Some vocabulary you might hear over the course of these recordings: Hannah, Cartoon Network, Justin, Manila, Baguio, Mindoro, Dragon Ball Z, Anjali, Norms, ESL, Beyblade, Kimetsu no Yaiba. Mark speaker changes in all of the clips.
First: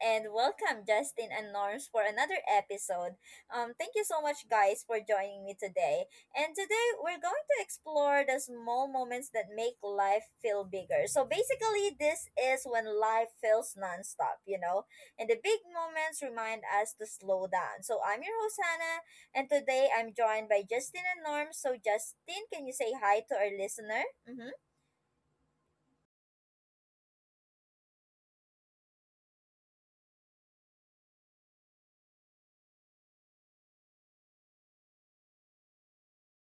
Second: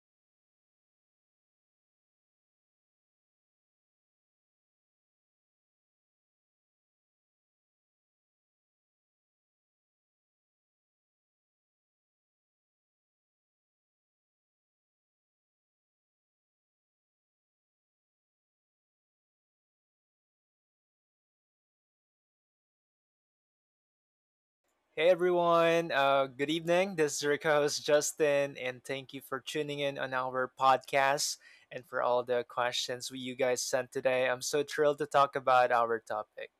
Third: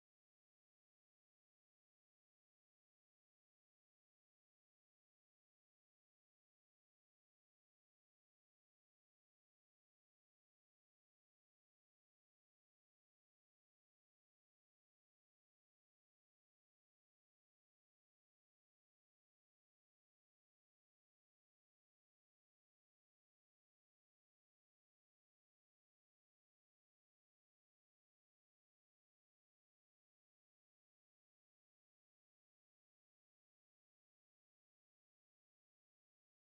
Speaker 1: and welcome Justin and Norms for another episode. Thank you so much, guys, for joining me today. And today we're going to explore the small moments that make life feel bigger. So basically, this is when life feels nonstop, you know, and the big moments remind us to slow down. So I'm your host, Hannah, and today I'm joined by Justin and Norms. So, Justin, can you say hi to our listener? Mm-hmm.
Speaker 2: Hey everyone, good evening. This is your host Justin, and thank you for tuning in on our podcast and for all the questions you guys sent today. I'm so thrilled to talk about our topic.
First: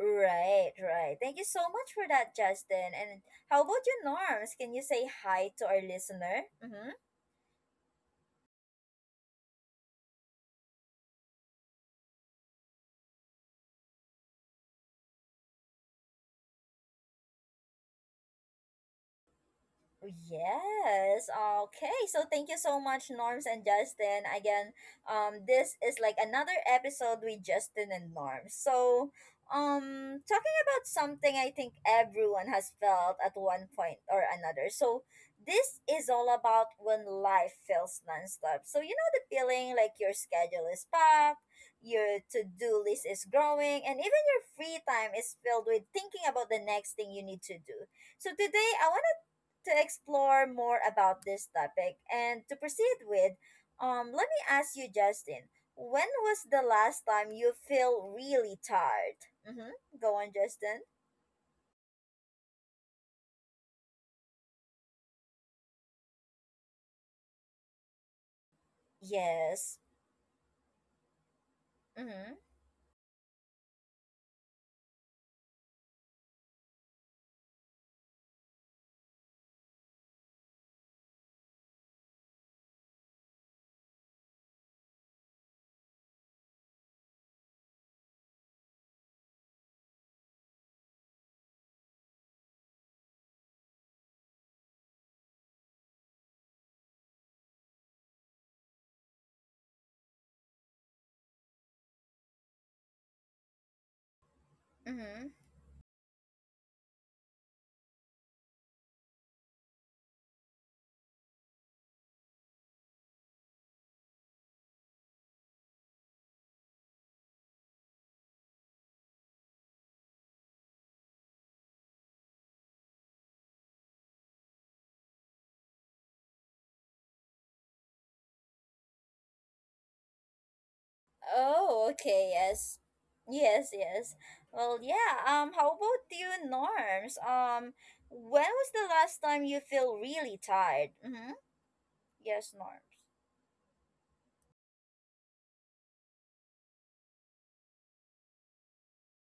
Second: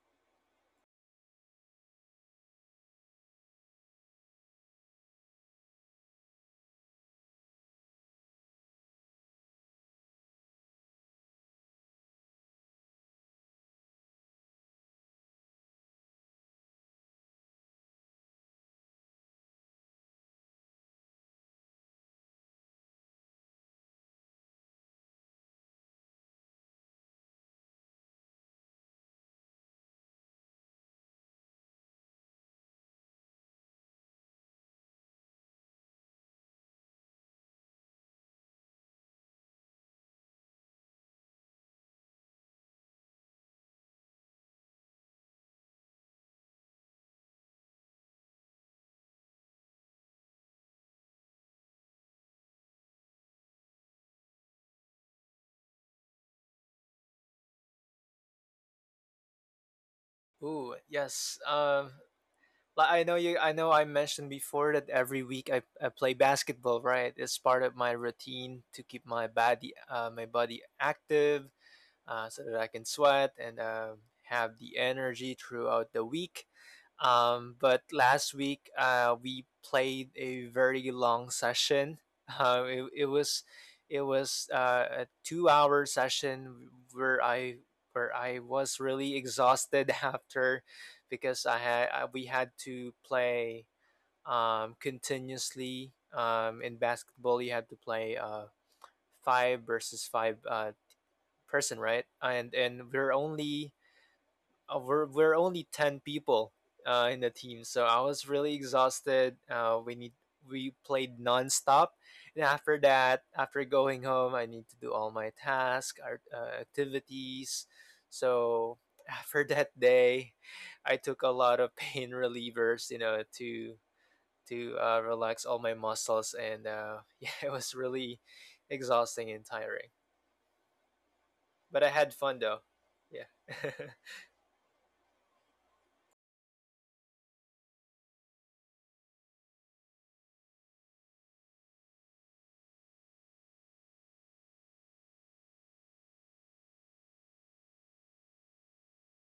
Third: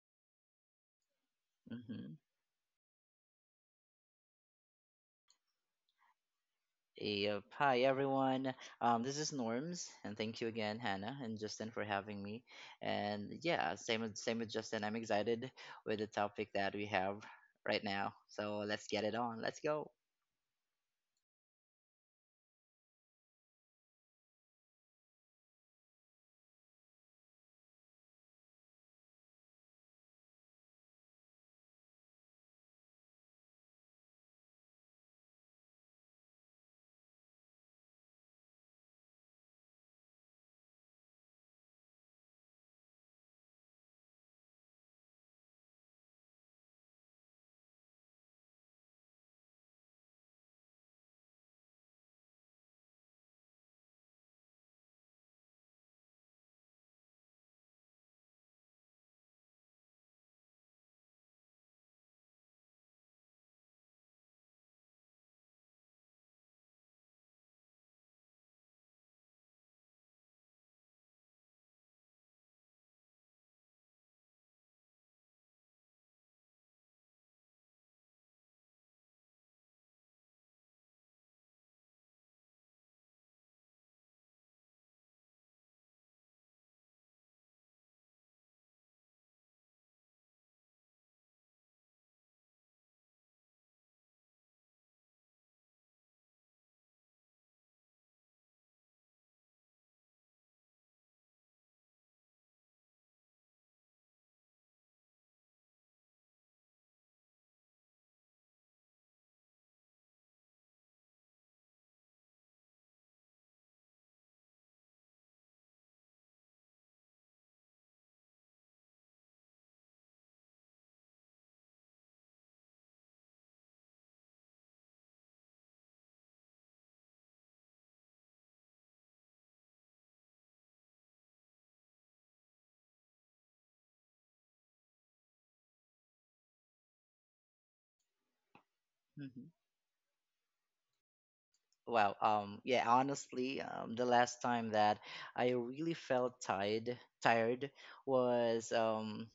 Speaker 1: Right, right. Thank you so much for
Speaker 3: Mm-hmm.
Speaker 1: that, Justin. And how about you, Norms? Can you say hi to our listener? Mm-hmm.
Speaker 3: Yep. Hi, everyone. This is Norms, and thank you again, Hannah and Justin, for having me. And yeah, same with Justin. I'm excited with the topic that we have right now. So let's get it on. Let's go.
Speaker 1: Yes. Okay. So thank you so much, Norms and Justin. Again, this is like another episode with Justin and Norms. So, talking about something I think everyone has felt at one point or another. So this is all about when life feels nonstop. So you know the feeling, like your schedule is packed, your to-do list is growing, and even your free time is filled with thinking about the next thing you need to do. So today I want to explore more about this topic and to proceed with, let me ask you, Justin, when was the last time you feel really tired? Mm-hmm. Go on,
Speaker 2: Ooh,
Speaker 1: Justin.
Speaker 2: yes. I know I mentioned before that every week I play basketball. Right, it's part of my routine to keep my body
Speaker 1: Yes.
Speaker 2: uh, my body active,
Speaker 1: Mm-hmm.
Speaker 2: so that I can sweat and have the energy throughout the week. But last week, we played a very long session. Uh, it, it was it was a 2-hour session where I was really exhausted after, because we had to play continuously. In basketball, you have to play five versus five person, right? And we're only uh, we're
Speaker 1: Mm-hmm.
Speaker 2: we're only ten people in the team, so I was really exhausted. We played nonstop, and after that, after going home, I need to do all our activities. So after that day, I took a lot of pain relievers, to relax all my muscles, and yeah, it was really exhausting and tiring. But
Speaker 1: Oh,
Speaker 2: I had
Speaker 1: okay.
Speaker 2: fun though.
Speaker 1: Yes.
Speaker 2: Yeah.
Speaker 1: Yes, yes. Well, yeah. How about you, Norms? When was the last time
Speaker 3: hmm
Speaker 1: you feel really tired? Mm-hmm.
Speaker 3: Wow.
Speaker 1: Yes, Norms.
Speaker 3: Yeah. Honestly, the last time that I really felt tired was um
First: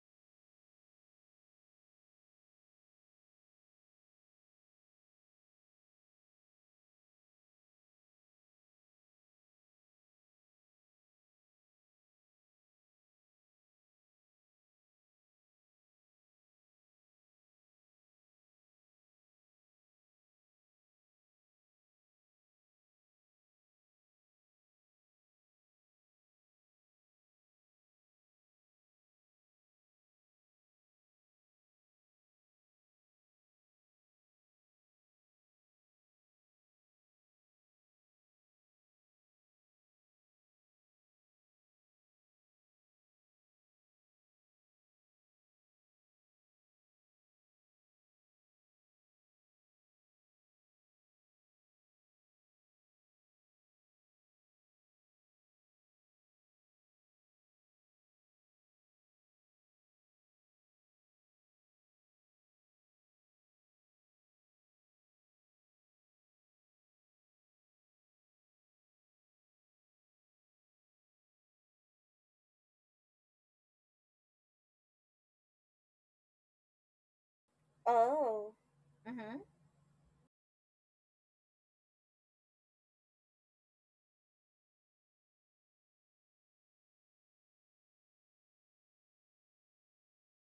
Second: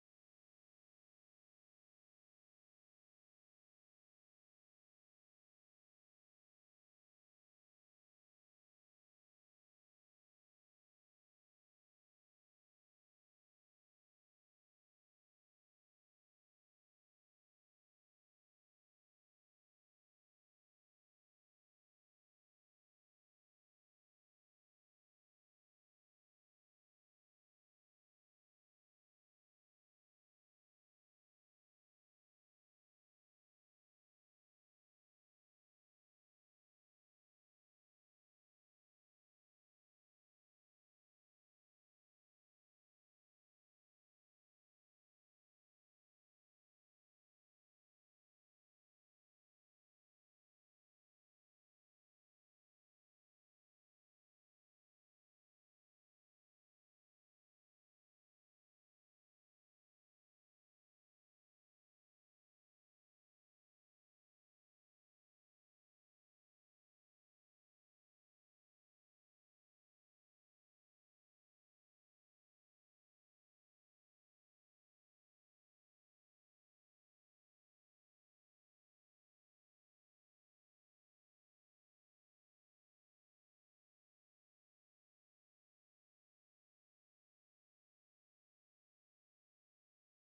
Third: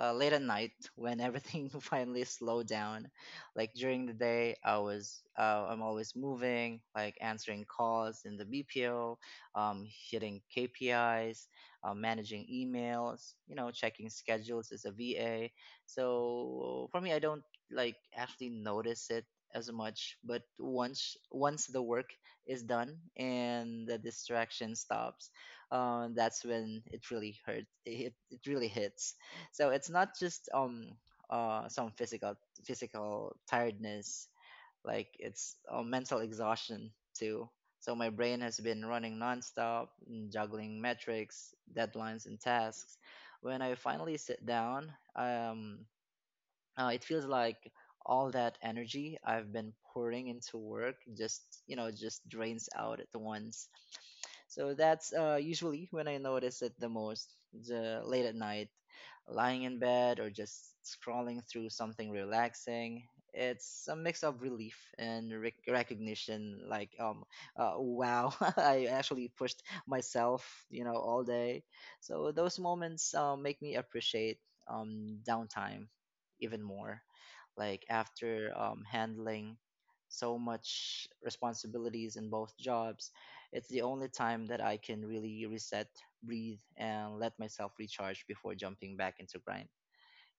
Speaker 3: uh, late at night when everything finally slowed down. Like during the day, I'm always moving, like answering calls in the BPO, hitting KPIs, managing emails, you know, checking schedules as a VA. So for me, I don't like actually notice it as much, but once the work is done and the distraction stops, that's when it really hurts. It really hits. So it's not just some physical tiredness. Like it's mental exhaustion too. So my brain has been running nonstop, juggling metrics, deadlines, and tasks. When I finally sit down, it feels like all that energy I've been pouring into work just, you know, just drains out at once. So that's usually when I notice it the most, the late at night, lying in bed or just scrolling through something relaxing. It's a mix of relief and recognition, like, wow, I actually pushed myself, you know, all day. So those moments make me appreciate downtime even more. Like after
Speaker 1: Oh. Mm-hmm.
Speaker 3: handling so much responsibilities in both jobs, it's the only time that I can really reset, breathe, and let myself recharge before jumping back into grind.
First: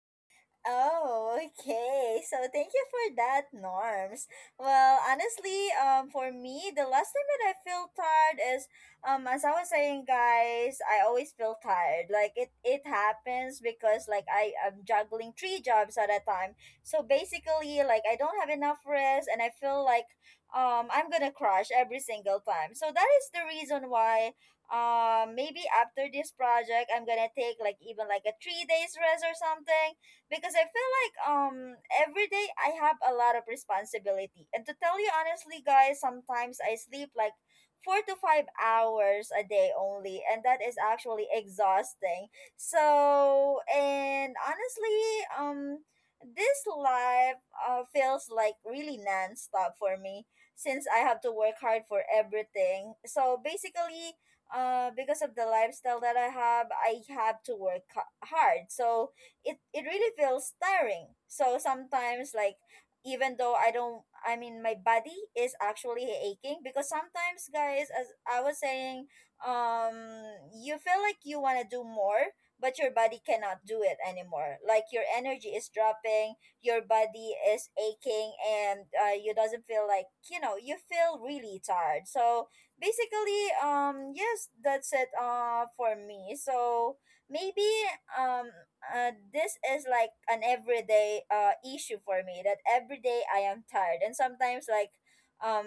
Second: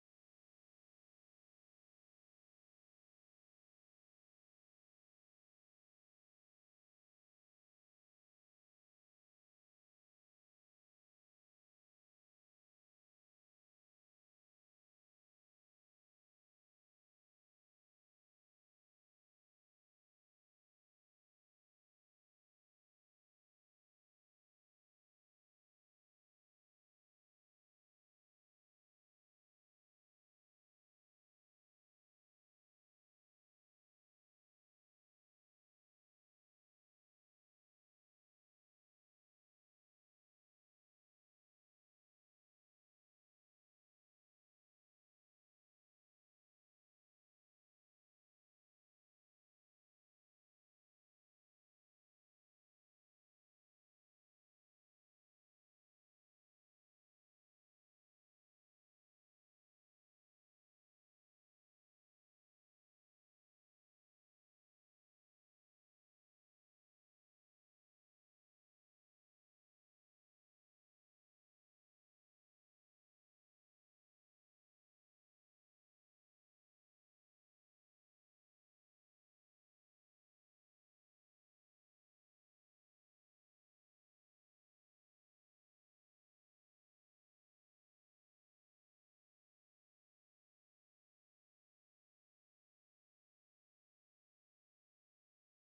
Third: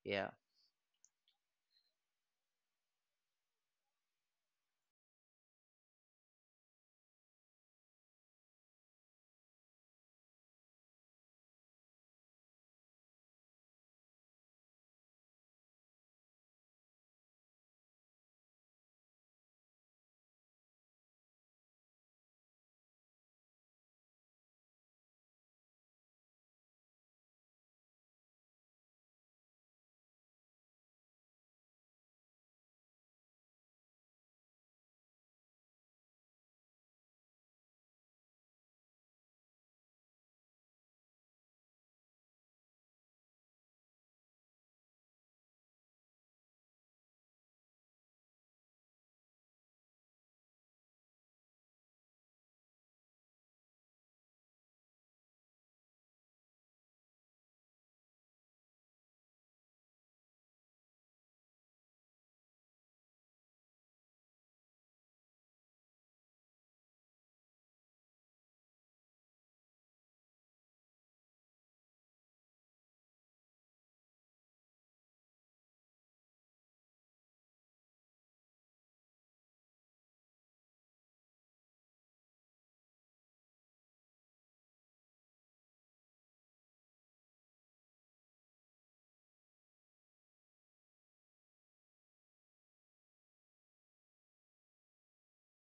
Speaker 3: Yeah.
Speaker 1: Oh, okay. So thank you for that, Norms. Well, honestly, for me, the last time that I feel tired is, as I was saying, guys, I always feel tired. Like it happens because like I am juggling three jobs at a time. So basically, like I don't have enough rest, and I feel like, I'm gonna crash every single time. So that is the reason why. Maybe after this project, I'm gonna take like even like a 3 days rest or something because I feel like every day I have a lot of responsibility. And to tell you honestly, guys, sometimes I sleep like 4 to 5 hours a day only, and that is actually exhausting. So and honestly, um this life feels like really non-stop for me since I have to work hard for everything. So basically, because of the lifestyle that I have to work hard. So it really feels tiring. So sometimes like even though I don't I mean my body is actually aching because sometimes, guys, as I was saying, um you feel like you want to do more, but your body cannot do it anymore. Like your energy is dropping, your body is aching, and you doesn't feel like, you know, you feel really tired. So basically, yes, that's it for me. So maybe, um this is like an everyday issue for me, that every day I am tired. And sometimes like, um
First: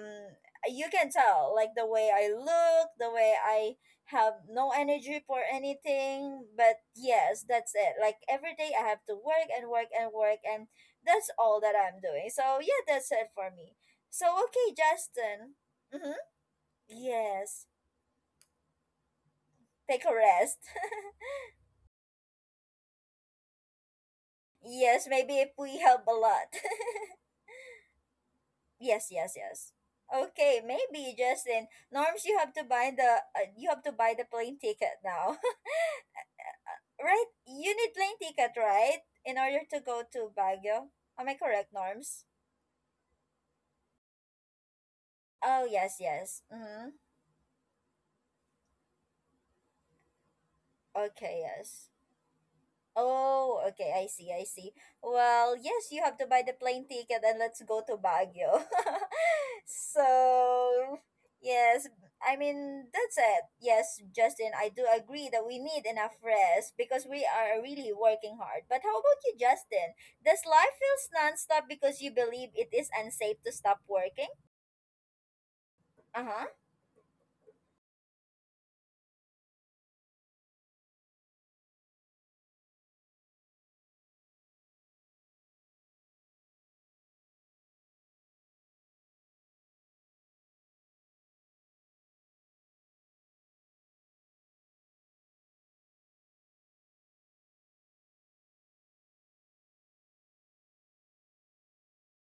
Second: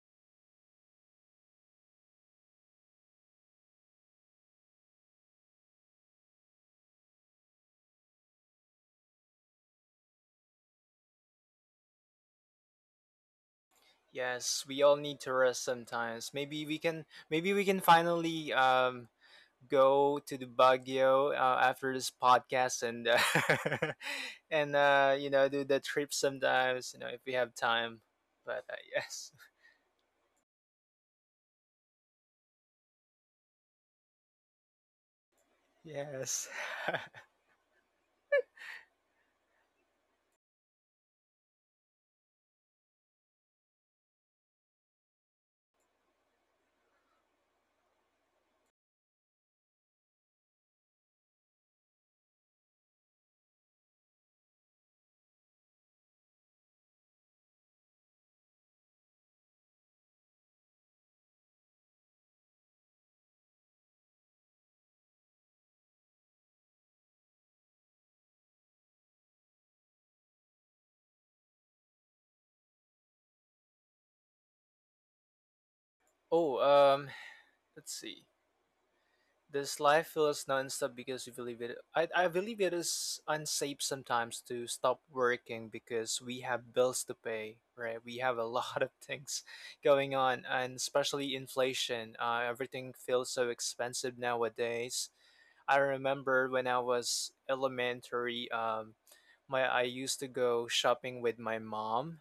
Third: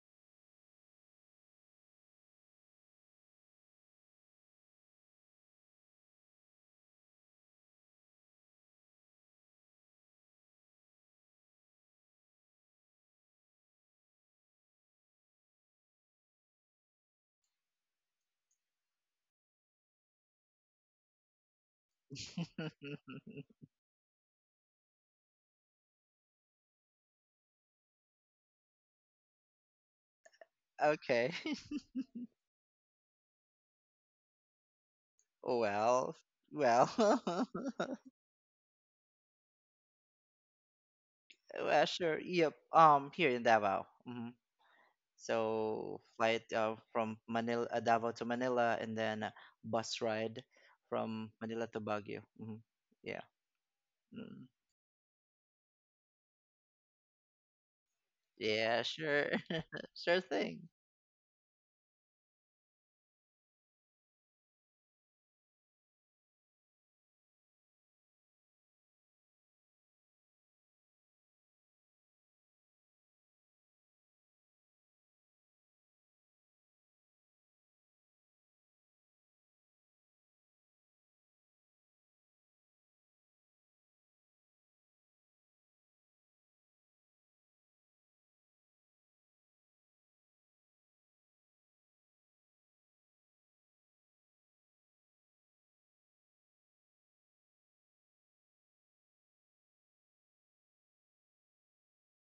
Speaker 1: you can tell, like the way I look, the way I have no energy for anything. But yes, that's it. Like every day I have to work and work and work, and that's all that I'm doing. So yeah, that's it for me. So
Speaker 2: Yes,
Speaker 1: okay,
Speaker 2: we all need to
Speaker 1: Justin.
Speaker 2: rest
Speaker 1: Mm-hmm.
Speaker 2: sometimes. Maybe we can maybe we
Speaker 1: Yes.
Speaker 2: can finally
Speaker 1: Take a
Speaker 2: go to the
Speaker 1: rest.
Speaker 2: Baguio after this podcast and and
Speaker 1: Yes,
Speaker 2: uh you
Speaker 1: maybe
Speaker 2: know
Speaker 1: if
Speaker 2: do
Speaker 1: we
Speaker 2: the
Speaker 1: help a
Speaker 2: trip
Speaker 1: lot.
Speaker 2: sometimes, if we have time. But
Speaker 1: Yes,
Speaker 2: yes.
Speaker 1: yes, yes. Okay, maybe
Speaker 3: Okay.
Speaker 1: Justin. Norms, you have to buy the you have to buy the plane ticket now,
Speaker 3: Well,
Speaker 2: Yes.
Speaker 1: right?
Speaker 3: well,
Speaker 1: You need plane ticket, right, in order to go to Baguio. Am I correct,
Speaker 3: well, sure.
Speaker 1: Norms?
Speaker 3: Yep. Here in Davao. Mhm.
Speaker 1: Oh yes,
Speaker 3: So
Speaker 1: yes.
Speaker 3: flight
Speaker 1: Mm-hmm.
Speaker 3: from Manila, Davao to Manila, and then bus ride from
Speaker 1: Okay,
Speaker 3: Manila to
Speaker 1: yes.
Speaker 3: Baguio. Yeah.
Speaker 1: Oh, okay, I see, I
Speaker 3: Mm.
Speaker 1: see. Well, yes, you have to buy the plane ticket and let's go to Baguio.
Speaker 3: Yeah, sure. Sure thing.
Speaker 1: So, yes, I mean, that's it. Yes, Justin, I do agree that we need enough rest because we are really working hard. But how about you, Justin? Does life feels nonstop because you believe it is unsafe to stop working? Uh-huh.
Speaker 2: Oh, let's see. This life feels nonstop because you believe it. I believe it is unsafe sometimes to stop working, because we have bills to pay, right? We have a lot of things going on, and especially inflation. Everything feels so expensive nowadays. I remember when I was elementary, my I used to go shopping with my mom,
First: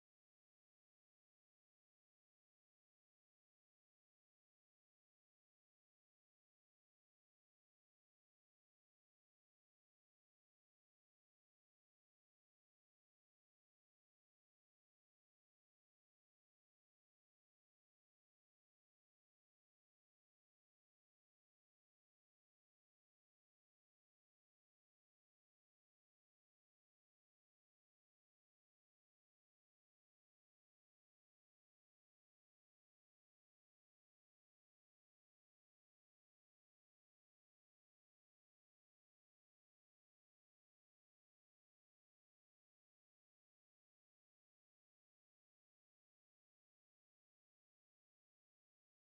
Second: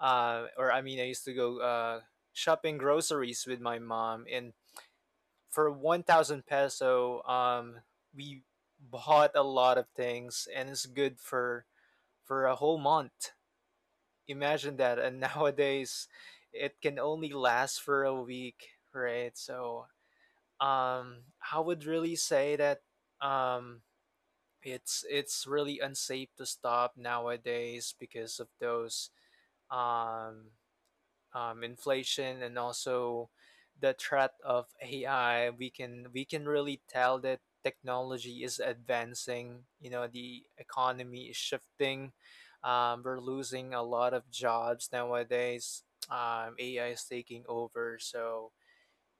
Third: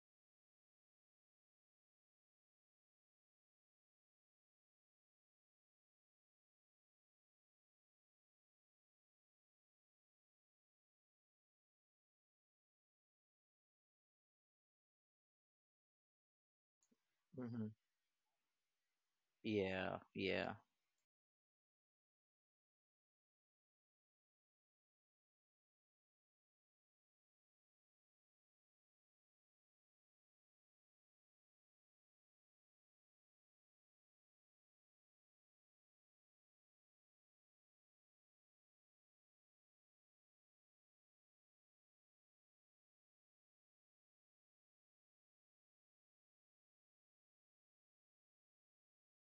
Speaker 2: or I mean, I used to go shopping groceries with my mom, and for 1,000 peso, we bought a lot of things, and it's good for a whole month. Imagine that. And nowadays it can only
Speaker 3: hmm
Speaker 2: last for a week, right? So
Speaker 3: Yeah, yeah.
Speaker 2: um I would really say that um it's really unsafe to stop nowadays because of those um inflation, and also the threat of AI. We can really tell that technology is advancing. You know, the economy is shifting. We're losing a lot of jobs nowadays. AI is taking over, so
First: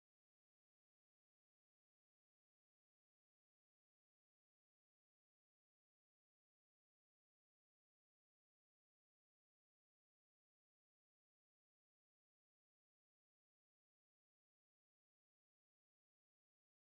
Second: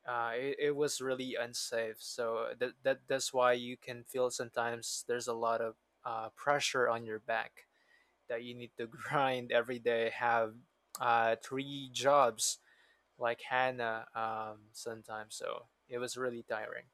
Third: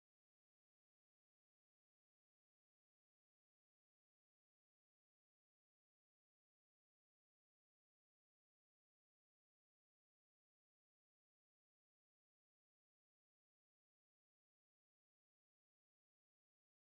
Speaker 2: it was really unsafe. So that's why you can feel sometimes there's a lot of pressure on your back, that you need to grind every day, have three jobs like Hannah sometimes. So it was really tiring.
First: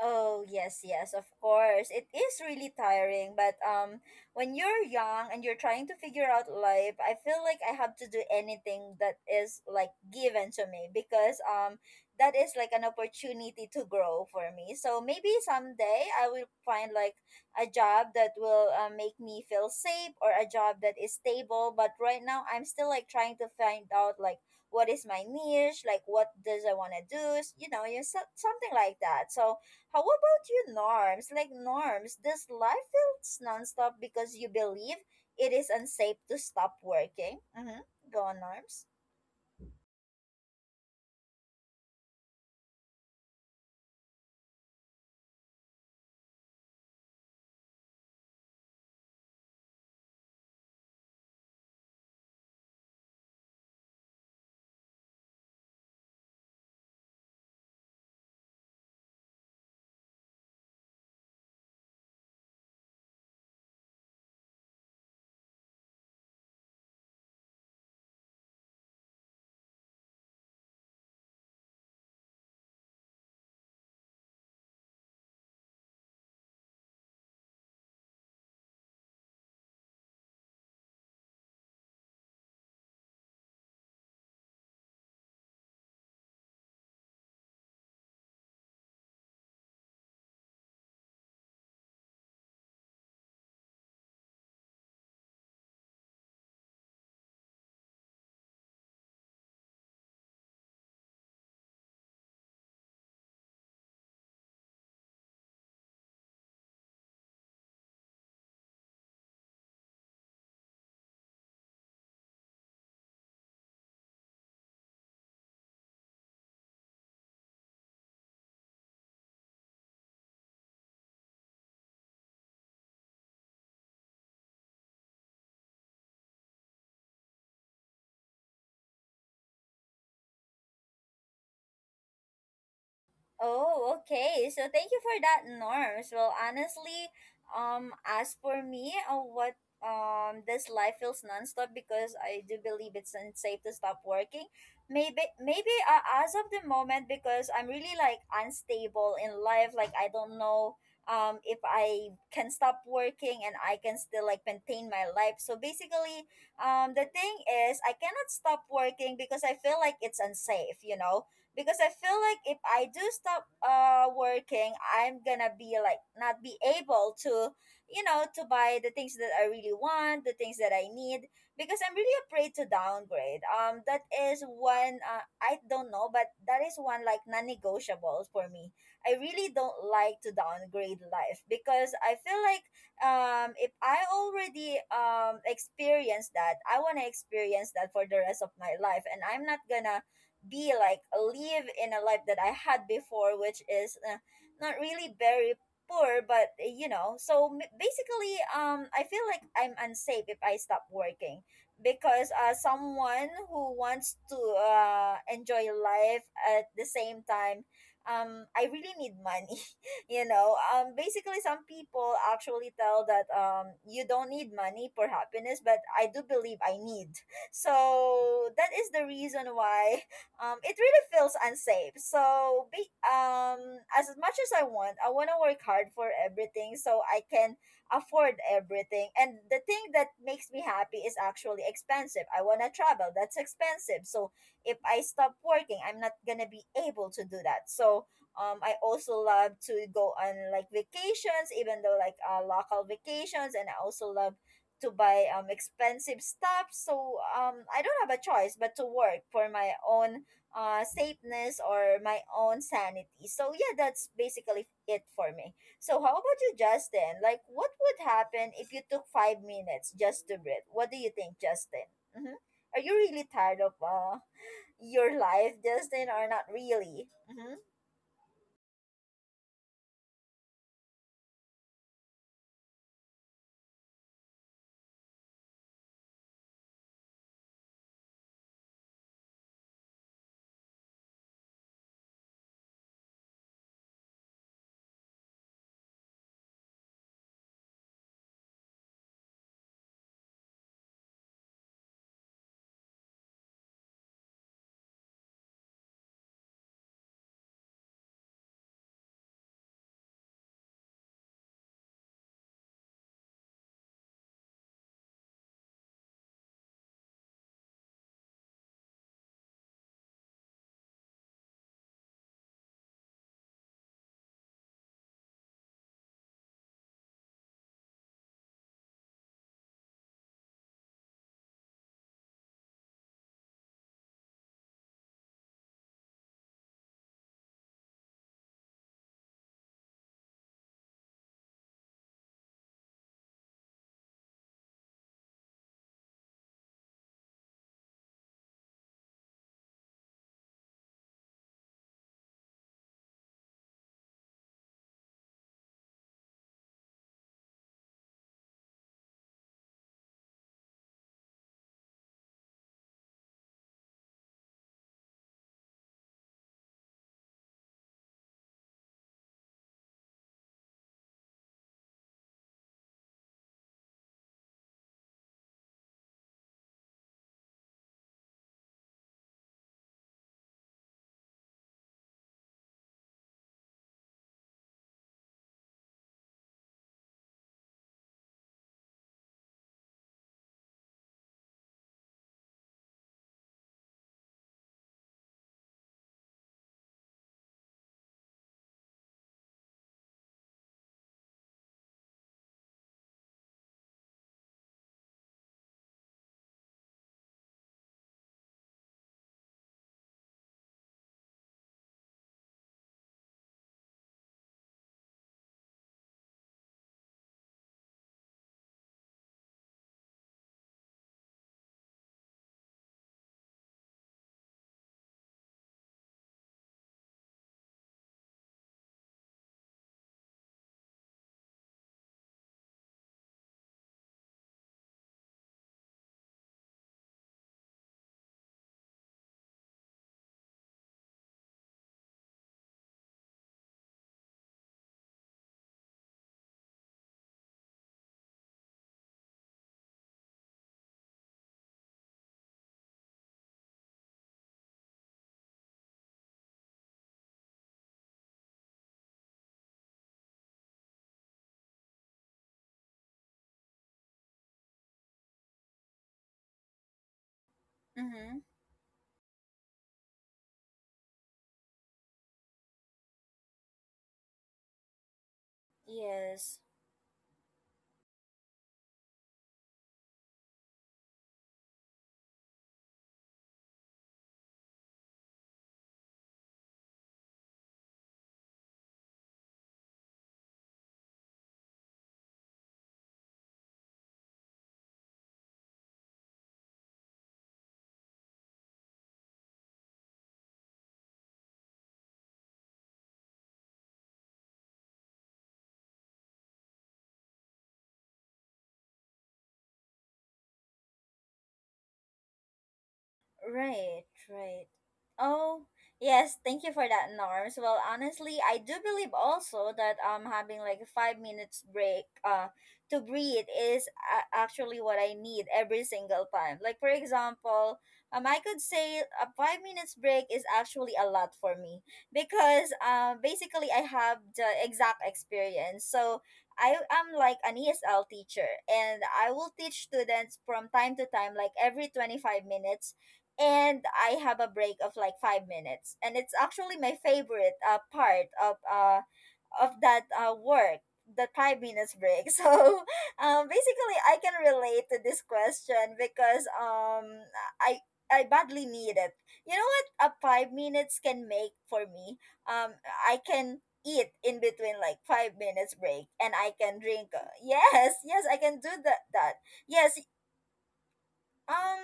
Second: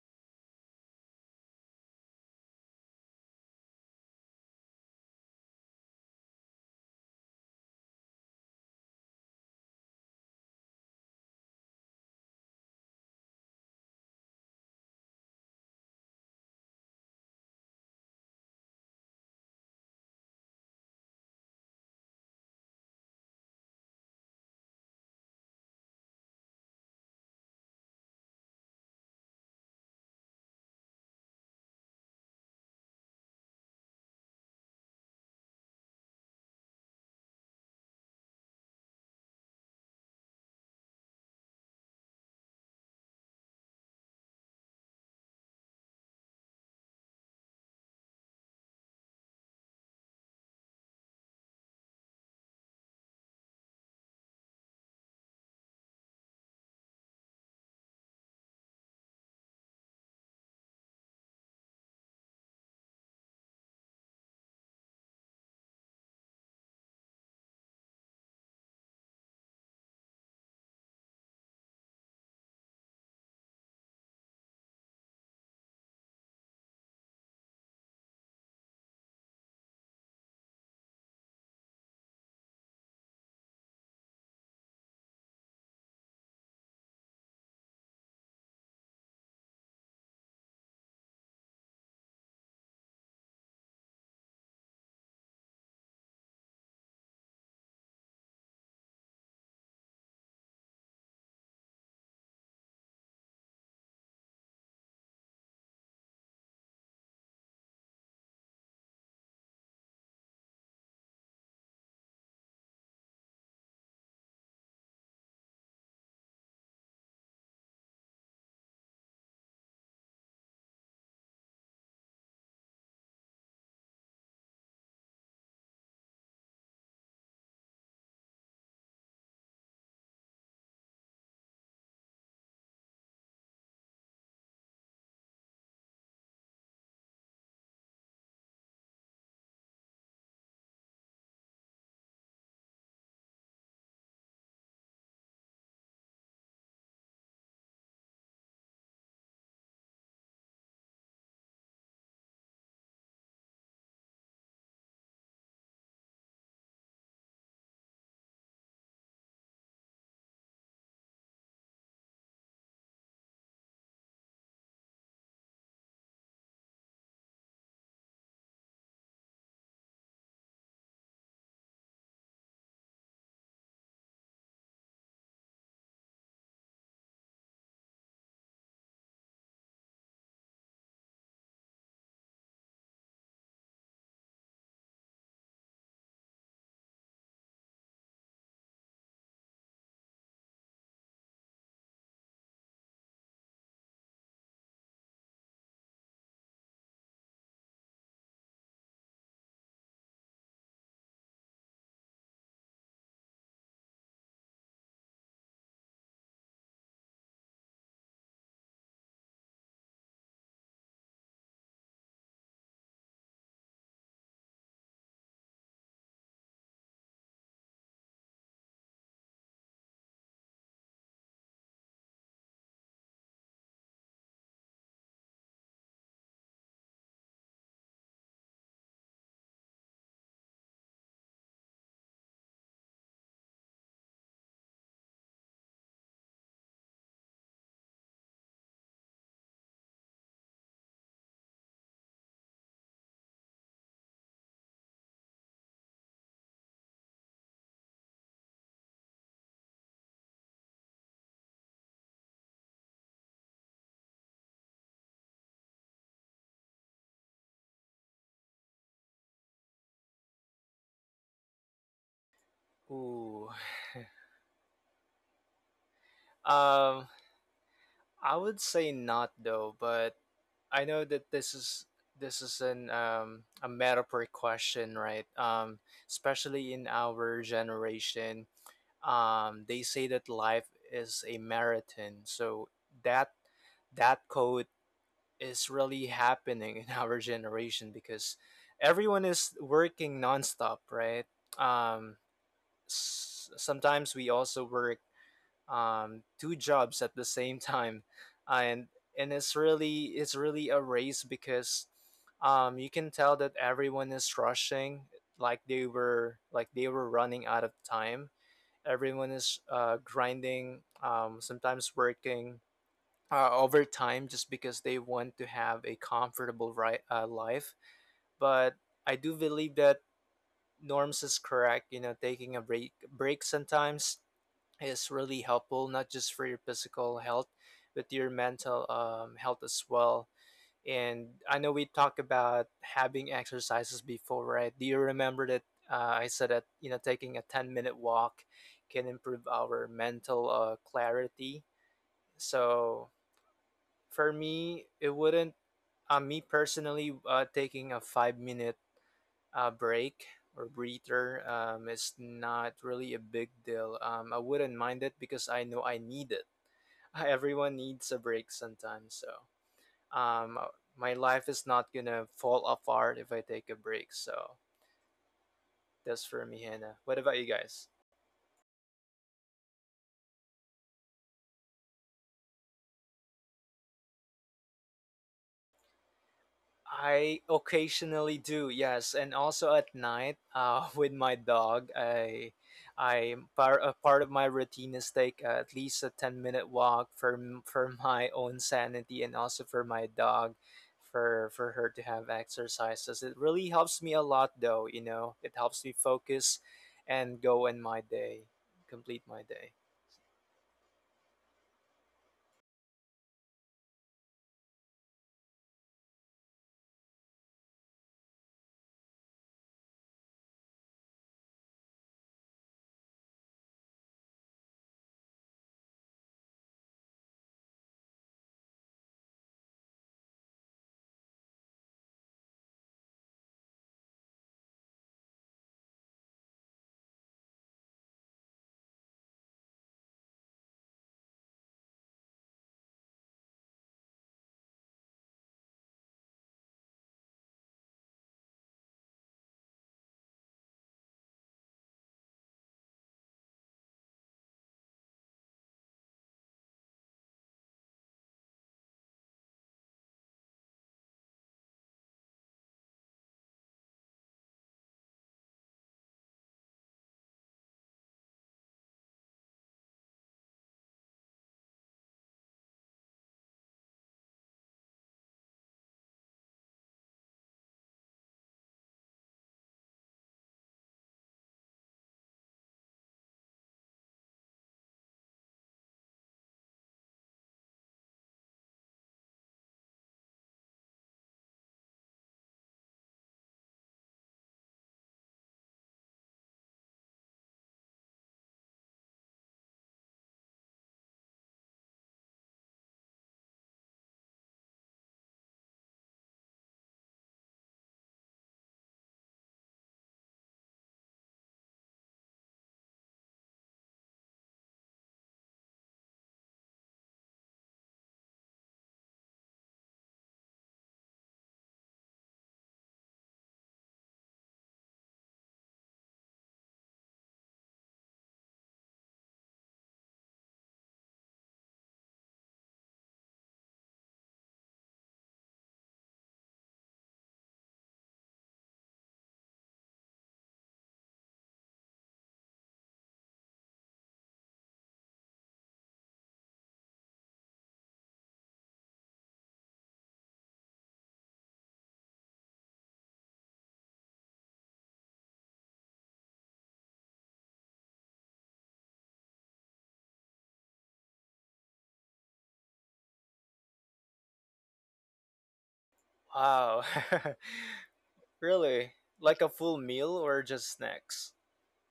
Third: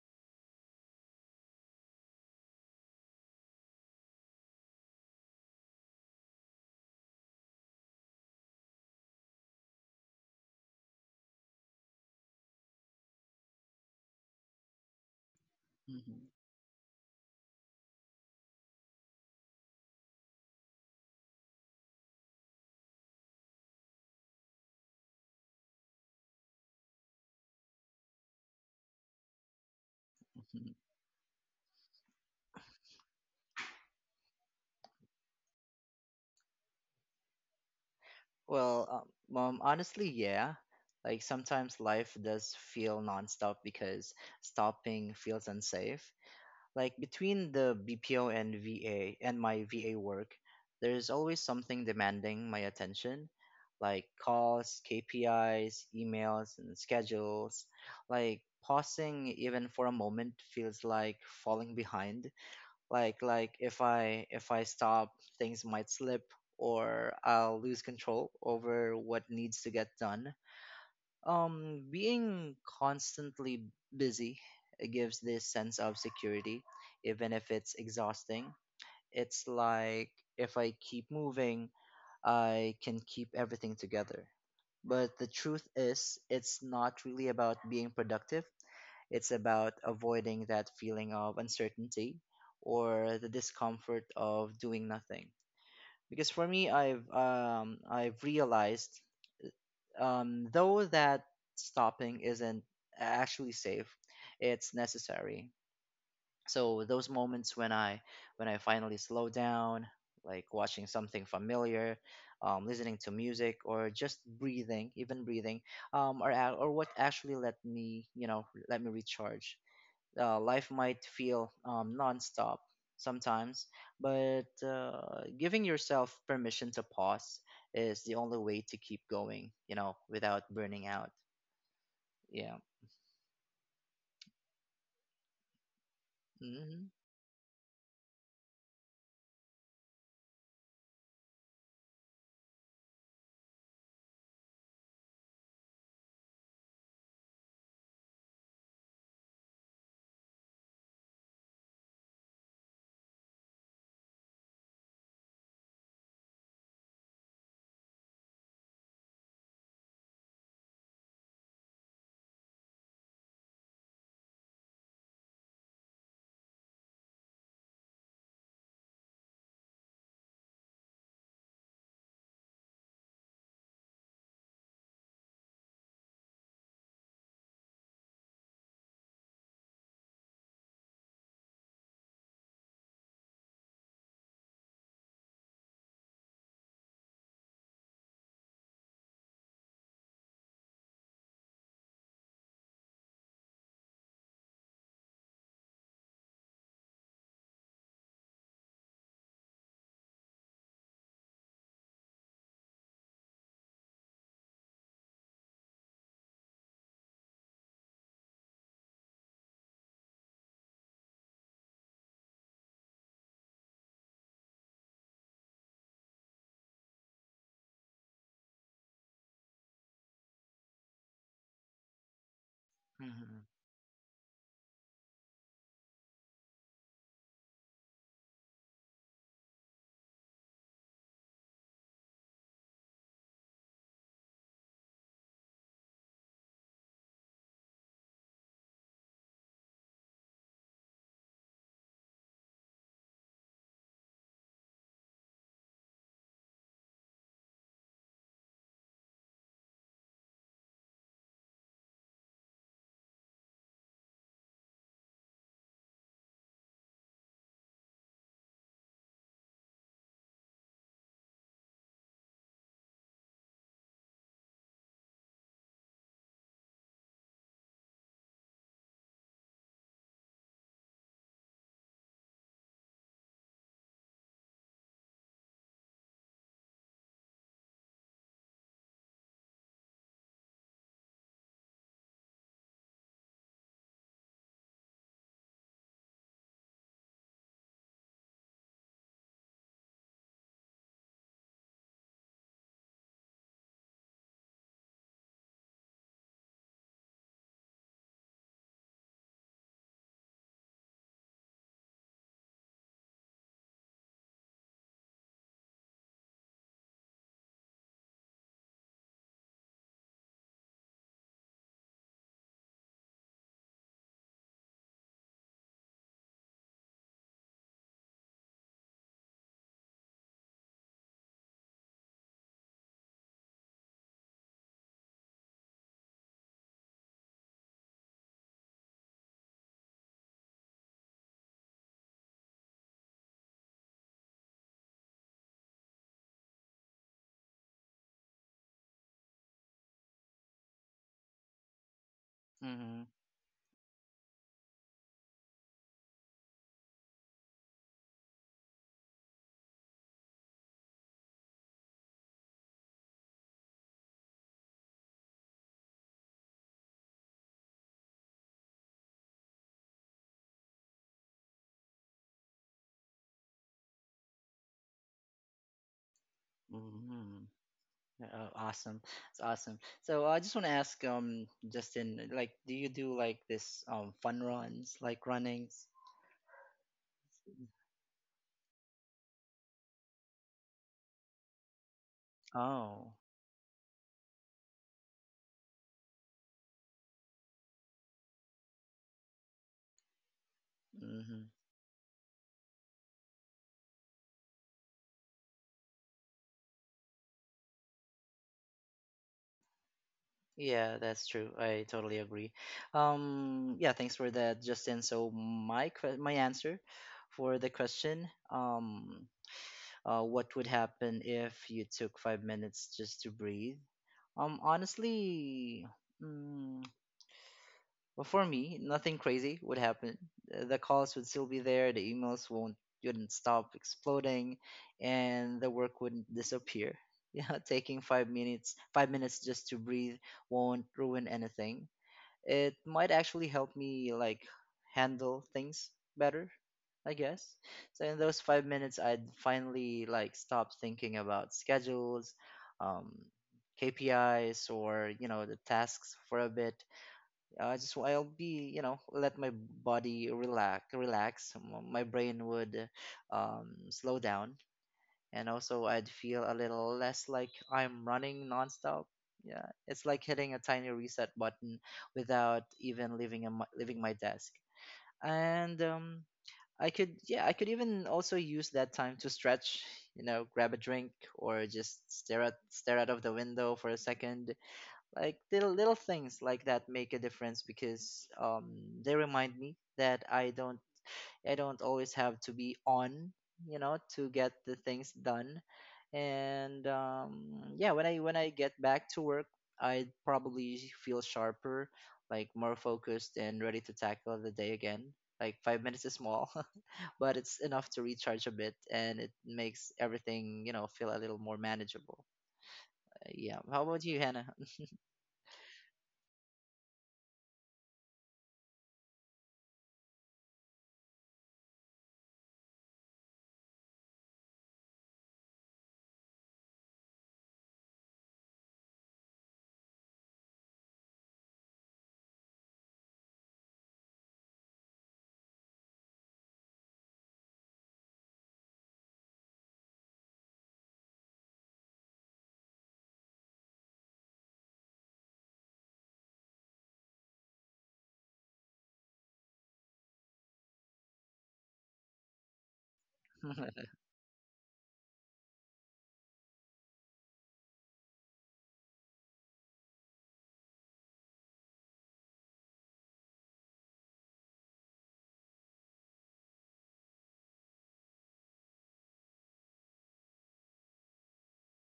Speaker 1: Oh, yes, yes, of course. It is really tiring, but when you're young and you're trying to figure out life, I feel like I have to do anything that is like given to me, because that is like an opportunity to grow for me. So maybe someday
Speaker 3: hmm
Speaker 1: I will find like a job that will make me feel safe, or a job that is stable, but right now I'm still like trying to find out like what is my niche, like what does I want to do, you know, you something like that. So how about you,
Speaker 3: hmm
Speaker 1: Norms? Like, Norms, does life feels nonstop because you believe it is unsafe to stop working? Mm-hmm. Go on,
Speaker 3: Well,
Speaker 1: Norms.
Speaker 3: honestly, yeah. Like sometimes life does feel nonstop because stopping feels unsafe. Like between the BPO and VA and my VA work, there's always something demanding my attention, like calls, KPIs, emails, and schedules. Like pausing even for a moment feels like falling behind. Like, like if I stop, things might slip or I'll lose control over what needs to get done. Being constantly busy gives this sense of security, even if it's exhausting. It's like if I keep moving, I can keep everything together. But the truth is, it's not really about being productive, it's about avoiding that feeling of uncertainty or the discomfort of doing nothing. Because for me, I've realized, though, that stopping isn't actually safe, it's necessary. So those moments when I finally slow down, like watching something familiar, listening to music, or just breathing, even breathing, are ac- or what actually let me, you know, let me recharge. Life might feel, nonstop sometimes, but giving yourself permission to pause is the only way to keep going, you know, without burning out. Yeah.
Speaker 1: Oh, okay. So thank you for that, Norms. Well,
Speaker 3: hmm
Speaker 1: honestly, as for me, what this life feels nonstop because I do believe it's unsafe to stop working. Maybe as of the moment, because I'm really like unstable in life. Like I don't know if I can stop working and I can still like maintain my life. So basically, the thing is I cannot stop working because I feel like it's unsafe. You know, because I feel like if I do stop working, I'm gonna be like not be able to, you know, to buy the things that I really want, the things that I need, because I'm really afraid to downgrade. That is one. I don't know, but that is one like non-negotiables for me. I really don't like to downgrade life, because I feel like if I already experience that, I wanna experience that for the rest of my life, and I'm not gonna be like live in a life that I had before, which is not really very poor, but you know. So basically, I feel like I'm unsafe if I stop working because someone who wants to enjoy life at the same time, I really need money you know. Basically, some people actually tell that you don't need money for happiness, but I do believe I need. So that is the reason why it really feels unsafe. So,
Speaker 3: hmm
Speaker 1: as much as I want to work hard for everything so I can afford everything. And the thing that makes me happy is actually expensive. I want to travel, that's expensive. So, if I stop working, I'm not going to be able to do that. So, I also love to go on like vacations, even though like local vacations, and I also love to buy expensive stuff. So I don't have a choice but to work for my own safeness or my own sanity. So yeah, that's basically it for me. So how about you, Justin? Like, what would happen if you took 5 minutes just to breathe? What do you think, Justin? Mm-hmm. Are you really
Speaker 2: Ooh.
Speaker 1: tired of your life, Justin, or not really?
Speaker 2: Um,
Speaker 1: Mm-hmm.
Speaker 2: I would say not though, but I know that this is an a metaphor question, right? Especially in our generation, they say that life is a marathon. So that that code is really happening in our generation, because everyone is working nonstop, right? Um, sometimes we also work two jobs at the same time, and and it's really a race, because you can tell that everyone is rushing, like they were running out of time. Everyone is grinding, sometimes working overtime, just because they want to have a comfortable, life. But I do believe that Norms is correct. Taking a break sometimes is really helpful, not just for your physical health, but your mental health as well. And I know we talked about having exercises before, right? Do you remember that I said that taking a 10-minute walk can improve our mental clarity?
Speaker 3: hmm
Speaker 2: So for me, it wouldn't. Me personally, taking a 5-minute break or breather is not really a big deal. I wouldn't mind it because I know I need it. Everyone needs a break sometimes. So, um, my life is not gonna fall apart if I take a break. So that's for me, Hannah. What about
Speaker 3: hmm
Speaker 2: you guys?
Speaker 3: Oh, awesome. It's awesome. So I just want to ask, Justin, like, do you do like this fun runs, like runnings?
Speaker 2: I occasionally do, yes, and also at night, with my dog.
Speaker 3: Oh.
Speaker 2: I part A part of my routine is take at least a 10-minute walk, for my own sanity, and also for my dog, for her to have exercises. It really helps me a lot, though. You know, it helps me focus, and go in my day, complete my day.
Speaker 3: Yeah, that's true. I totally agree. Yeah, thanks for that, Justin. So my answer for the question, what would happen if you took 5 minutes just to breathe? Honestly, mm, well, for me, nothing crazy would happen. The calls would still be there. The emails won't wouldn't stop exploding, and the work wouldn't disappear. Yeah, taking five minutes just to breathe won't ruin anything. It might actually help me like handle things better, I guess. So in those 5 minutes, I'd finally like stop thinking about schedules, um KPIs, or, you know, the tasks for a bit. I'll be, you know, let my body relax. My brain would, slow down, and also I'd feel a little less like I'm
Speaker 1: Mm-hmm.
Speaker 3: running nonstop. Yeah, it's like hitting a tiny reset button without even leaving my desk. And,
Speaker 1: Yes.
Speaker 3: I could, yeah, I could even also use that time to stretch, you know, grab a drink, or just stare out of the window for a second. Like little things like that make a difference because, they remind me that I don't always have to be on, you know, to get the things done. And, yeah, when I get back to work, I probably feel sharper, like more focused and ready to tackle the day again. Like 5 minutes is small, but it's enough to recharge a bit, and it makes everything, you know, feel a little more manageable. Yeah. How
Speaker 1: Right,
Speaker 3: about you, Hannah?
Speaker 1: right. Oh, yes, thank you for that, Norms. Well, honestly, I do believe also that having like a 5 minutes break to breathe is actually what I need every single time. Like for example, I could say a 5 minutes break is actually a lot for me because basically I have the exact experience. So, I am like an ESL teacher and I will teach students from time to time like every 25 minutes, and I have a break of like 5 minutes. And it's actually my favorite part of that work, the 5 minutes break. So, basically, I can relate to this question because I I badly need it. You know what a 5 minutes can make for me. Um, I can eat in between like 5 minutes break, and I
Speaker 2: Wow,
Speaker 1: can drink yes, yes I can do
Speaker 2: really,
Speaker 1: that
Speaker 2: like
Speaker 1: that
Speaker 2: a full
Speaker 1: yes
Speaker 2: meal or just snacks?
Speaker 1: um,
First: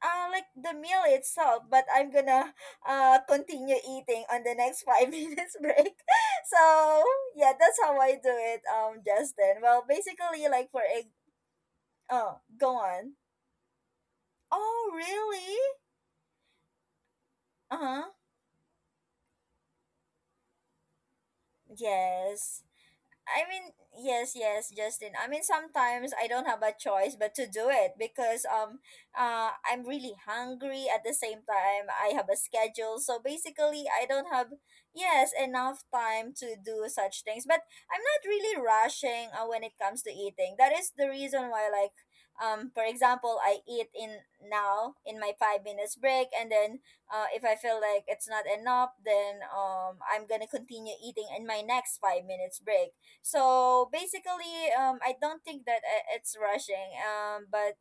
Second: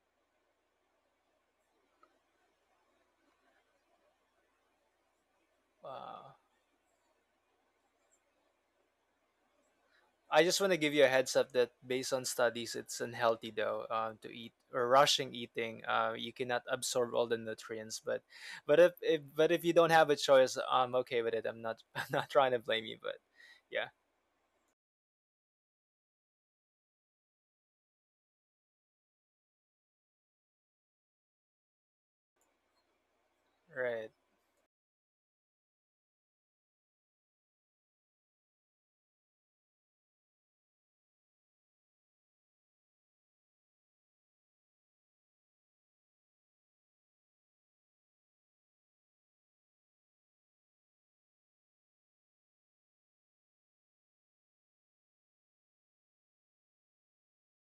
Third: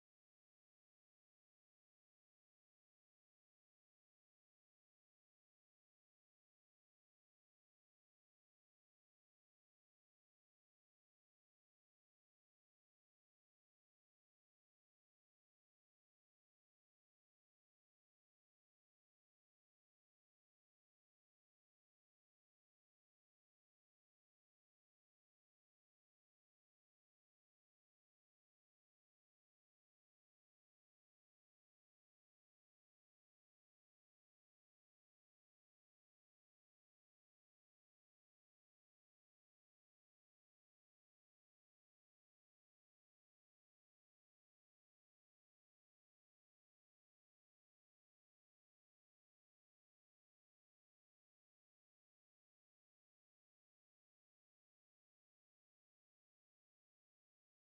Speaker 1: like the meal itself, but I'm gonna continue eating on the next five minutes break.
Speaker 2: Wow.
Speaker 1: So yeah, that's how I do it. Justin. Well,
Speaker 2: I
Speaker 1: basically,
Speaker 2: just
Speaker 1: like
Speaker 2: want to
Speaker 1: for
Speaker 2: give you a
Speaker 1: egg.
Speaker 2: heads up that based on
Speaker 1: Oh, go
Speaker 2: studies, it's
Speaker 1: on.
Speaker 2: unhealthy though to eat
Speaker 1: Oh,
Speaker 2: or rushing
Speaker 1: really?
Speaker 2: eating. You cannot absorb all the
Speaker 1: Uh
Speaker 2: nutrients,
Speaker 1: huh.
Speaker 2: but if you don't have a choice, I'm okay with it. I'm not I'm not trying
Speaker 1: Yes.
Speaker 2: to blame you, but
Speaker 1: I mean,
Speaker 2: yeah,
Speaker 1: yes, yes, Justin. I mean, sometimes I don't have a choice but to do it because I'm really hungry. At the same time, I have a schedule, so basically, I
Speaker 2: right,
Speaker 1: don't have yes enough time to do such things. But I'm not really rushing when it comes to eating. That is the reason why, like, for example, I eat in now in my 5 minutes break, and then if I feel like it's not enough, then I'm gonna continue eating in my next 5 minutes break. So basically, I don't think that it's rushing. But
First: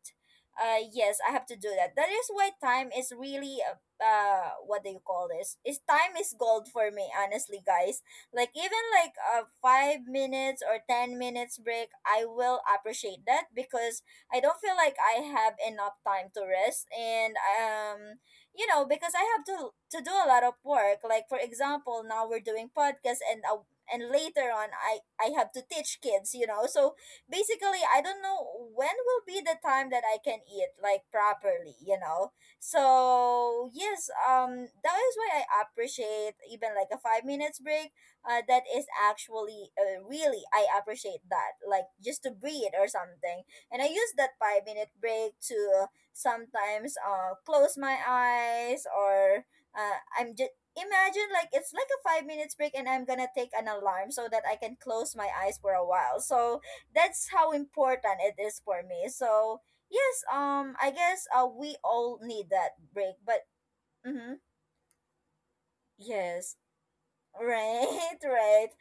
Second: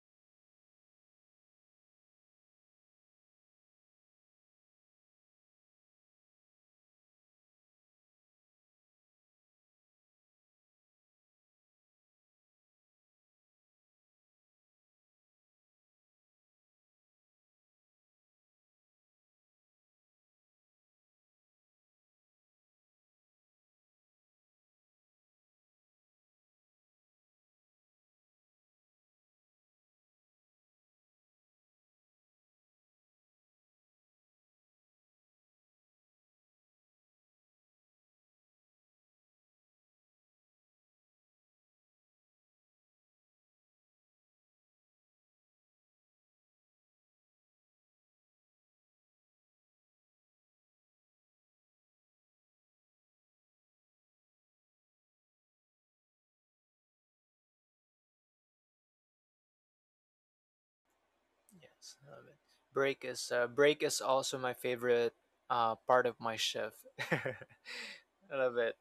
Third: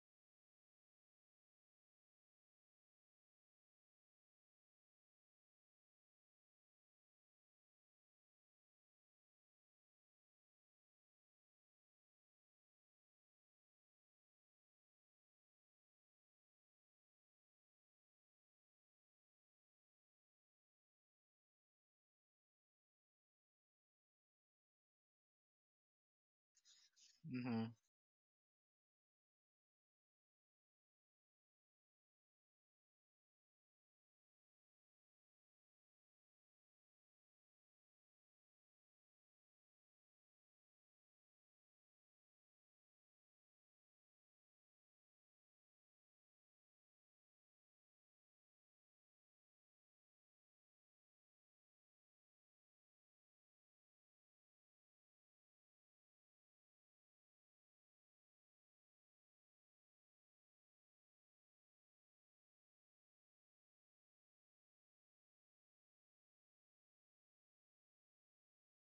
Speaker 1: yes, I have to do that. That is why time is really what do you call this? Is Time is gold for me, honestly, guys. Like even like a 5 minutes or 10 minutes break, I will appreciate that because I don't feel like I have enough time to rest. And you know Because I have to do a lot of work. Like for example, now we're doing podcast and later on I have to teach kids, you know. So
Speaker 3: hmm
Speaker 1: basically, I don't know when will be the time that I can eat like properly, you know. So yes, that is why I appreciate even like a 5 minutes break. That is actually really, I appreciate that, like just to breathe or something. And I use that 5 minute break to sometimes close my eyes or I'm just imagine like it's like a 5 minutes break and I'm gonna take an alarm so that I can close my eyes for a while. So that's how important it is for me. So yes, I guess we
Speaker 2: yes,
Speaker 1: all
Speaker 2: love it.
Speaker 1: need that
Speaker 2: Break
Speaker 1: break,
Speaker 2: is uh,
Speaker 1: but
Speaker 2: break is also
Speaker 1: mm-hmm,
Speaker 2: my favorite part of my
Speaker 1: yes.
Speaker 2: shift.
Speaker 1: Right,
Speaker 2: I love
Speaker 1: right.
Speaker 2: it.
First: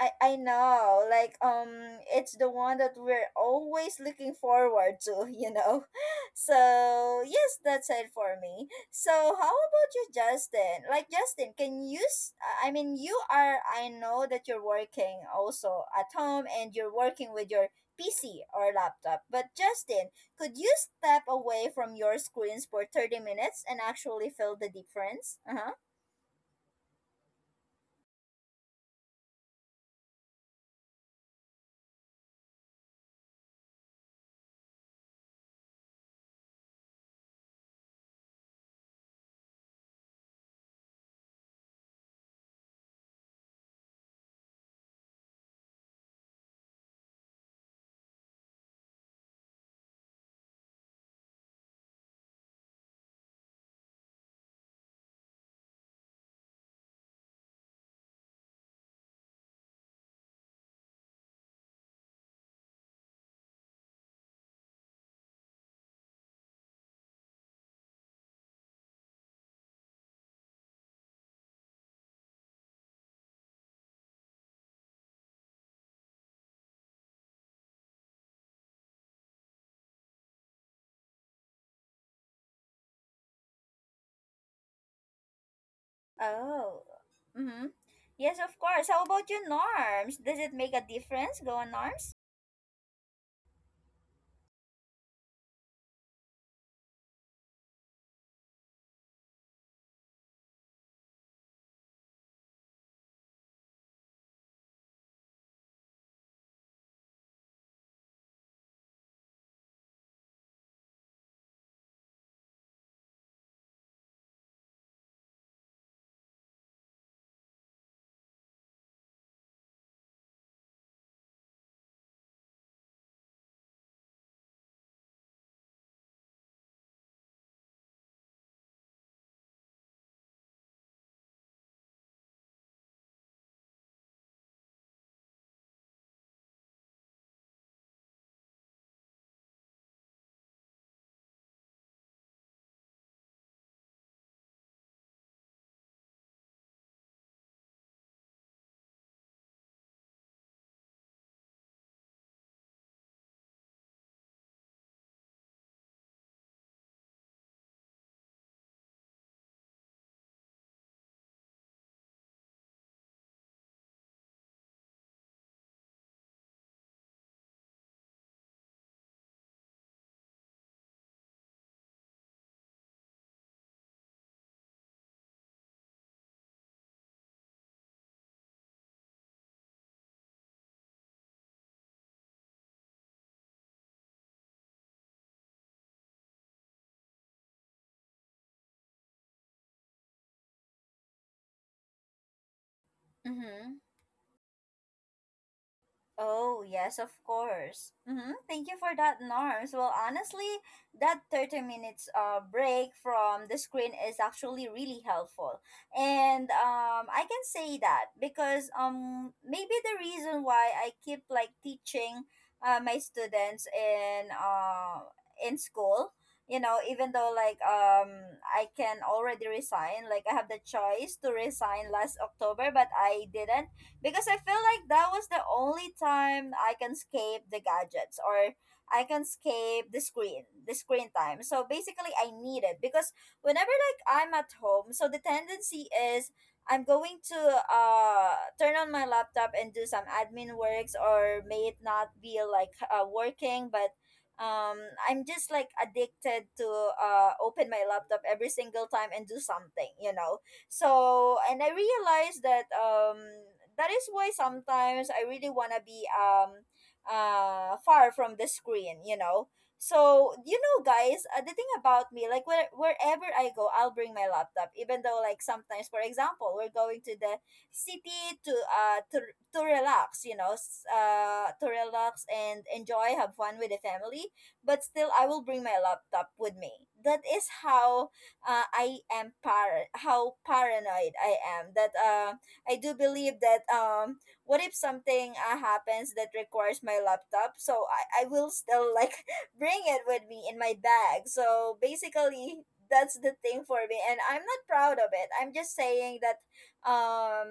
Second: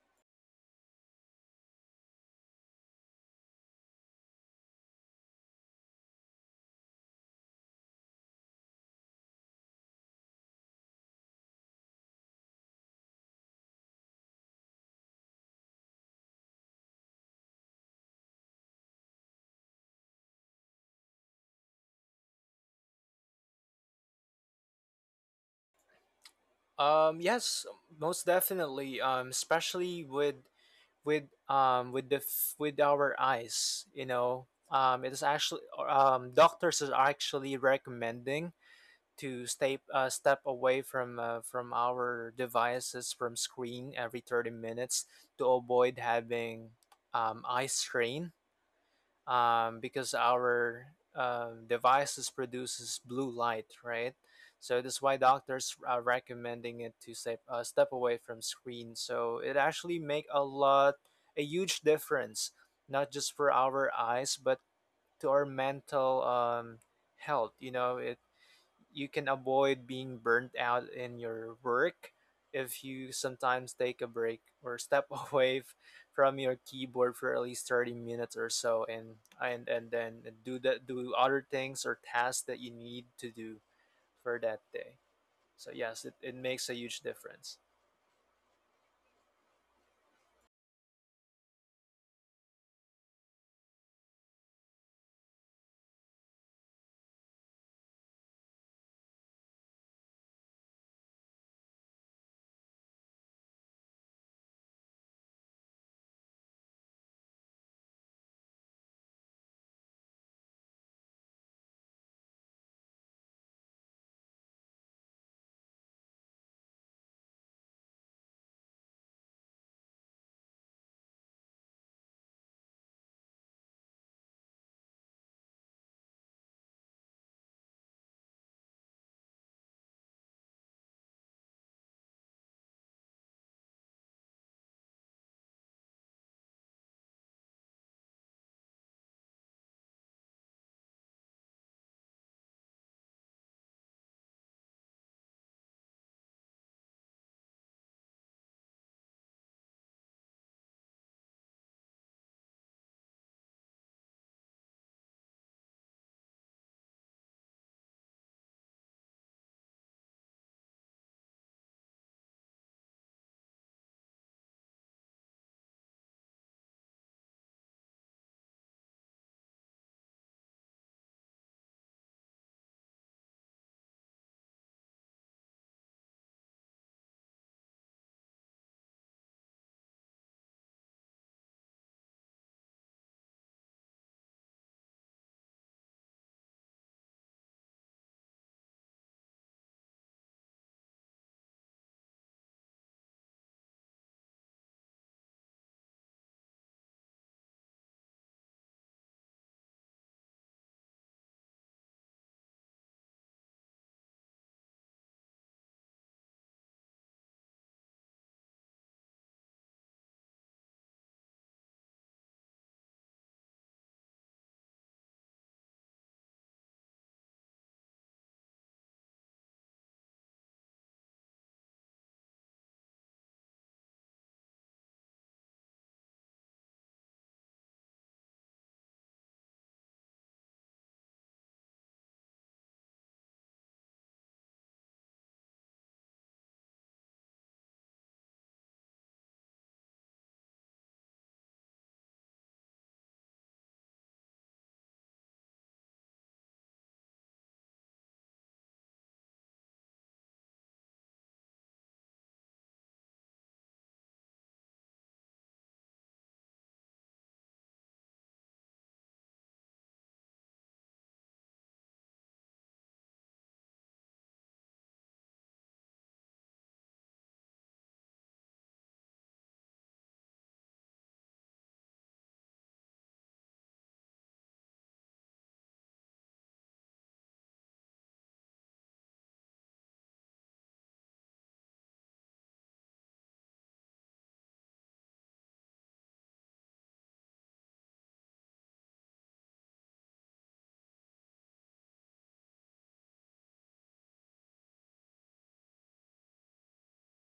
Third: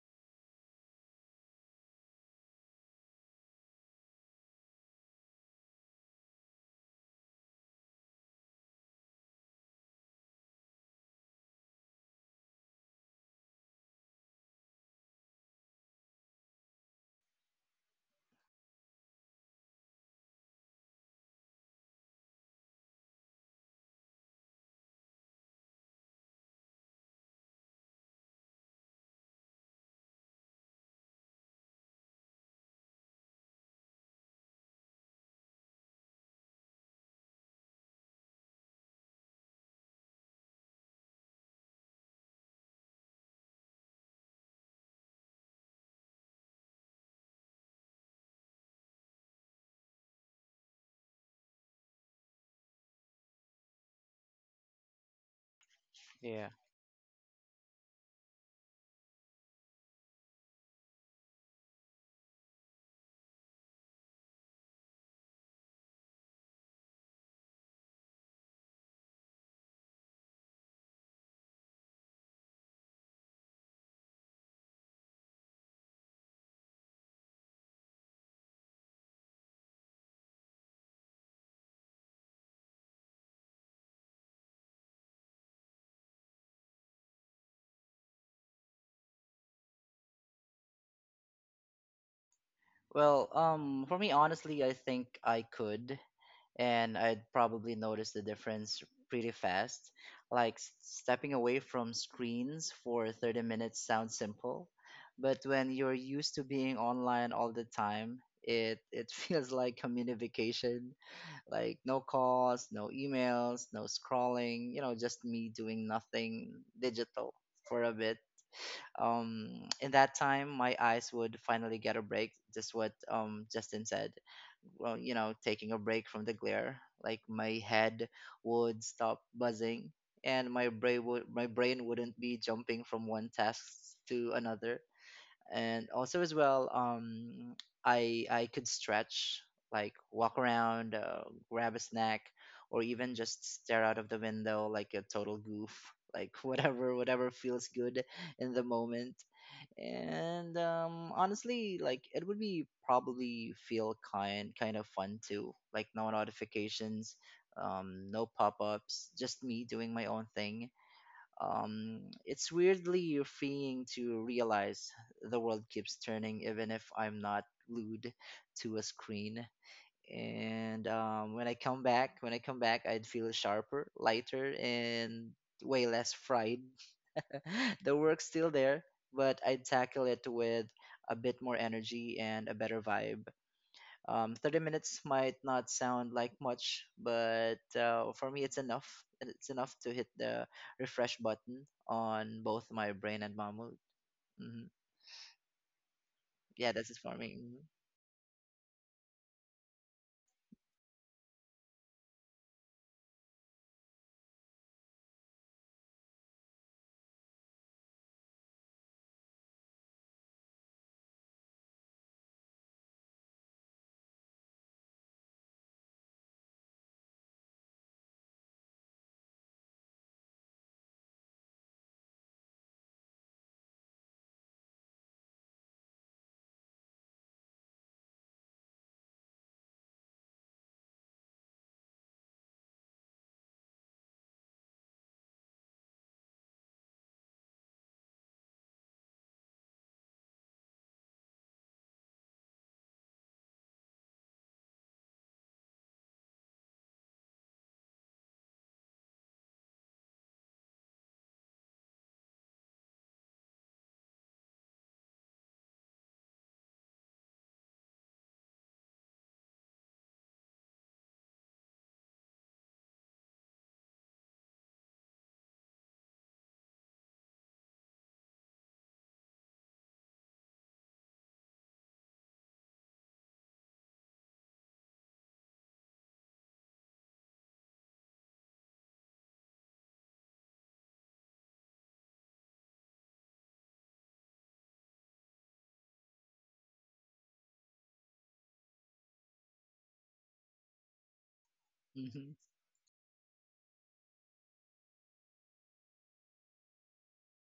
Speaker 1: I know. It's the one that we're always looking forward to, you know. So yes, that's it for me. So how about you, Justin? Like Justin, can you s- I mean, you are, I know that you're working also at home and you're working with your PC or laptop. But Justin, could you step away from your screens for 30 minutes and actually feel the difference? Uh-huh.
Speaker 2: Yes, most definitely. Especially with our eyes. You know it is actually Doctors are actually recommending to stay step away from our devices, from screen, every 30 minutes, to avoid having eye strain, because our devices produces blue light, right? So that's why doctors are
Speaker 3: Yeah.
Speaker 2: recommending it to step away from screen. So it actually make a huge difference, not just for our eyes, but to our mental health. You know, it you can avoid being burnt out in your work if you sometimes take a break, or step away from your keyboard for at least 30 minutes or so, and then do other things or tasks that you need to do for that day. So yes, it makes a
Speaker 1: Oh.
Speaker 2: huge difference.
Speaker 1: Mm-hmm. Yes, of course. How about you, Norms? Does it make a difference, go on Norms?
Speaker 3: Well, for me, honestly, I think I could, and I'd probably notice the difference pretty fast. Like, stepping away from screens for 30 minutes sounds simple, but when you're used to being online all the time, it feels like community. Like no calls, no emails, no scrolling, you know, just me doing nothing digital for a bit. In that time my eyes would finally get a break, just what, Justin said. Well, you know, taking a break from the glare, like my head would stop buzzing, and my brain wouldn't be jumping from one task to another. And also as well, I could stretch, like walk around, grab a snack, or even just stare out of the window like a total goof. Like whatever feels good in the moment. And, honestly, like it would be probably feel kind of fun too. Like no notifications, no pop-ups, just me doing my own thing. It's weirdly freeing to realize the world keeps turning even if I'm not glued to a screen. And, when I come back, I'd feel sharper, lighter, and way less fried. The work's still there, but I tackle it with a bit more energy and a better vibe. 30 minutes might not sound like much, but, for me, it's enough. It's enough to hit the refresh button on both my brain and my
Speaker 1: Mm-hmm.
Speaker 3: mood. hmm
Speaker 1: Oh,
Speaker 3: Yeah, that's
Speaker 1: yes,
Speaker 3: it
Speaker 1: of
Speaker 3: for me.
Speaker 1: course. Mm-hmm. Thank you for that, Norms. Well, honestly, that 30 minutes break from the screen is actually really helpful. And I can say that because maybe the reason why I keep like teaching my students in school, you know, even though like I can already resign, like I have the choice to resign last October, but I didn't because I feel like that was the only time I can escape the gadgets or I can escape the screen time. So basically, I need it because whenever like I'm at home, so the tendency is I'm going to uh turn on my laptop and do some admin works, or may it not be like working, but um I'm just like addicted to open my laptop every single time and do something, you know. So, and I realized that that is why sometimes I really want to be far from the screen, you know. So, you know guys, the thing about me, like wherever I go, I'll bring my laptop, even though like sometimes, for example, we're going to the city to to relax, you know, s- to relax and enjoy, have fun with the family, but still I will bring my laptop with me. That is how I am par- how paranoid I am that I do believe that what if something happens that requires my laptop. So I will still like bring it with me in my bag. So
Speaker 3: Mm-hmm.
Speaker 1: basically, that's the thing for me, and I'm not proud of it. I'm just saying that um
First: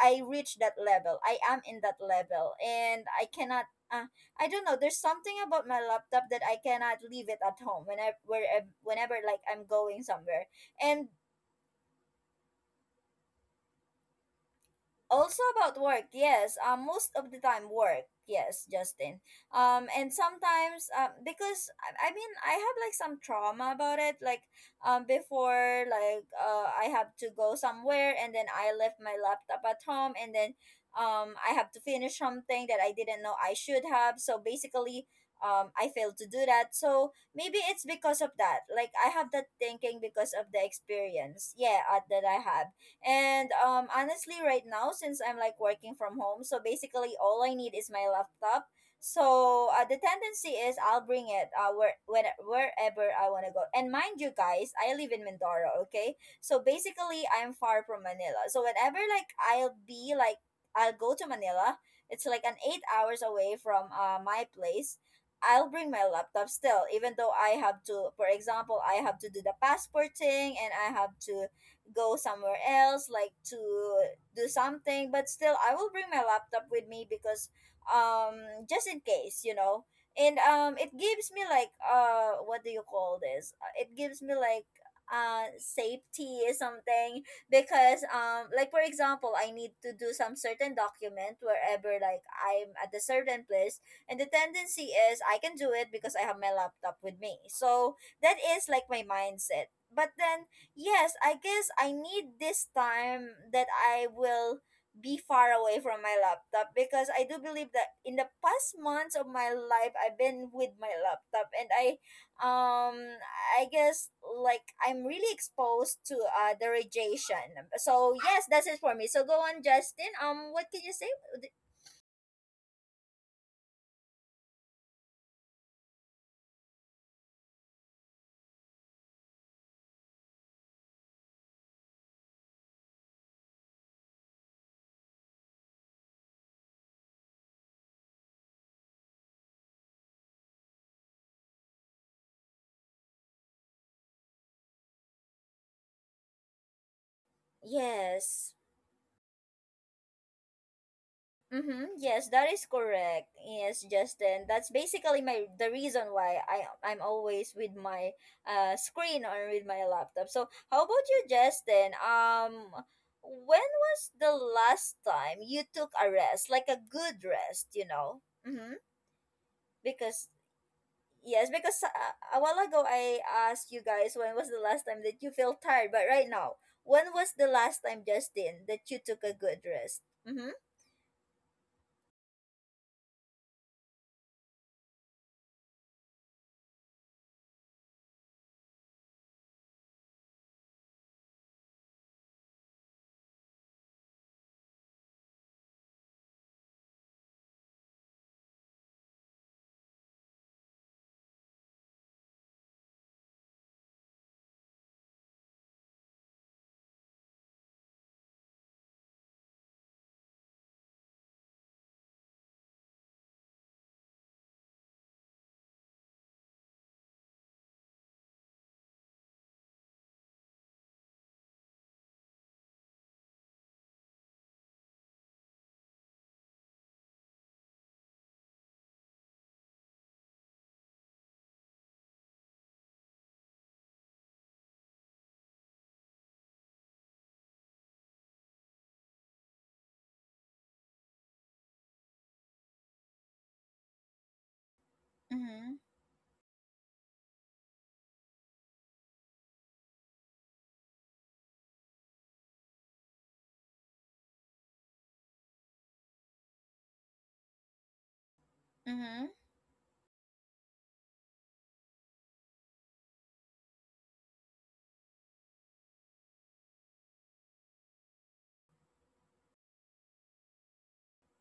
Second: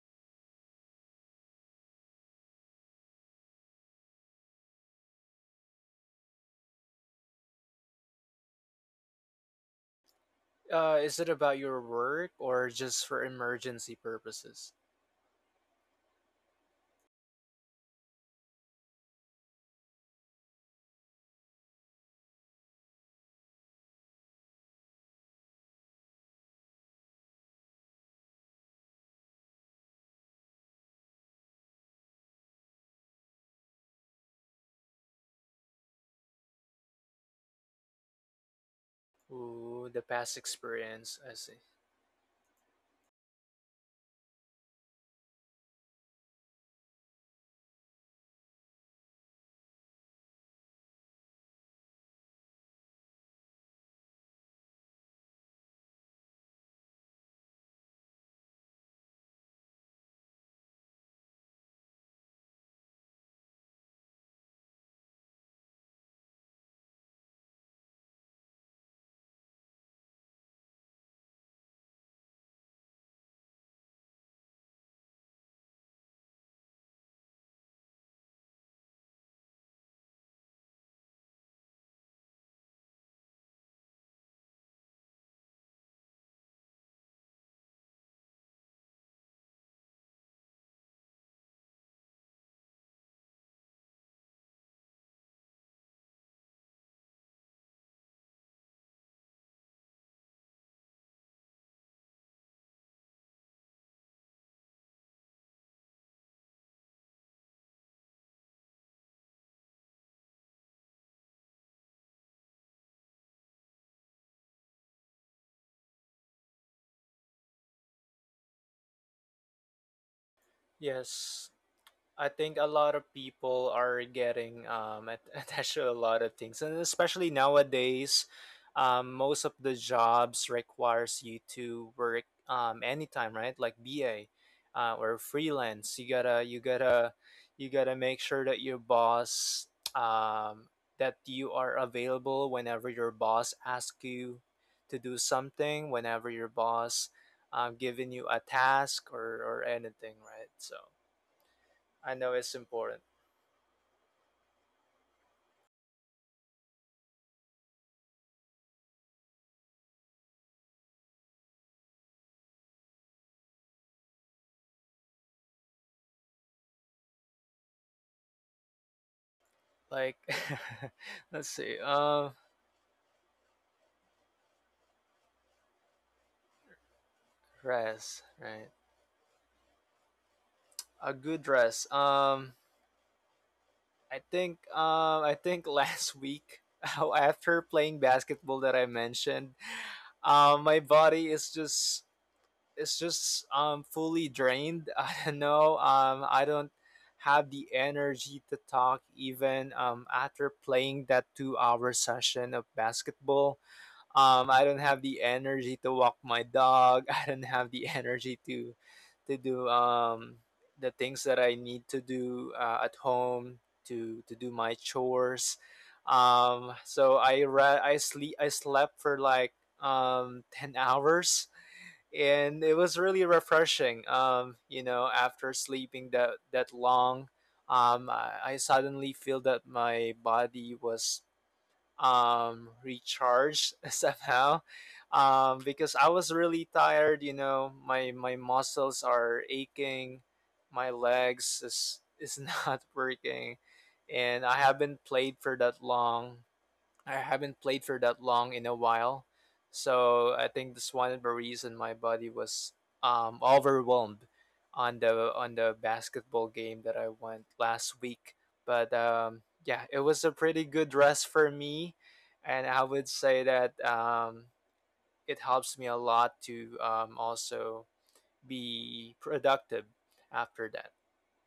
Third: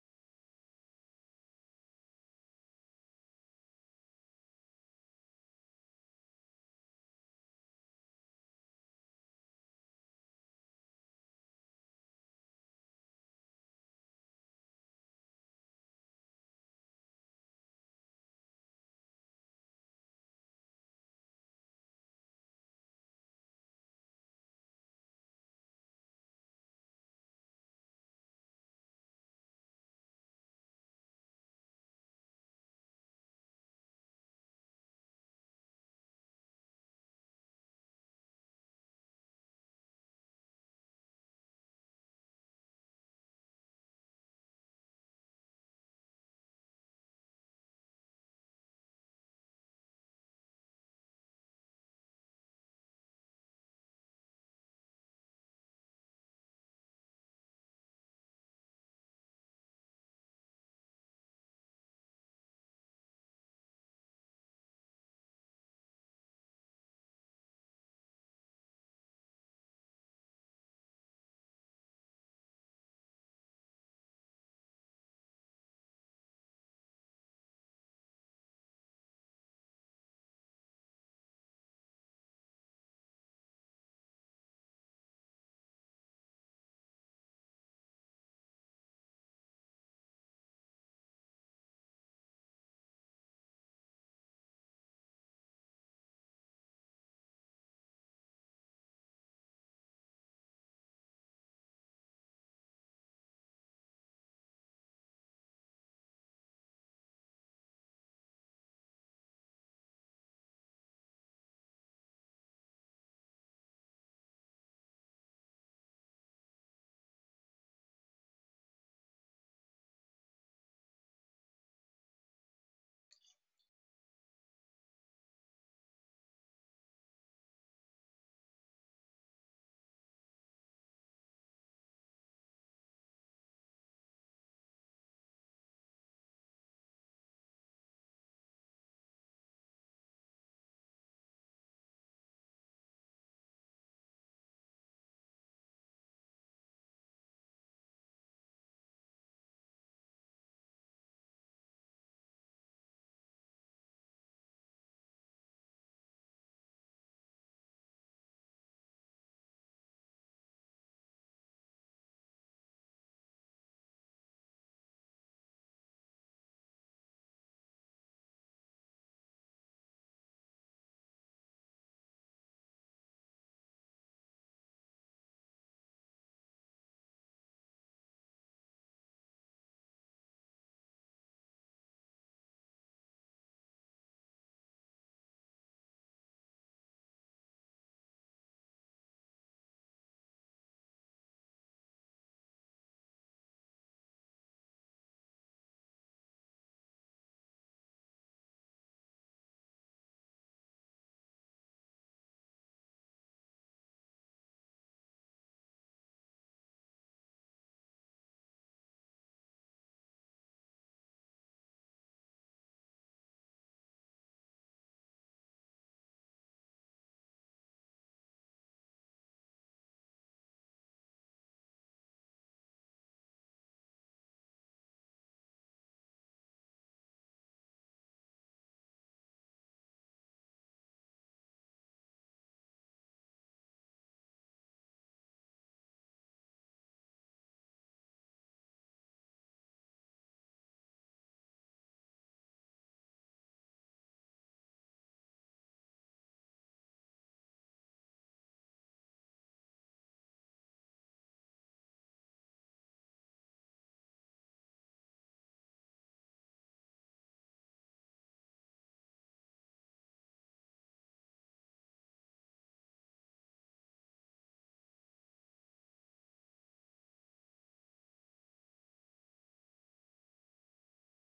Speaker 1: I reached that level, I am in that level, and I cannot uh, I don't know. There's something about my laptop that I cannot leave it at home whenever whenever like I'm going somewhere. And
Speaker 2: Is it about your work or just for emergency purposes?
Speaker 1: also about work, yes, most of the time work, yes Justin. And sometimes because I mean, I have like some trauma about it, like before, like I have to go somewhere and then I left my laptop at home and then I have to finish something that I didn't know I should have. So basically, I failed to do that. So maybe it's because of that, like I have that
Speaker 2: Ooh,
Speaker 1: thinking
Speaker 2: the
Speaker 1: because
Speaker 2: past
Speaker 1: of the
Speaker 2: experience. I
Speaker 1: experience,
Speaker 2: see.
Speaker 1: yeah, that I have. And honestly, right now, since I'm like working from home, so basically all I need is my laptop. So the tendency is I'll bring it wherever I want to go. And mind you, guys, I live in Mindoro, okay? So basically, I'm far from Manila. So whenever like I'll be like, I'll go to Manila, it's like an 8 hours away from my place. I'll bring my laptop still, even though I have to, for example, I have to do the passport thing and I have to go somewhere else like to do something, but still I will bring my laptop with me because um just in case, you know. And it gives me like what do you call this? It gives me like safety or something, because like for example, I need to do some certain document wherever, like I'm at a certain place, and the tendency is I can do it because I have my laptop with me. So that is like my mindset. But then yes, I guess I need this time that I will be far away from my laptop, because I do believe that in the past months of my life, I've been with my laptop. And um I guess like I'm really exposed to the radiation. So yes, that's it for me. So go on Justin. What can you say?
Speaker 2: Yes. I think a lot of people are getting attached to a lot of things, and especially nowadays, most of the jobs requires you to work anytime, right? Like BA or freelance. You gotta make sure that um, that you are available whenever your boss asks you to do something, whenever your boss giving you a
Speaker 1: Yes.
Speaker 2: task or anything, right? So.
Speaker 1: Mm-hmm.
Speaker 2: I know
Speaker 1: Yes,
Speaker 2: it's
Speaker 1: that is
Speaker 2: important.
Speaker 1: correct. Yes, Justin. That's basically my, the reason why I'm always with my screen or with my laptop. So how about you, Justin? When was the last time you took a rest, like a good rest? You know. Mm-hmm.
Speaker 2: Like,
Speaker 1: Because
Speaker 2: let's
Speaker 1: yes,
Speaker 2: see.
Speaker 1: because a while ago I asked you guys when was the last time that you felt tired, but right now, when was the last time,
Speaker 2: Rest, right?
Speaker 1: Justin, that you took a good rest? Mm-hmm.
Speaker 2: A good rest. I think last week, how after playing basketball that I mentioned, my body is just fully drained. I don't know. I don't have the energy to talk even after playing that 2-hour session of basketball. I don't have the energy to walk my dog. I don't have the energy to do the things that I need to do at home, to do my chores. So I re- I sleep I slept for like 10 hours, and it was really refreshing. After sleeping that long, I suddenly feel that my body was recharge somehow, because I was really tired. You know, my muscles are aching, my legs is not working, and I haven't played for
Speaker 1: Mm-hmm.
Speaker 2: that long. I haven't played for that long in a while. So I think that's one of the reason my body was overwhelmed on the basketball game that I went last week. But
Speaker 1: Mm-hmm.
Speaker 2: yeah, it was a pretty good rest for me, and I would say that it helps me a lot to also be productive after that.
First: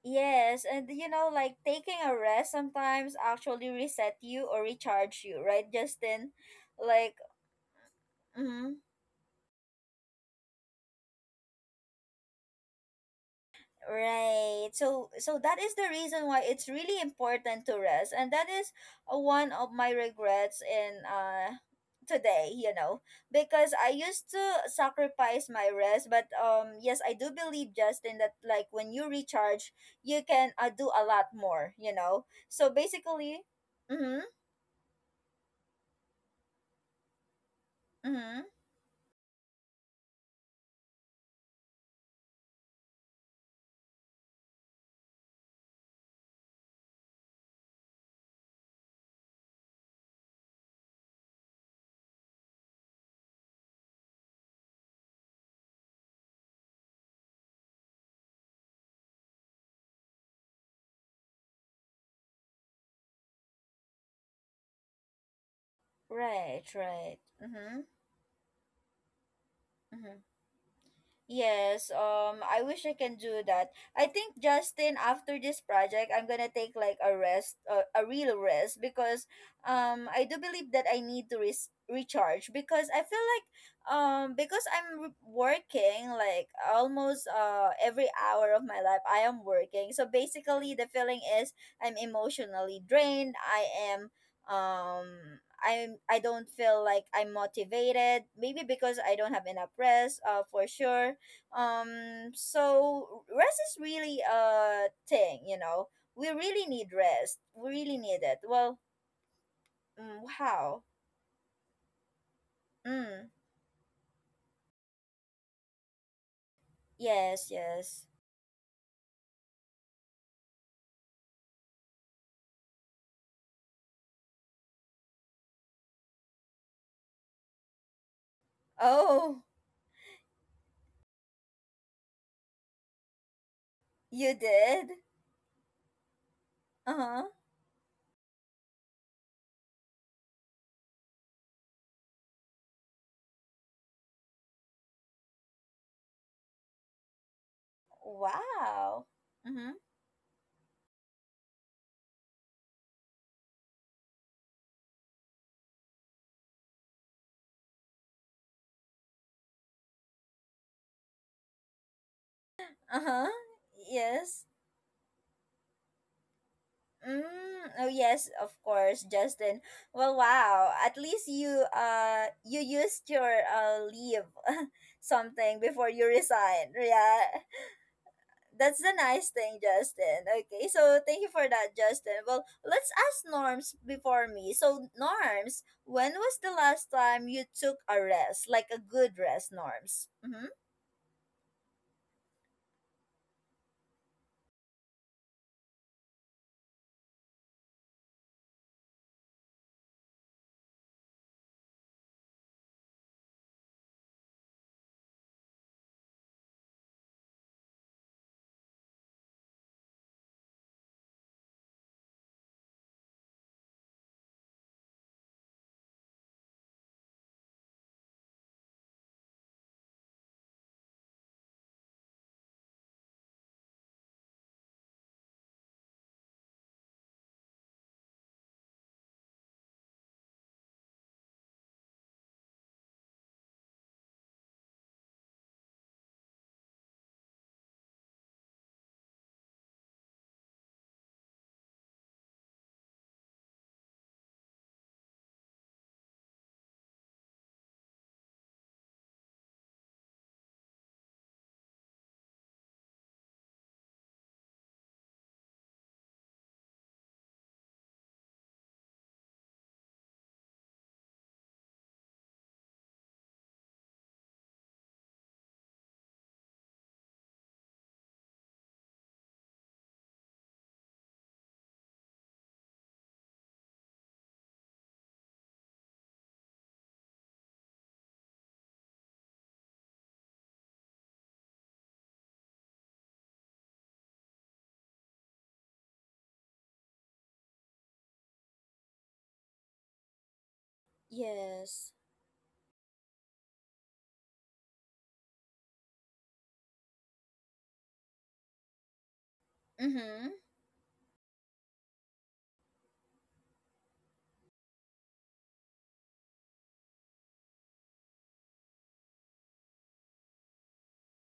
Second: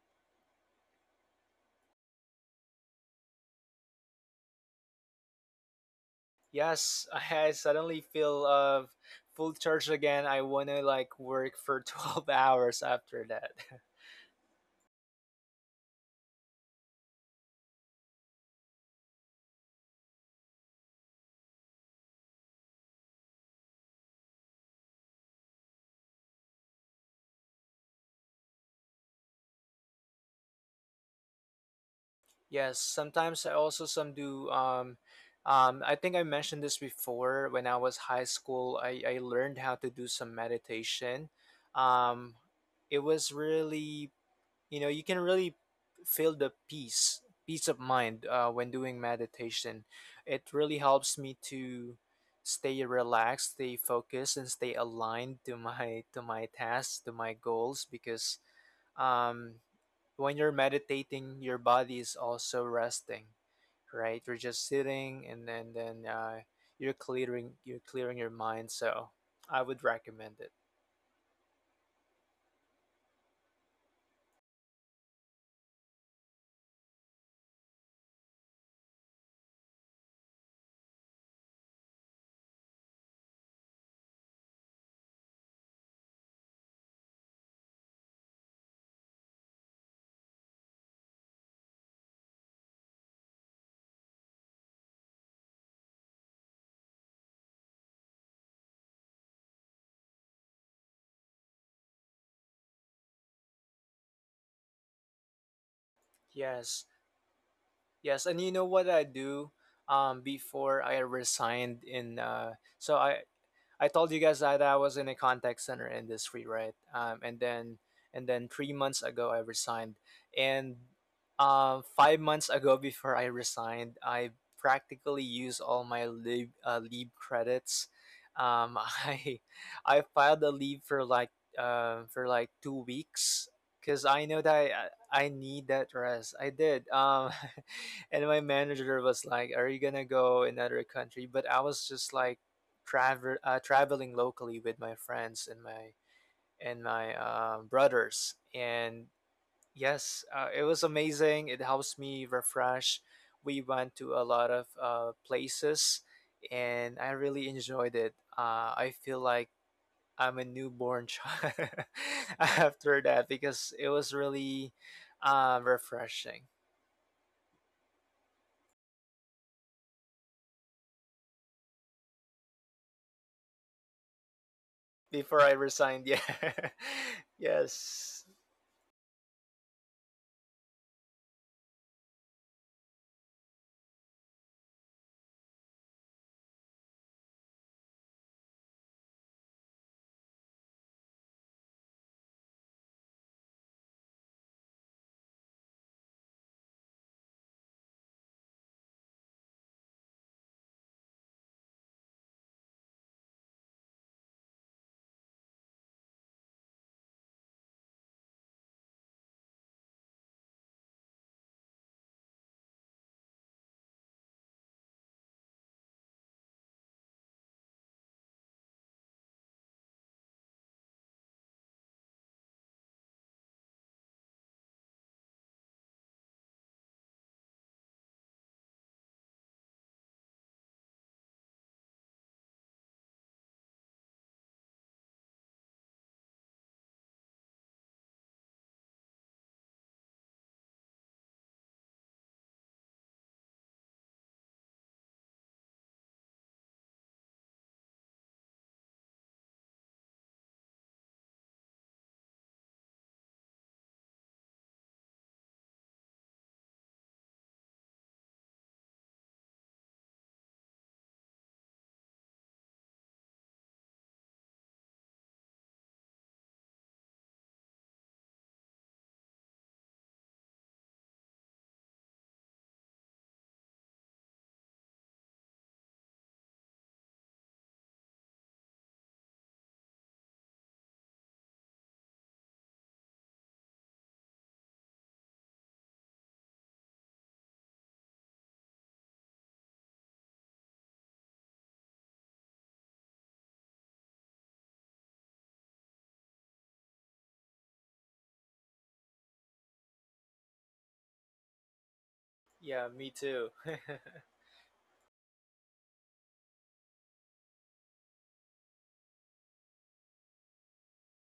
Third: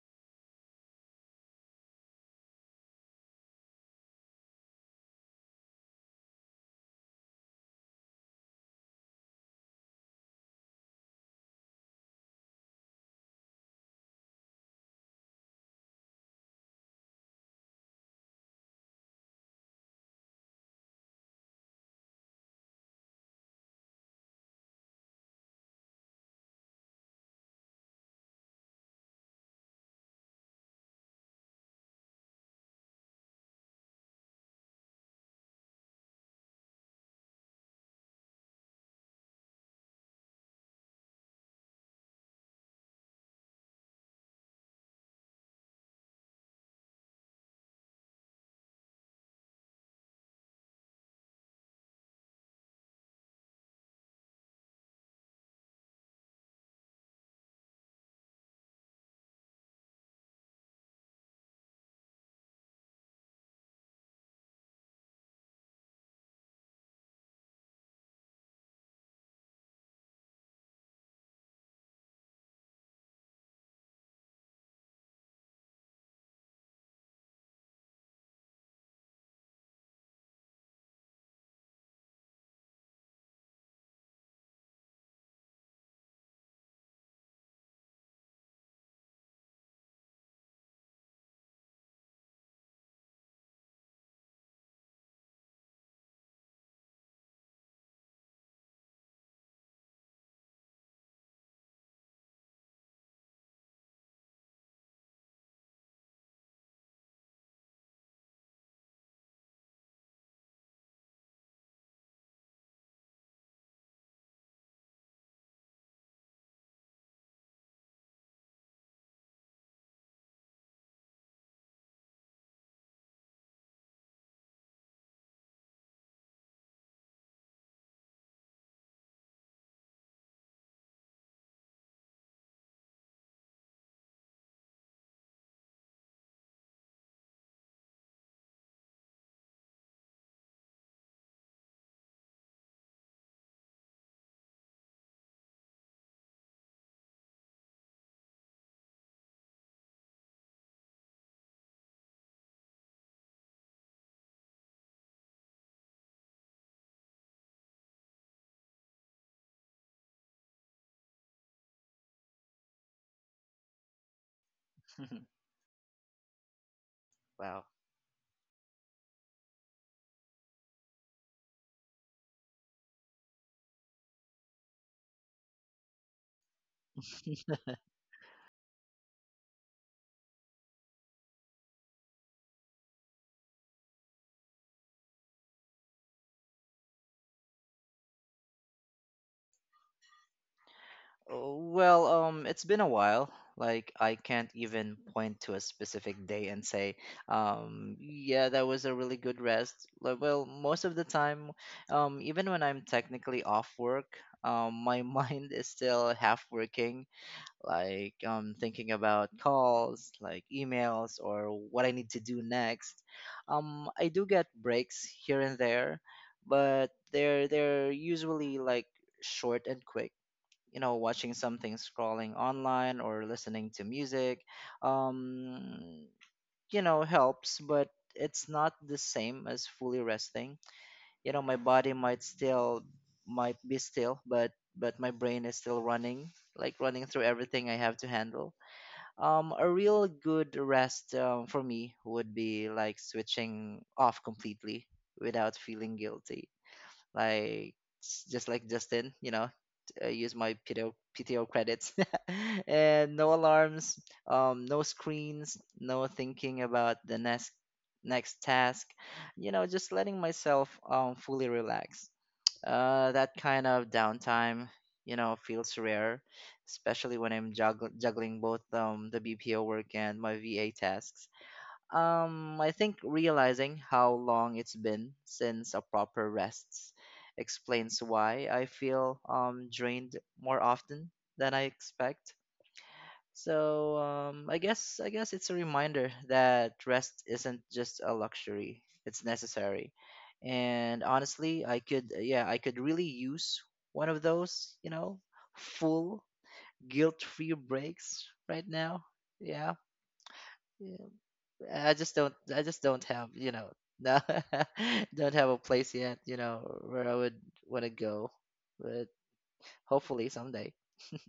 Speaker 1: Yes, and you know, like taking a rest sometimes actually reset you or recharge you, right, Justin?
Speaker 2: Yes,
Speaker 1: Like,
Speaker 2: I suddenly feel
Speaker 1: mm,
Speaker 2: of full charge again. I wanna like work for 12 hours after that.
Speaker 1: right. So, so that is the reason why it's really important to rest. And that is one of my regrets in today. You know, because I used to sacrifice my rest, but yes, I do believe Justin that like when you recharge, you can do a lot more. You know,
Speaker 2: Yes,
Speaker 1: so
Speaker 2: sometimes I
Speaker 1: basically,
Speaker 2: also some
Speaker 1: mm-hmm,
Speaker 2: do I think I mentioned this before. When I was high
Speaker 1: mm-hmm.
Speaker 2: school, I learned how to do some meditation. Um it was really, you can really feel the peace of mind when doing meditation. It really helps me to stay relaxed, stay focused, and stay aligned to my tasks, to my goals, because um, when you're meditating your body is also resting, right? You're just sitting, and then
Speaker 1: Right,
Speaker 2: you're
Speaker 1: right.
Speaker 2: clearing you're
Speaker 1: Mm-hmm.
Speaker 2: clearing your mind. So I would recommend
Speaker 1: Mm-hmm.
Speaker 2: it.
Speaker 1: Yes, I wish I can do that. I think Justin, after this project, I'm gonna take like a rest, a real rest, because I do believe that I need to res- recharge, because I feel like because I'm re- working like almost every hour of my life, I am working. So basically, the feeling is I'm emotionally drained. I am um. I'm, I don't feel like I'm motivated. Maybe because I don't have enough rest. For sure so rest is really a thing, you know. We really
Speaker 2: Yes.
Speaker 1: need rest, we really
Speaker 2: Yes, and
Speaker 1: need
Speaker 2: you
Speaker 1: it.
Speaker 2: know what
Speaker 1: Well,
Speaker 2: I do,
Speaker 1: mm,
Speaker 2: before
Speaker 1: wow.
Speaker 2: I resigned in so
Speaker 1: Mm,
Speaker 2: I told you guys that I was in a contact center industry, right? And
Speaker 1: yes,
Speaker 2: then
Speaker 1: yes.
Speaker 2: and then 3 months ago I resigned, and 5 months ago before I resigned, I practically used all my leave leave credits. Um, I
Speaker 1: Oh,
Speaker 2: I filed a leave for like 2 weeks because I know
Speaker 1: you
Speaker 2: that
Speaker 1: did.
Speaker 2: I need that rest. I did.
Speaker 1: Uh-huh.
Speaker 2: And my manager was like, "Are you gonna go another country?" But I was just like travel traveling locally with my friends and my brothers and
Speaker 1: Wow. Mm-hmm.
Speaker 2: yes, it was amazing. It helps me refresh. We went to a lot of places, and I really enjoyed it. I feel like I'm a newborn child after
Speaker 1: Uh-huh.
Speaker 2: that because it was
Speaker 1: Yes.
Speaker 2: really refreshing.
Speaker 3: Wow.
Speaker 1: Mm, oh yes, of course Justin. Well, wow, at least you you used your leave
Speaker 2: Before I
Speaker 1: something before
Speaker 2: resigned,
Speaker 1: you
Speaker 2: yeah.
Speaker 1: resigned, yeah.
Speaker 2: Yes.
Speaker 1: That's the nice thing, Justin. Okay, so thank you for that, Justin. Well, let's ask Norms before me. So Norms, when was the last time you took a rest, like a good rest, Norms? Mm-hmm.
Speaker 3: Oh, well, it's been a while. Like I can't even point to a specific day and say, yeah, that was a really good rest. Like, well, most of the time, even when I'm technically off work, my mind is still half working, like, thinking about calls, like emails, or what I need to do next. I do get breaks here and there, but they're usually like short and quick, you know, watching something, scrolling online, or listening to music. um you know, helps, but it's not the same as fully resting. You know, my body might be still, but my brain is still running, like running through everything I have to handle. A real good rest, for me would be like switching off completely without feeling guilty. Like, just like Justin, you know, use my PTO credits, and no alarms, no screens, no thinking about the next task, you know, just letting myself, fully relax. That kind of downtime, you know, feels rare, especially when I'm juggling both, the BPO work and my VA tasks. I think realizing how long it's been since a proper rests explains why I feel, drained more often than I expect. So, I guess it's a reminder that rest isn't just a luxury; it's necessary. And honestly,
Speaker 1: Yes.
Speaker 3: I could really use one of those, you know, full guilt-free breaks right now. Yeah.
Speaker 1: Mm-hmm.
Speaker 3: Yeah. I just
Speaker 2: Yeah,
Speaker 3: don't
Speaker 2: me
Speaker 3: have,
Speaker 2: too.
Speaker 3: you know. No, don't have a place yet, you know, where I would want to go. But hopefully someday.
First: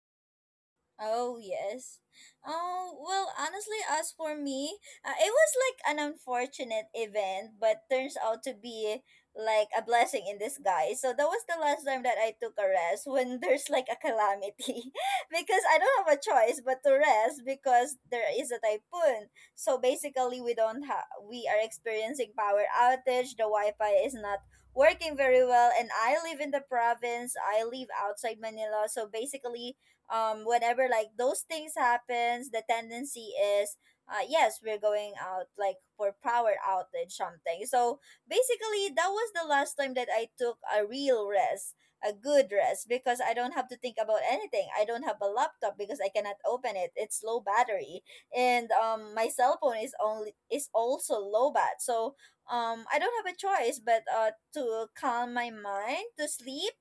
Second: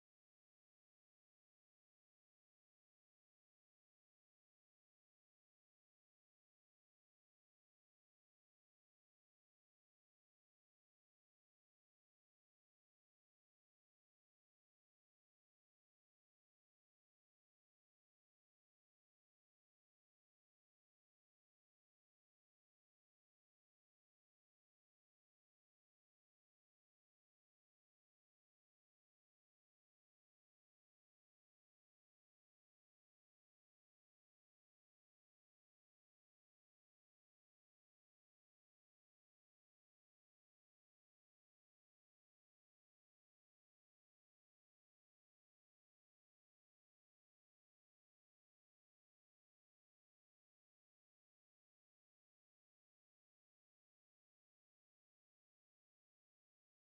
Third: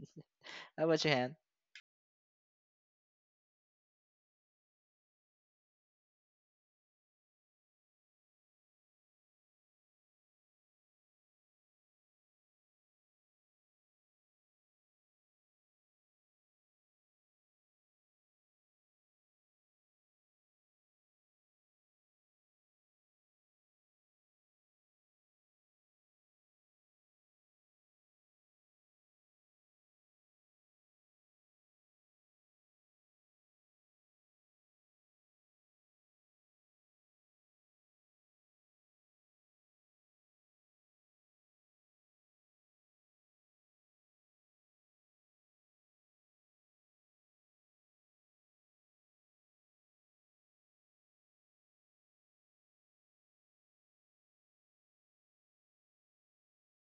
Speaker 3: How about you, Han?
Speaker 1: Oh, yes. Oh, well, honestly, as for me, it was like an unfortunate event, but turns out to be like a blessing in disguise. So that was the last time that I took a rest when there's like a calamity. Because I don't have a choice but to rest, because there is a typhoon. So basically, we don't have we are experiencing power outage, the Wi-Fi is not working very well, and I live in the province. I live outside Manila. So basically, whenever like those things happens, the tendency is yes, we're going out like for power outage something. So basically, that was the last time that I took a real rest, a good rest, because I don't have to think about anything. I don't have a laptop because I cannot open it, it's low battery. And my cell phone is only is also low bat. So I don't have a choice but to calm my mind, to sleep.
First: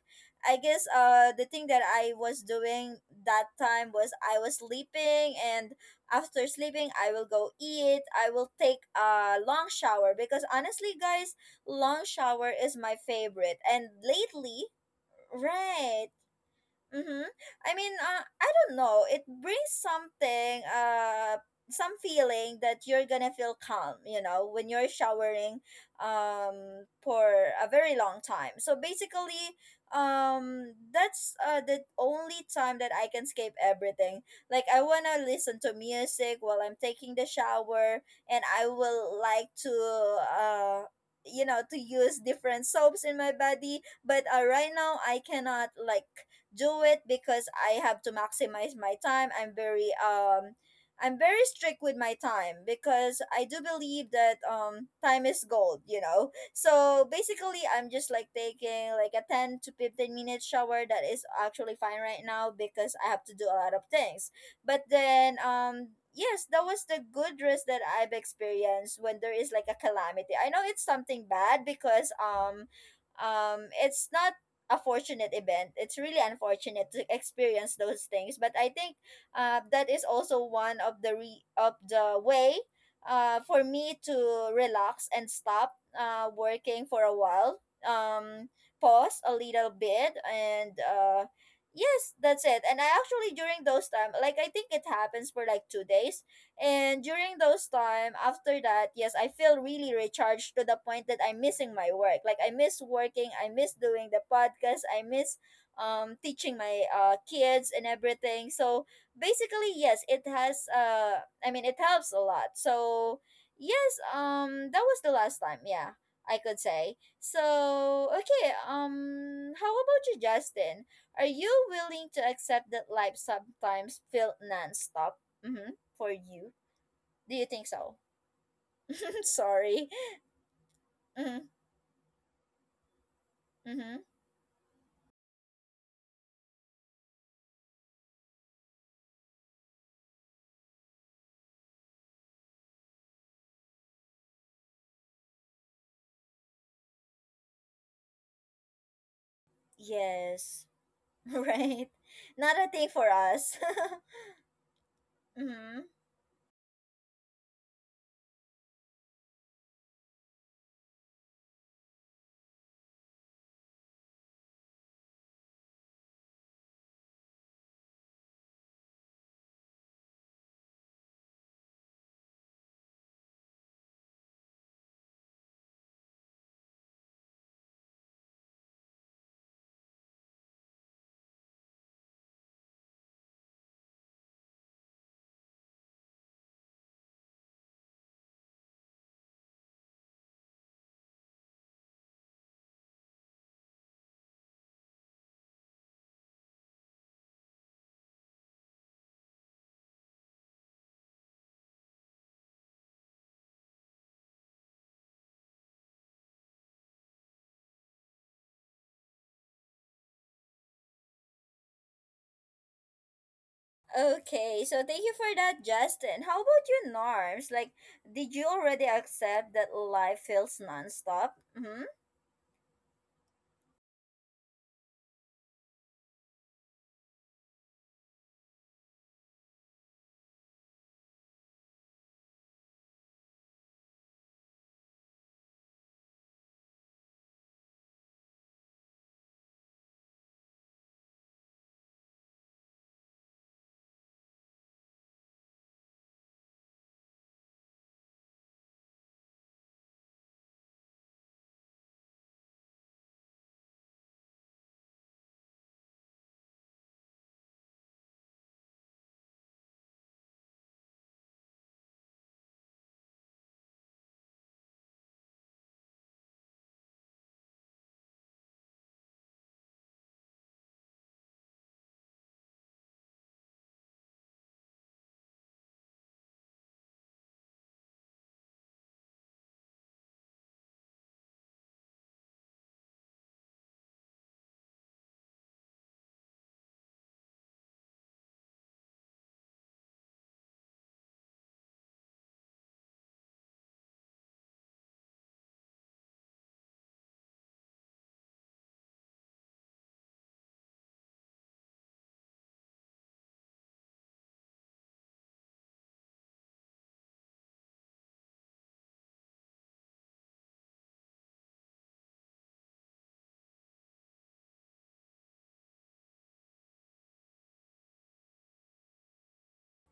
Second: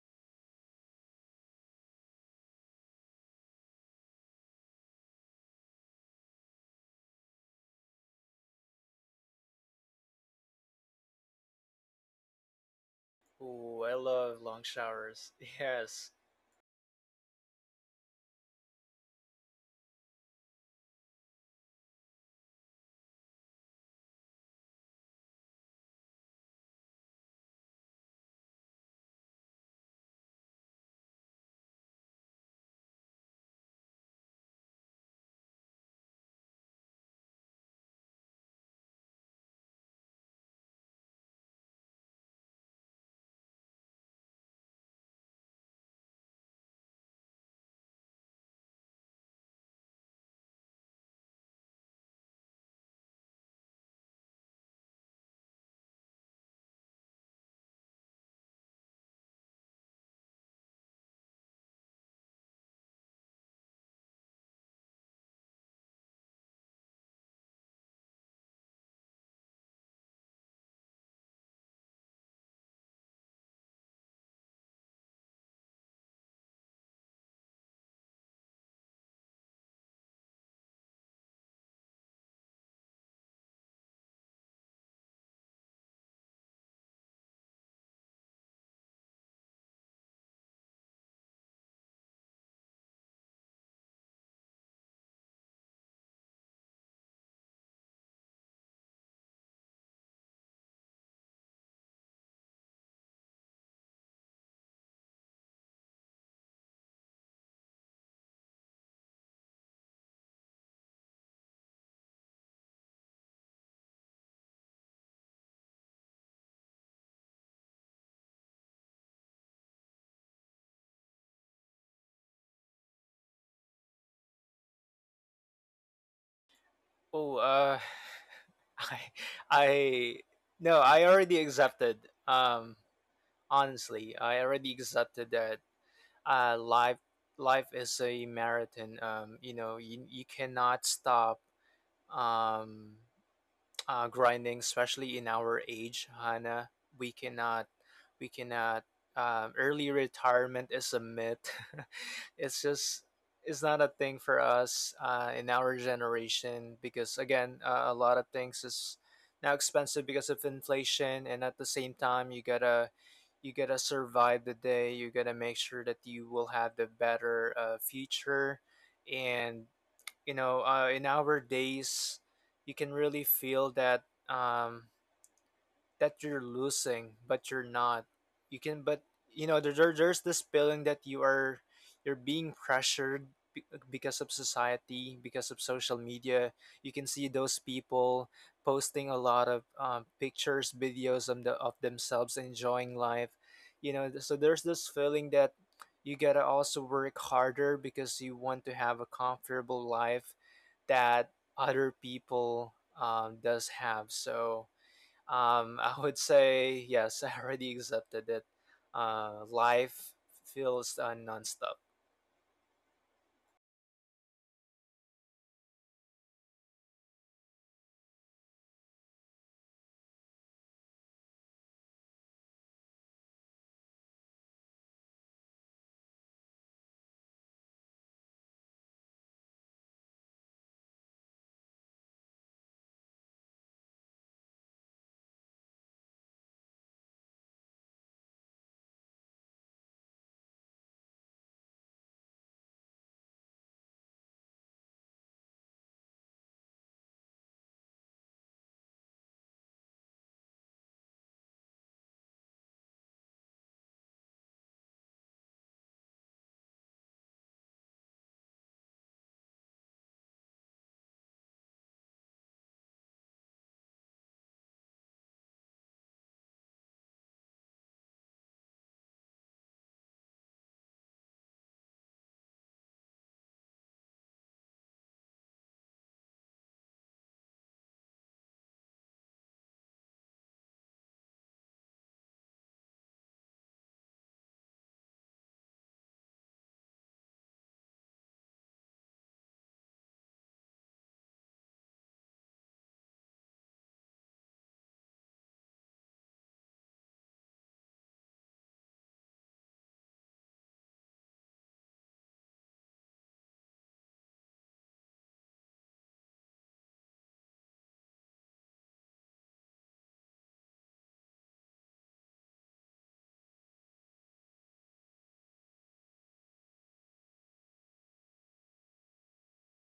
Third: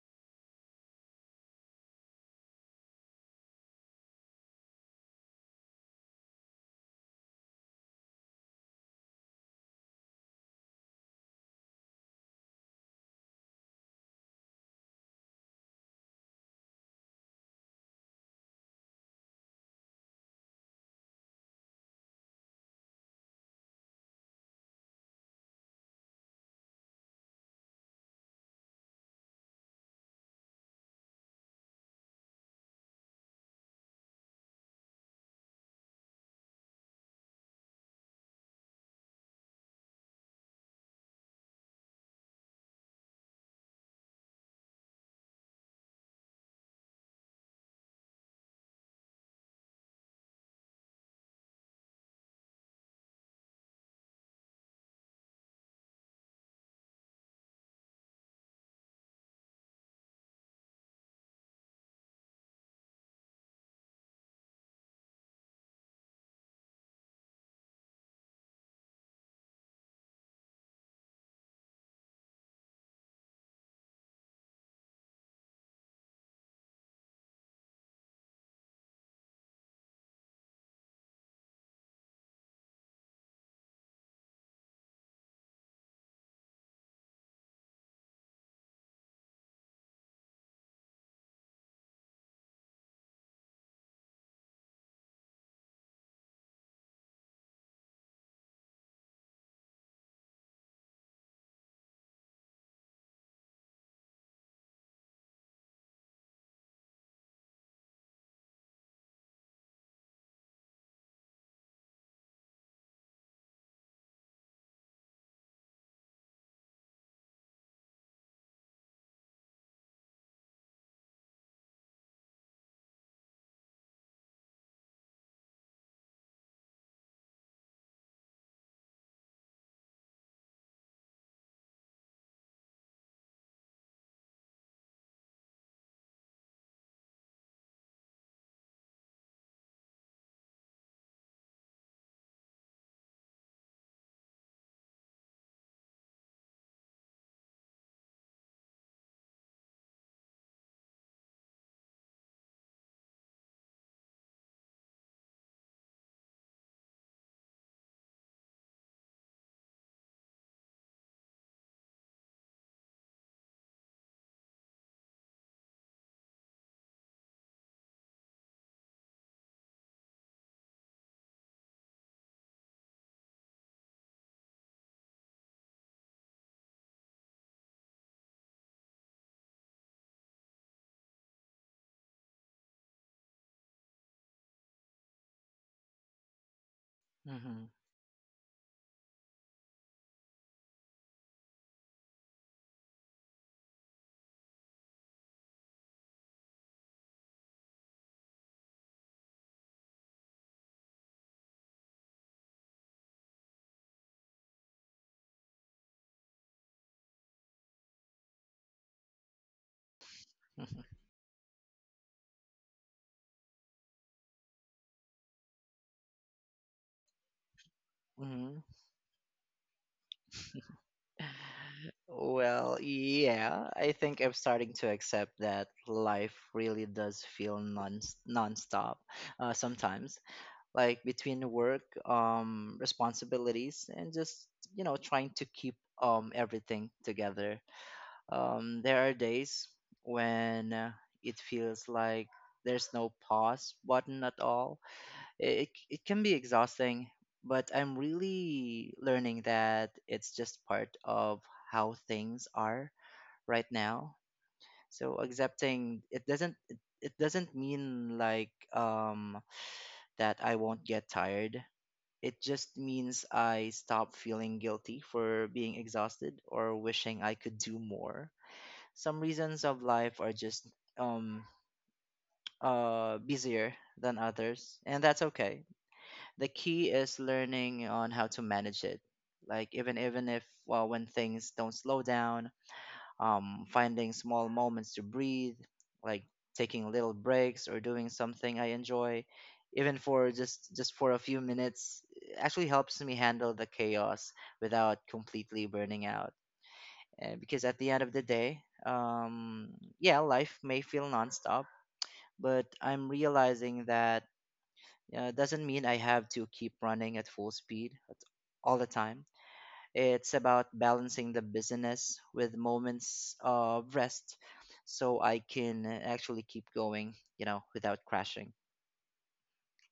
Speaker 1: I guess the thing that I was doing that time was I was sleeping, and after sleeping I will go eat. I will take a long shower, because honestly guys, long shower is my favorite.
Speaker 2: Oh,
Speaker 1: And
Speaker 2: I love long
Speaker 1: lately,
Speaker 2: showers.
Speaker 1: right.
Speaker 2: Yes.
Speaker 1: Mm-hmm. I mean, I don't know. It brings something, some feeling that you're gonna feel calm, you know, when you're showering, for a very long time. So basically, that's the only time that I can escape everything. Like I wanna listen to music while I'm taking the shower, and I will like to, uh, you know, to use different soaps in my body. But right now, I cannot like do it because I have to maximize my time. I'm very strict with my time because I do believe that time is gold, you know. So basically I'm just like taking like a 10 to 15 minute shower that is actually fine right now because I have to do a lot of things. But then yes, that was the good risk that I've experienced when there is like a calamity. I know it's something bad because it's not a fortunate event. It's really unfortunate to experience those things, but I think that is also one of the way for me to relax and stop working for a while. Um, pause a little bit and yes, that's it. And I actually during those time, like I think it happens for like 2 days. And during those time, after that, yes, I feel really recharged to the point that I'm missing my work. Like I miss working, I miss doing the podcast, I miss teaching my kids and everything. So basically, yes, it has I mean it helps a lot. So yes, that was the last time, yeah, I could say. So okay, how about you, Justin? Are you willing to accept that life sometimes felt non-stop? Mm-hmm. For you. Do
Speaker 2: Oh,
Speaker 1: you think so?
Speaker 2: I,
Speaker 1: Sorry.
Speaker 2: I, no, I already
Speaker 1: Mm-hmm.
Speaker 2: accepted. Um,
Speaker 1: Mm-hmm.
Speaker 2: honestly, I already accepted that. Uh, life, life is a marathon. You know, you cannot stop. Um, grinding, especially in our age, Hannah. We cannot, we cannot. Early
Speaker 1: Yes.
Speaker 2: retirement is a myth.
Speaker 1: Right. Not
Speaker 2: It's
Speaker 1: a thing
Speaker 2: just,
Speaker 1: for us.
Speaker 2: it's not a thing for us in our
Speaker 1: Mm-hmm.
Speaker 2: generation because again, a lot of things is now expensive because of inflation, and at the same time, you gotta survive the day. You gotta make sure that you will have the better future, and you know in our days you can really feel that um, that you're losing but you're not. You can, but you know there's this feeling that you are, you're being pressured because of society, because of social media. You can see those
Speaker 3: hmm
Speaker 2: people posting a lot of pictures, videos of, of themselves enjoying life, you know. So there's this feeling that you gotta also work harder because you want to have a comfortable life that other people does have. So I would say yes. I already accepted it. Life feels nonstop.
Speaker 1: Okay. So thank you for that, Justin. How about you, Norms? Like, did you
Speaker 3: hmm
Speaker 1: already accept that life feels nonstop? Mm-hmm.
Speaker 3: Well, yeah, I think I'm starting to accept that life really does feel nonstop, sometimes, like between work, responsibilities, and just, you know, trying to keep, everything together. There are days when, it feels like there's no pause button at all. It can be exhausting, but I'm really learning that it's just part of how things are right now. So accepting it it doesn't mean like, that I won't get tired. It just means I stop feeling guilty for being exhausted or wishing I could do more. Some reasons of life are just um busier than others, and that's okay. The key is learning on how to manage it. Like even even if well, when things don't slow down, finding small moments to breathe, like taking little breaks or doing something I enjoy, even for just for a few minutes, actually helps me handle the chaos without completely burning out. And because at the end of the day, um yeah, life may feel nonstop, but I'm realizing that doesn't mean I have to keep running at full speed all the time. It's about balancing the business with moments of rest, so I can actually keep going without crashing.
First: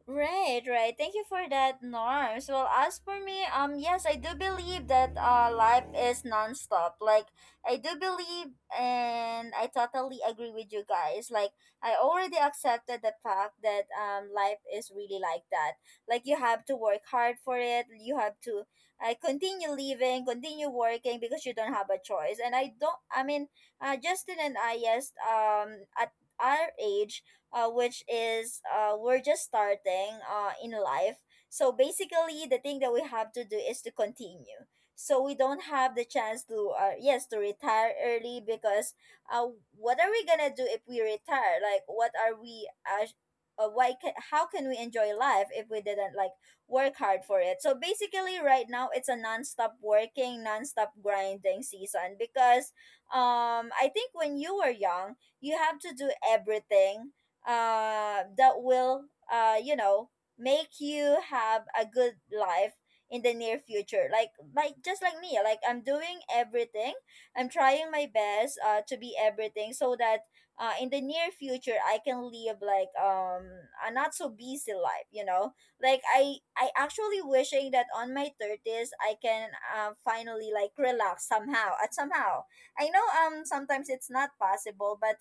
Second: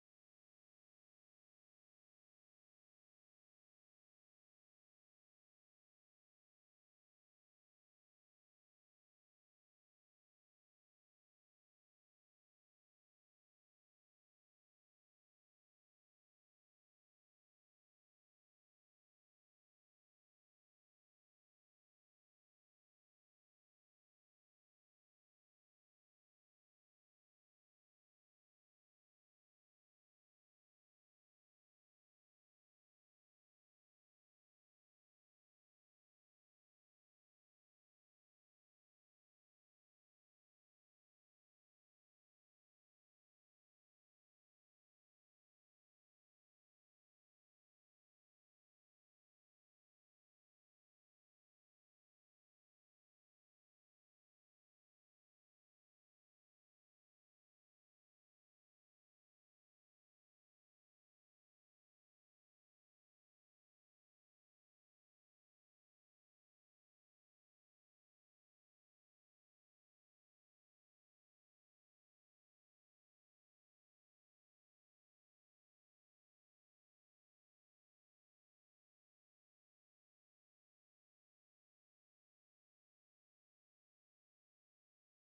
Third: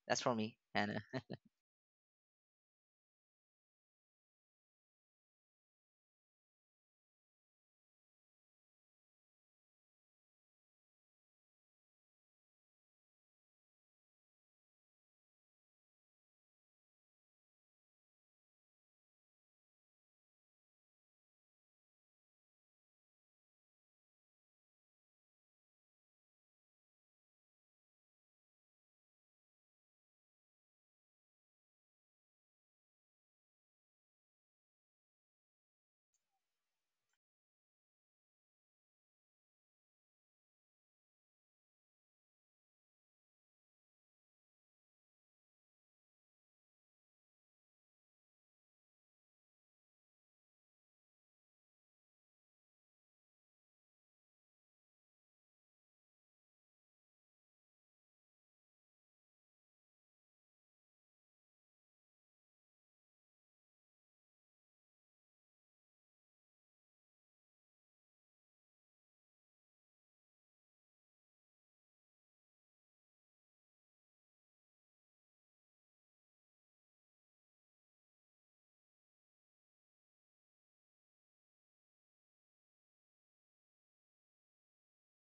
Speaker 3: That's for me,
Speaker 1: Right, right.
Speaker 3: Hannah.
Speaker 1: Thank you for that, Norms. Well, as for me, yes, I do believe that life is nonstop. Like, I do believe, and I totally agree with you guys. Like, I already accepted the fact that life is really like that. Like, you have to work hard for it. You have to continue living, continue working because you don't have a choice. And I don't. I mean, Justin and I, yes, at our age which is we're just starting in life. So basically, the thing that we have to do is to continue. So we don't have the chance to, yes, to retire early because uh, what are we gonna do if we retire? Like, what are we? Why? How can we enjoy life if we didn't like work hard for it? So basically, right now it's a non-stop working, non-stop grinding season because I think when you were young, you have to do everything that will, you know, make you have a good life in the near future. Like just like me, like I'm doing everything. I'm trying my best to be everything so that in the near future I can live like a not so busy life. You know, like I actually wishing that on my 30s I can finally like relax somehow. At somehow I know sometimes it's not possible, but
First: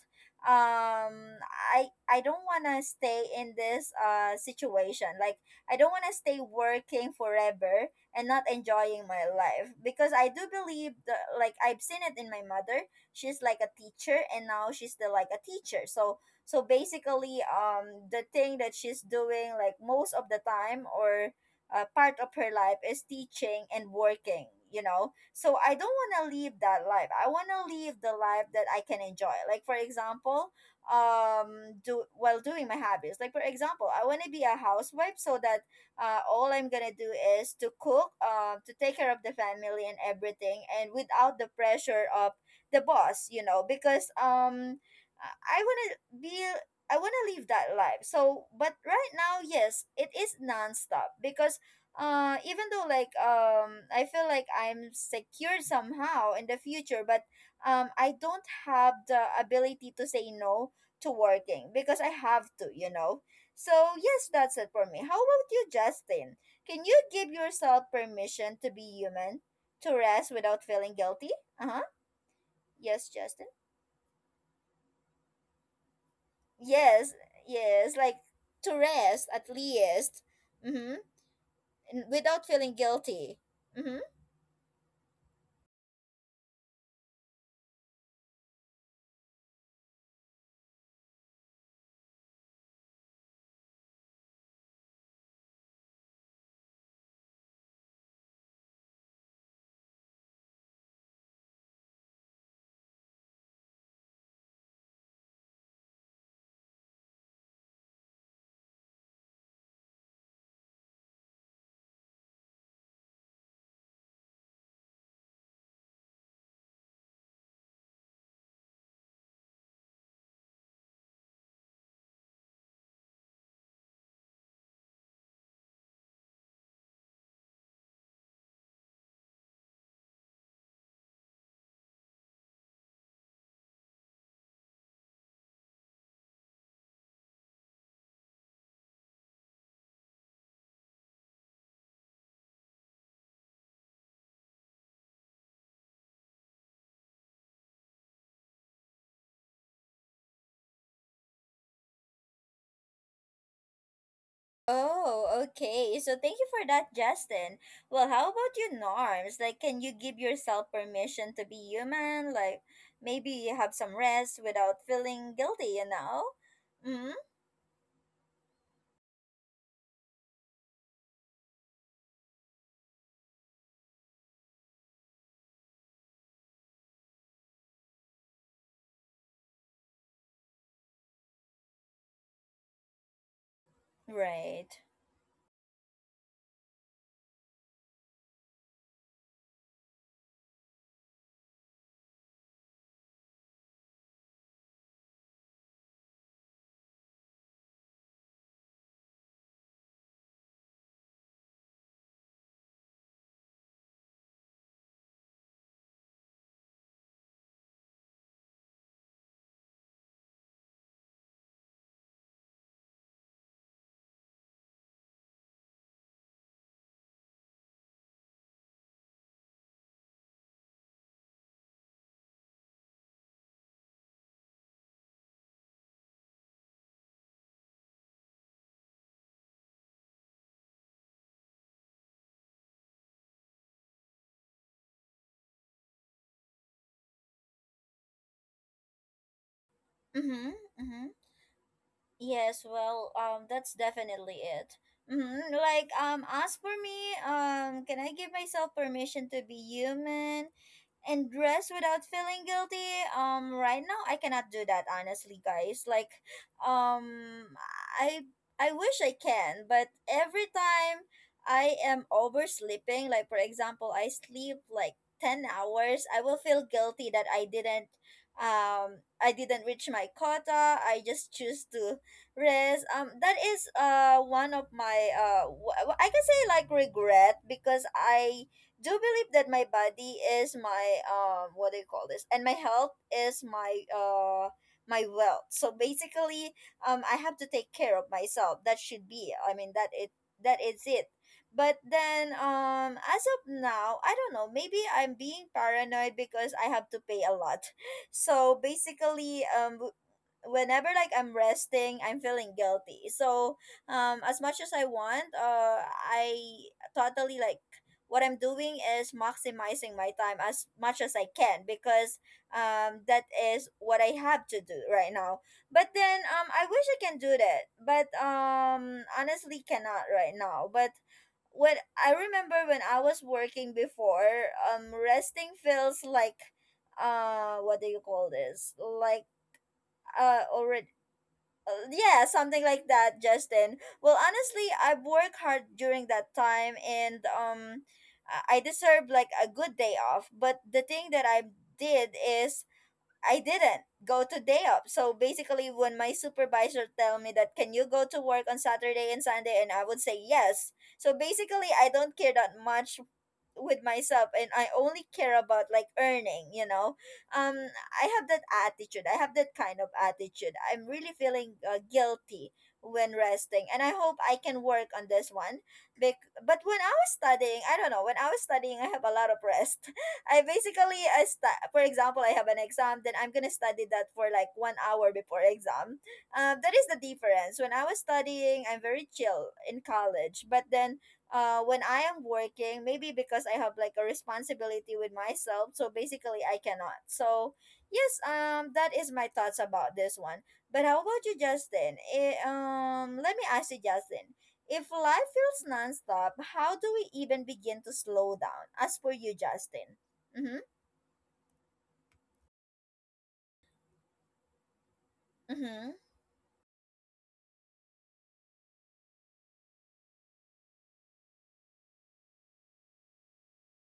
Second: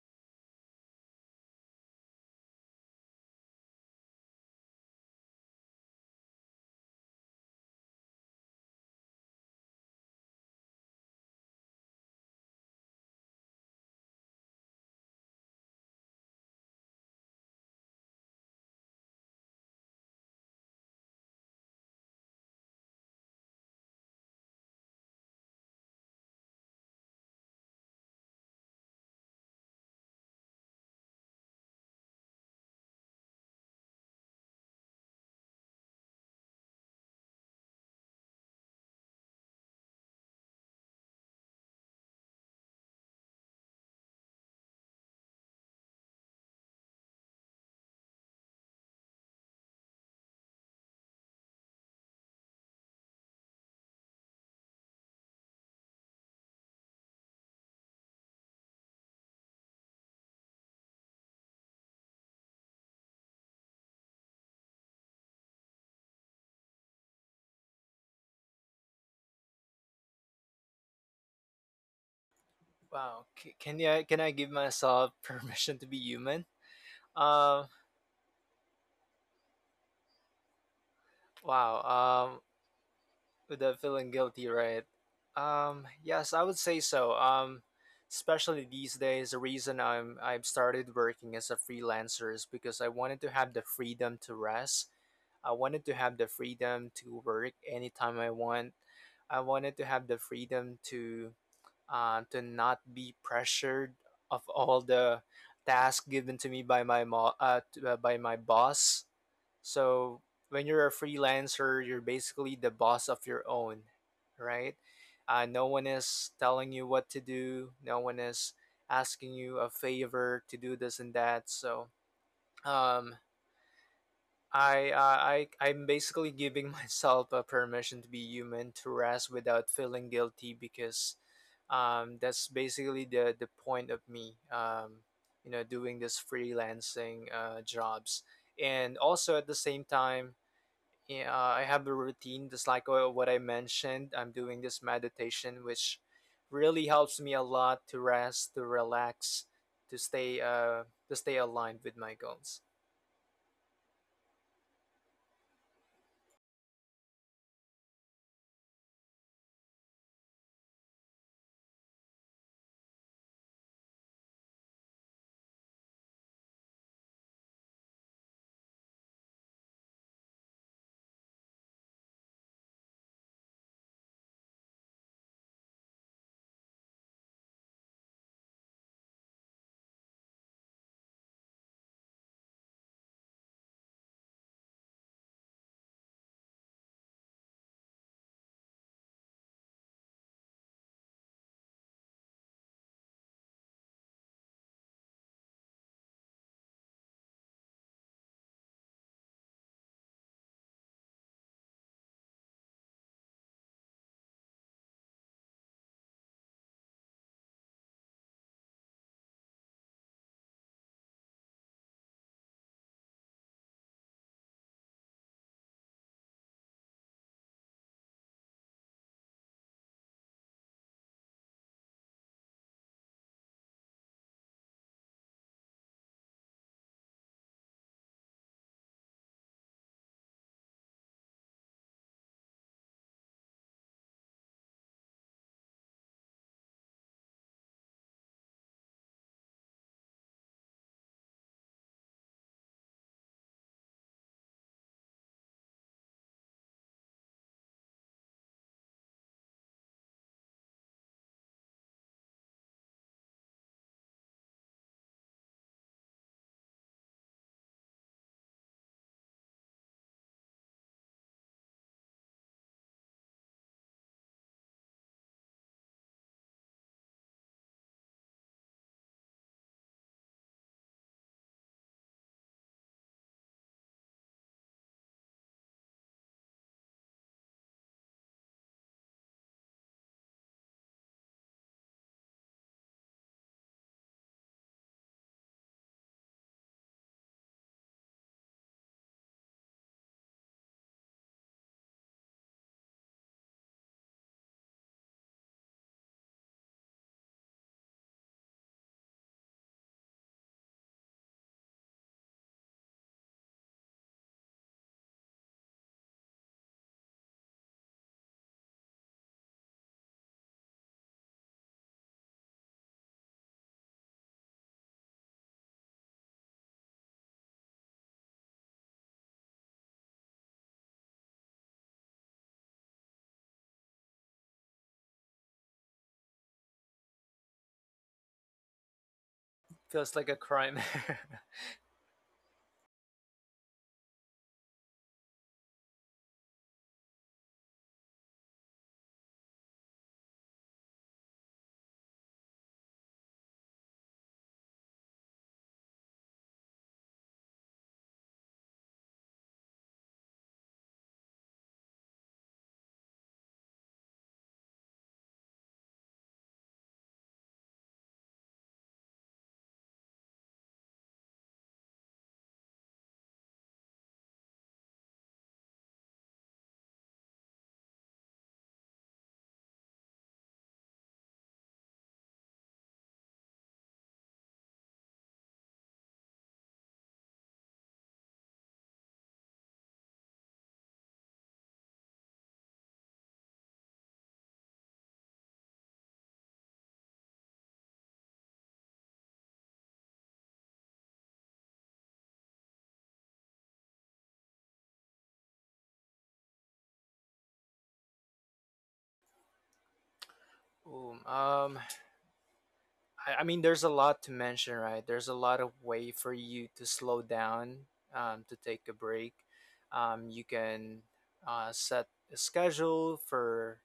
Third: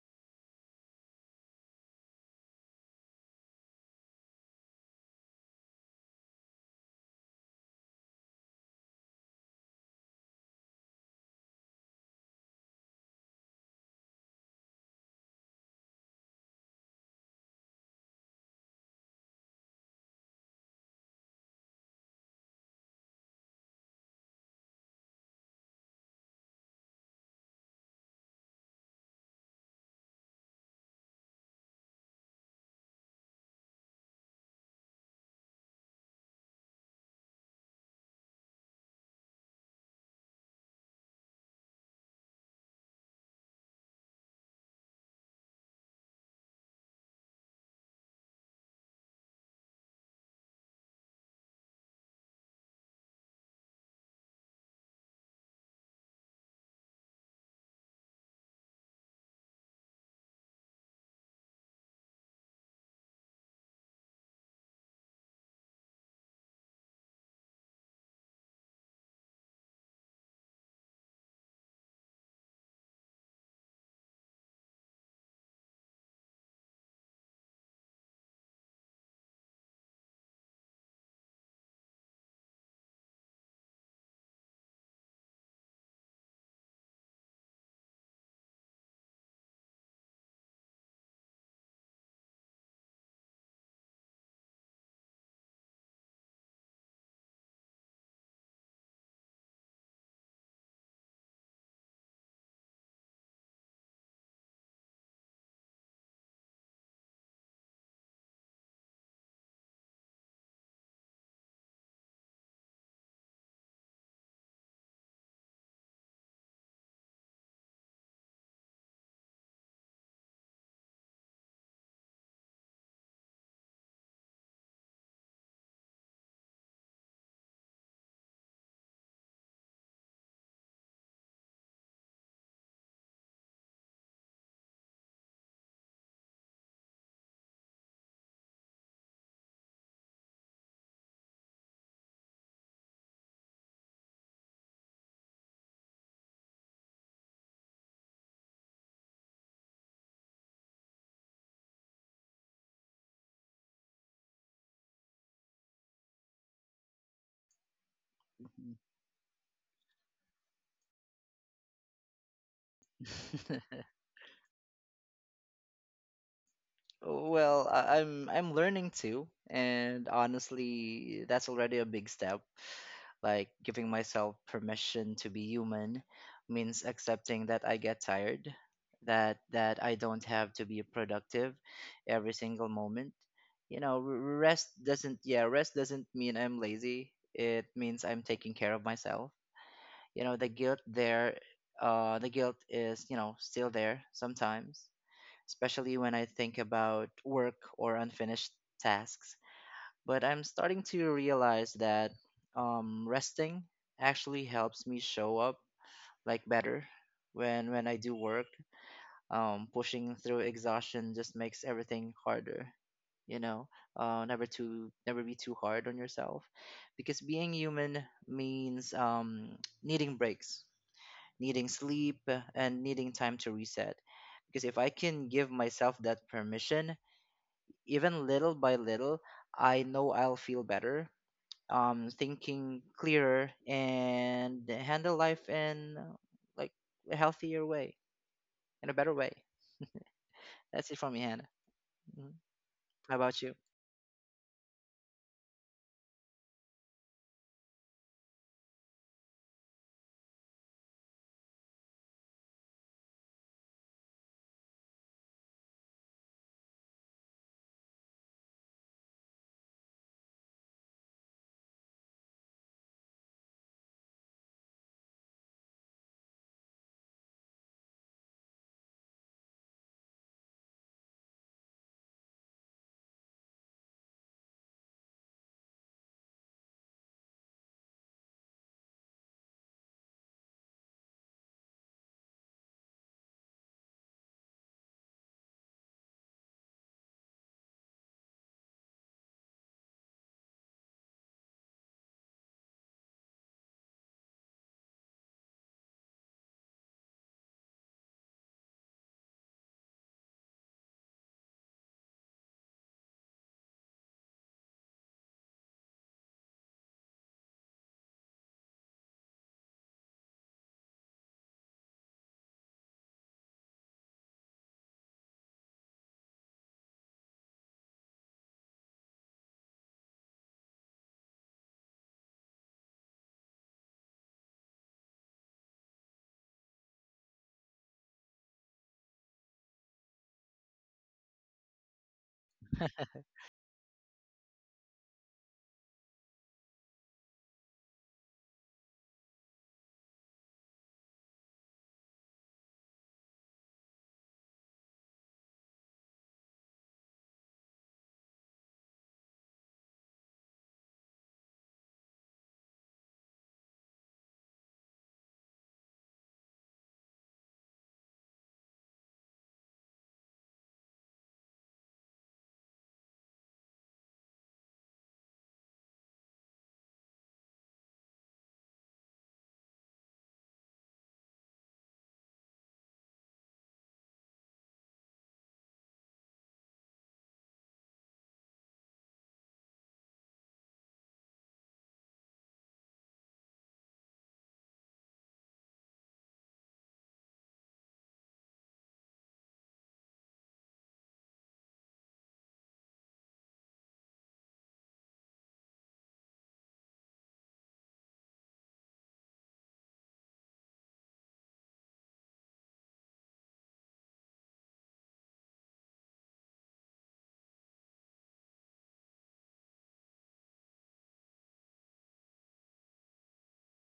Speaker 1: um I don't want to stay in this situation. Like I don't want to stay working forever and not enjoying my life, because I do believe that, like, I've seen it in my mother. She's like a teacher and now she's still like a teacher. So basically the thing that she's doing like most of the time, or part of her life, is teaching and working, you know. So I don't want to live that life. I want to live the life that I can enjoy. Like for example, do while doing my hobbies. Like for example, I want to be a housewife so that all I'm gonna do is to cook, to take care of the family and everything, and without the pressure of the boss. You know, because I want to be I want to live that life. So, but right now, yes, it is nonstop because even though, like, I feel like I'm secure somehow in the future, but I don't have the ability to say no to working because I have to, you know. So yes, that's it for me. How about you, Justin? Can you give yourself permission to be human, to rest without feeling guilty? Uh-huh. Yes,
Speaker 2: Wow.
Speaker 1: Justin.
Speaker 2: Can I give myself permission to be human?
Speaker 1: Yes,
Speaker 2: Um.
Speaker 1: yes, like to rest at least. Mm-hmm.
Speaker 2: Wow.
Speaker 1: Without feeling guilty.
Speaker 2: Without
Speaker 1: Mm-hmm.
Speaker 2: feeling guilty, right? Yes, I would say so. Especially these days, the reason I've started working as a freelancer is because I wanted to have the freedom to rest. I wanted to have the freedom to work anytime I want. I wanted to have the freedom to not be pressured of all the tasks given to me by my by my boss. So when you're a freelancer, you're basically the boss of your own, right? No one is telling you what to do. No one is asking you a favor to do this and that. So um, I'm basically giving myself a permission to be human, to rest without feeling guilty, because that's basically the point of me. You know, doing this freelancing jobs, and also at the same time yeah, I have a routine just like what I mentioned. I'm doing this meditation, which really helps me a lot to rest, to relax, to stay uh to stay aligned with my goals.
Speaker 1: Oh, okay. So thank you for that, Justin. Well, how about you, Norms? Like, can you give yourself permission to be human? Like, maybe have some rest without feeling guilty, you know? Mm-hmm.
Speaker 3: Well, I'm learning too, and honestly, that's already a big step. Like giving myself permission to be human means accepting that I get tired, that I don't have to be productive every single moment. You know, r- rest
Speaker 1: Right.
Speaker 3: doesn't yeah, rest doesn't mean I'm lazy. It means I'm taking care of myself. You know, the guilt is, you know, still there sometimes, especially when I think about work or unfinished tasks. But I'm starting to realize that resting actually helps me show up like better when I do work. Pushing through exhaustion just makes everything harder. You know, never be too hard on yourself, because being human means needing breaks, needing sleep, and needing time to reset. Because if I can give myself that permission, even little by little, I know I'll feel better, thinking clearer and handle life in like a healthier way, in a better way.
Speaker 1: Mm-hmm.
Speaker 3: That's it for
Speaker 1: Mm-hmm.
Speaker 3: me, Hannah. Mhm.
Speaker 1: Yes,
Speaker 3: How
Speaker 1: well,
Speaker 3: about you?
Speaker 1: that's definitely it. Mm-hmm. Like, as for me, can I give myself permission to be human and dress without feeling guilty? Right now I cannot do that, honestly, guys. Like, um I I wish I can, but every time I am oversleeping, like for example I sleep like 10 hours, I will feel guilty that I didn't reach my quota. I just choose to rest. That is one of my I can say like regret, because I do believe that my body is my what do you call this, and my health is my wealth. So basically I have to take care of myself, that should be, I mean, that is it. But then as of now, I don't know, maybe I'm being paranoid because I have to pay a lot. So basically whenever, like, I'm resting, I'm feeling guilty. So, as much as I want, I totally like what I'm doing is maximizing my time as much as I can because that is what I have to do right now. But then I wish I can do that, but honestly cannot right now. But when I remember, when I was working before, resting feels like, what do you call this? Like,
Speaker 2: Feels like a crime.
Speaker 1: already. Yeah, something like that, Justin. Well, honestly, I've worked hard during that time, and I deserve like a good day off, but the thing that I did is I didn't go to day off. So basically when my supervisor tell me that can you go to work on Saturday and Sunday, and I would say yes. So basically I don't care that much with myself, and I only care about like earning, you know. Um I have that attitude. I have that kind of attitude. I'm really feeling guilty when resting, and I hope I can work on this one. But when I was studying, I don't know, when I was studying, I have a lot of rest. I basically I stu- For example, I have an exam, then I'm going to study that for like 1 hour before exam. That is the difference. When I was studying, I'm very chill in college, but then when I am working, maybe because I have like a responsibility with myself, so basically I cannot. So yes, that is my thoughts about this one. But how about you, Justin? Eh, let me ask you, Justin. If life feels nonstop, how do we even begin to slow down? As for you, Justin. Mm-hmm.
Speaker 2: Ooh, I mean, there's a lot to mention, right? There's a lot of
Speaker 1: Mm-hmm.
Speaker 2: way for you to slow down, to take a break. You can set a schedule for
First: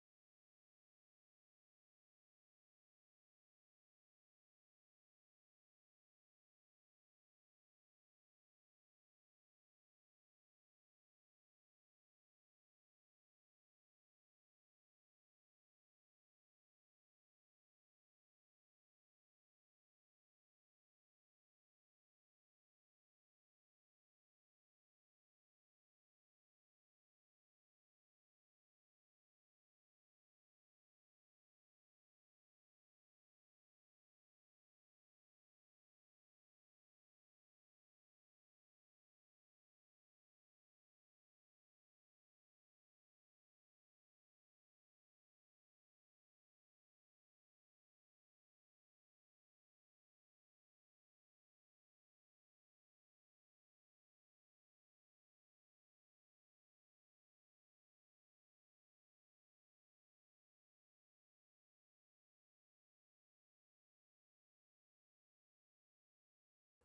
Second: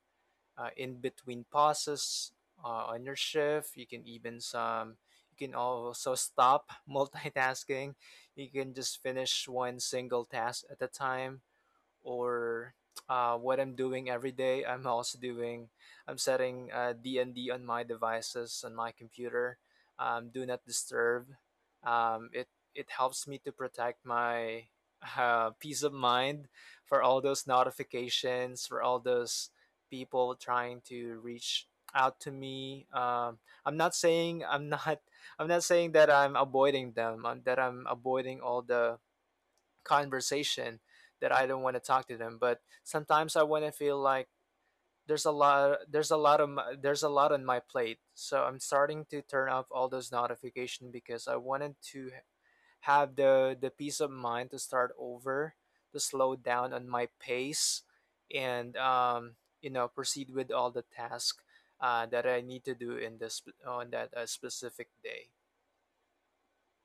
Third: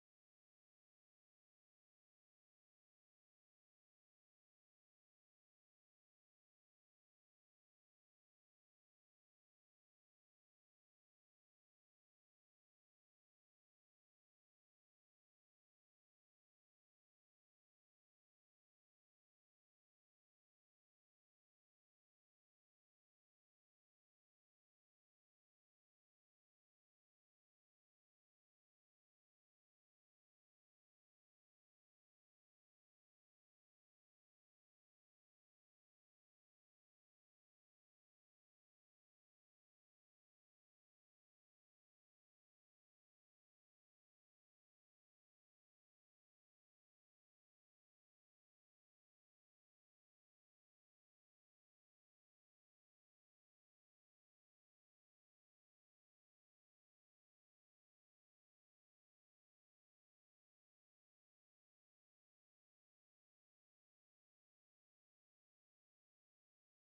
Speaker 2: in between pauses on your shift. You can even some. You can also stop multitasking. You can just finish one single task at a time or what I'm doing every day. I'm setting D and D on my devices, on my computer. Do not disturb. Um, it, it helps me to protect my peace of mind for all those notifications, for all those people trying to reach out to me. I'm not saying I'm not I'm not saying that I'm avoiding them. That I'm avoiding all the conversation, that I don't want to talk to them. But sometimes I want to feel like there's a lot of my, there's a lot on my plate. So I'm starting to turn off all those notifications because I wanted to have the peace of mind to start over, to slow down on my pace, and you know, proceed with all the tasks that I need to do in this on that specific day.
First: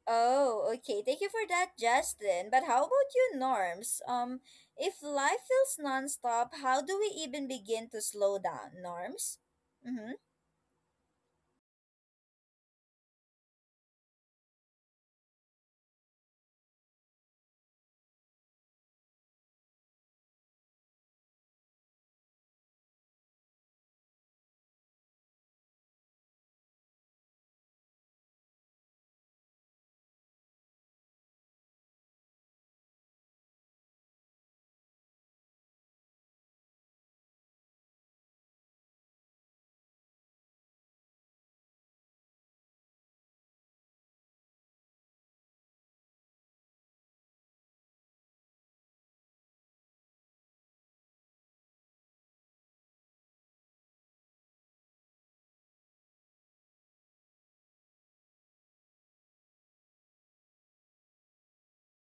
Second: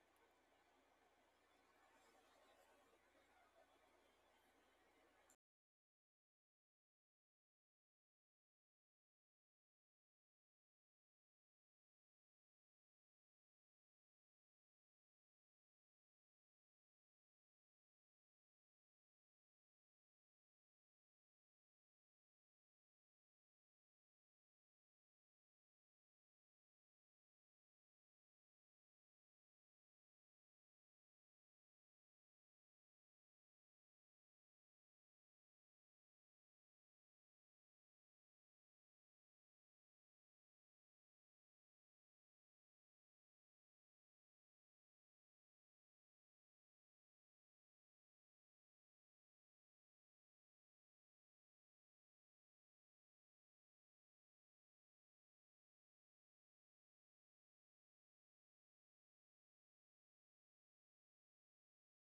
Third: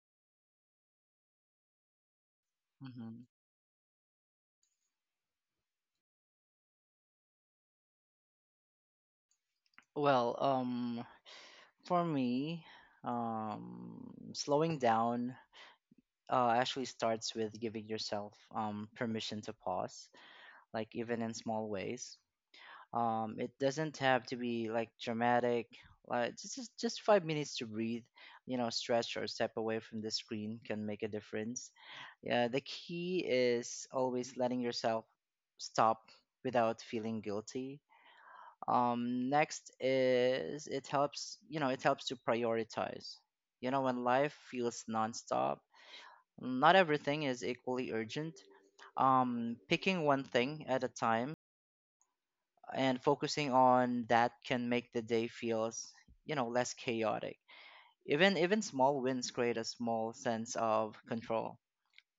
Speaker 1: Oh, okay. Thank you for that, Justin. But how about
Speaker 3: Hmm.
Speaker 1: you, Norms? If life feels nonstop, how do we even begin to slow down, Norms? Mm-hmm.
Speaker 3: Well, for me, slowing down actually starts with giving yourself permission to pause, like even in small ways. It doesn't have to be like dramatic. Like just 5 minutes to breathe, you know, stretch or step away from the screen can make a difference. Yeah, the key is always letting yourself stop without feeling guilty. Next is it helps, you know, it helps to prioritize. You know, when life feels nonstop, not everything is equally urgent. Picking one thing at a time and focusing on that can make the day feels, you know, less chaotic. Even small wins create a small sense of control.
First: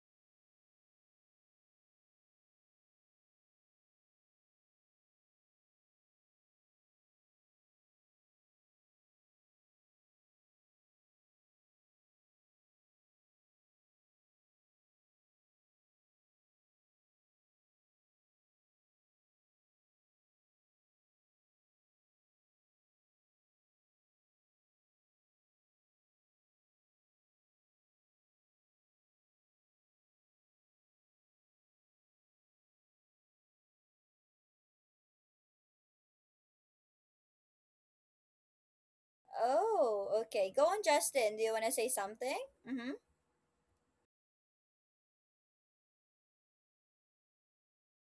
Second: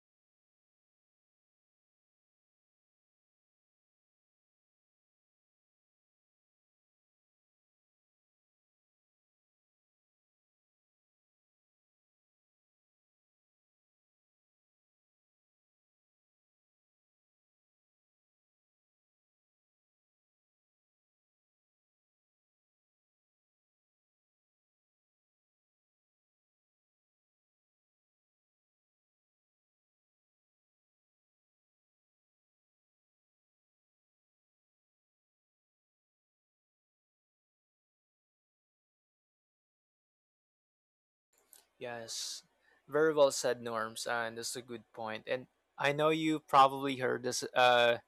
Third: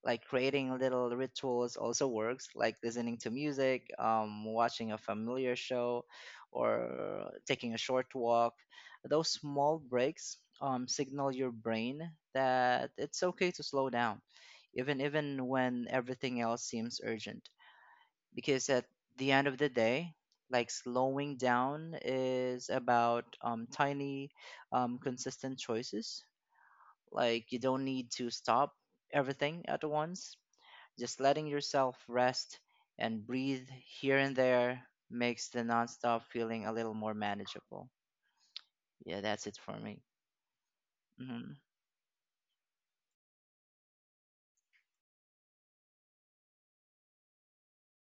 Speaker 3: Like creating little rituals also works, like listening to music, watching a familiar show, or taking a short walk. Those small breaks, signal your brain that it's okay to slow down, even when everything else seems urgent. Because at the end of the day, like slowing down is about tiny, consistent choices. Like you don't need to stop everything at once. Just letting yourself rest and breathe here and there makes the nonstop feeling a little more manageable. Yeah, that's it for me.
Speaker 1: Oh, okay. Go on, Justin. Do you
Speaker 3: Hmm.
Speaker 1: want to say something?
Speaker 2: Yes,
Speaker 1: Mm-hmm.
Speaker 2: very well said, Norms, and that's a good point. And I know you probably heard this.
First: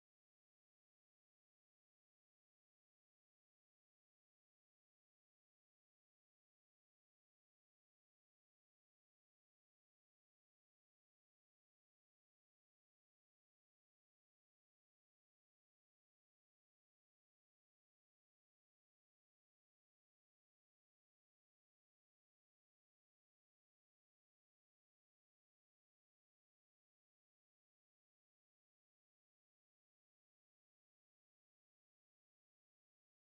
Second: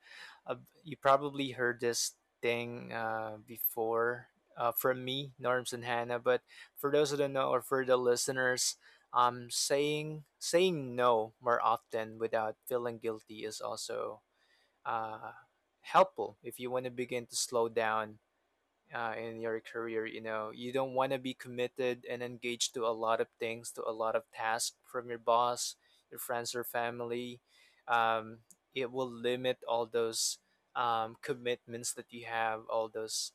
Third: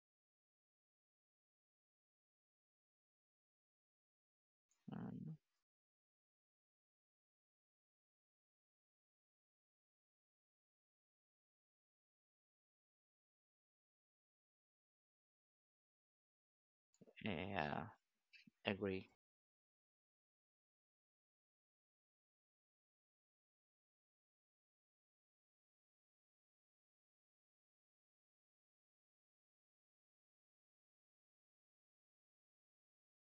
Speaker 2: uh you probably heard this thing before from me, Norms and Hannah. But for those who don't know, or for the listeners, saying no more often without feeling guilty is also uh helpful if you want to begin to slow
Speaker 3: Yeah,
Speaker 2: down
Speaker 3: agree.
Speaker 2: in your career. You know, you don't want to be committed and engaged to a lot of things, to a lot of tasks from your boss, your friends or family. um, it will limit all those commitments that you have, all those.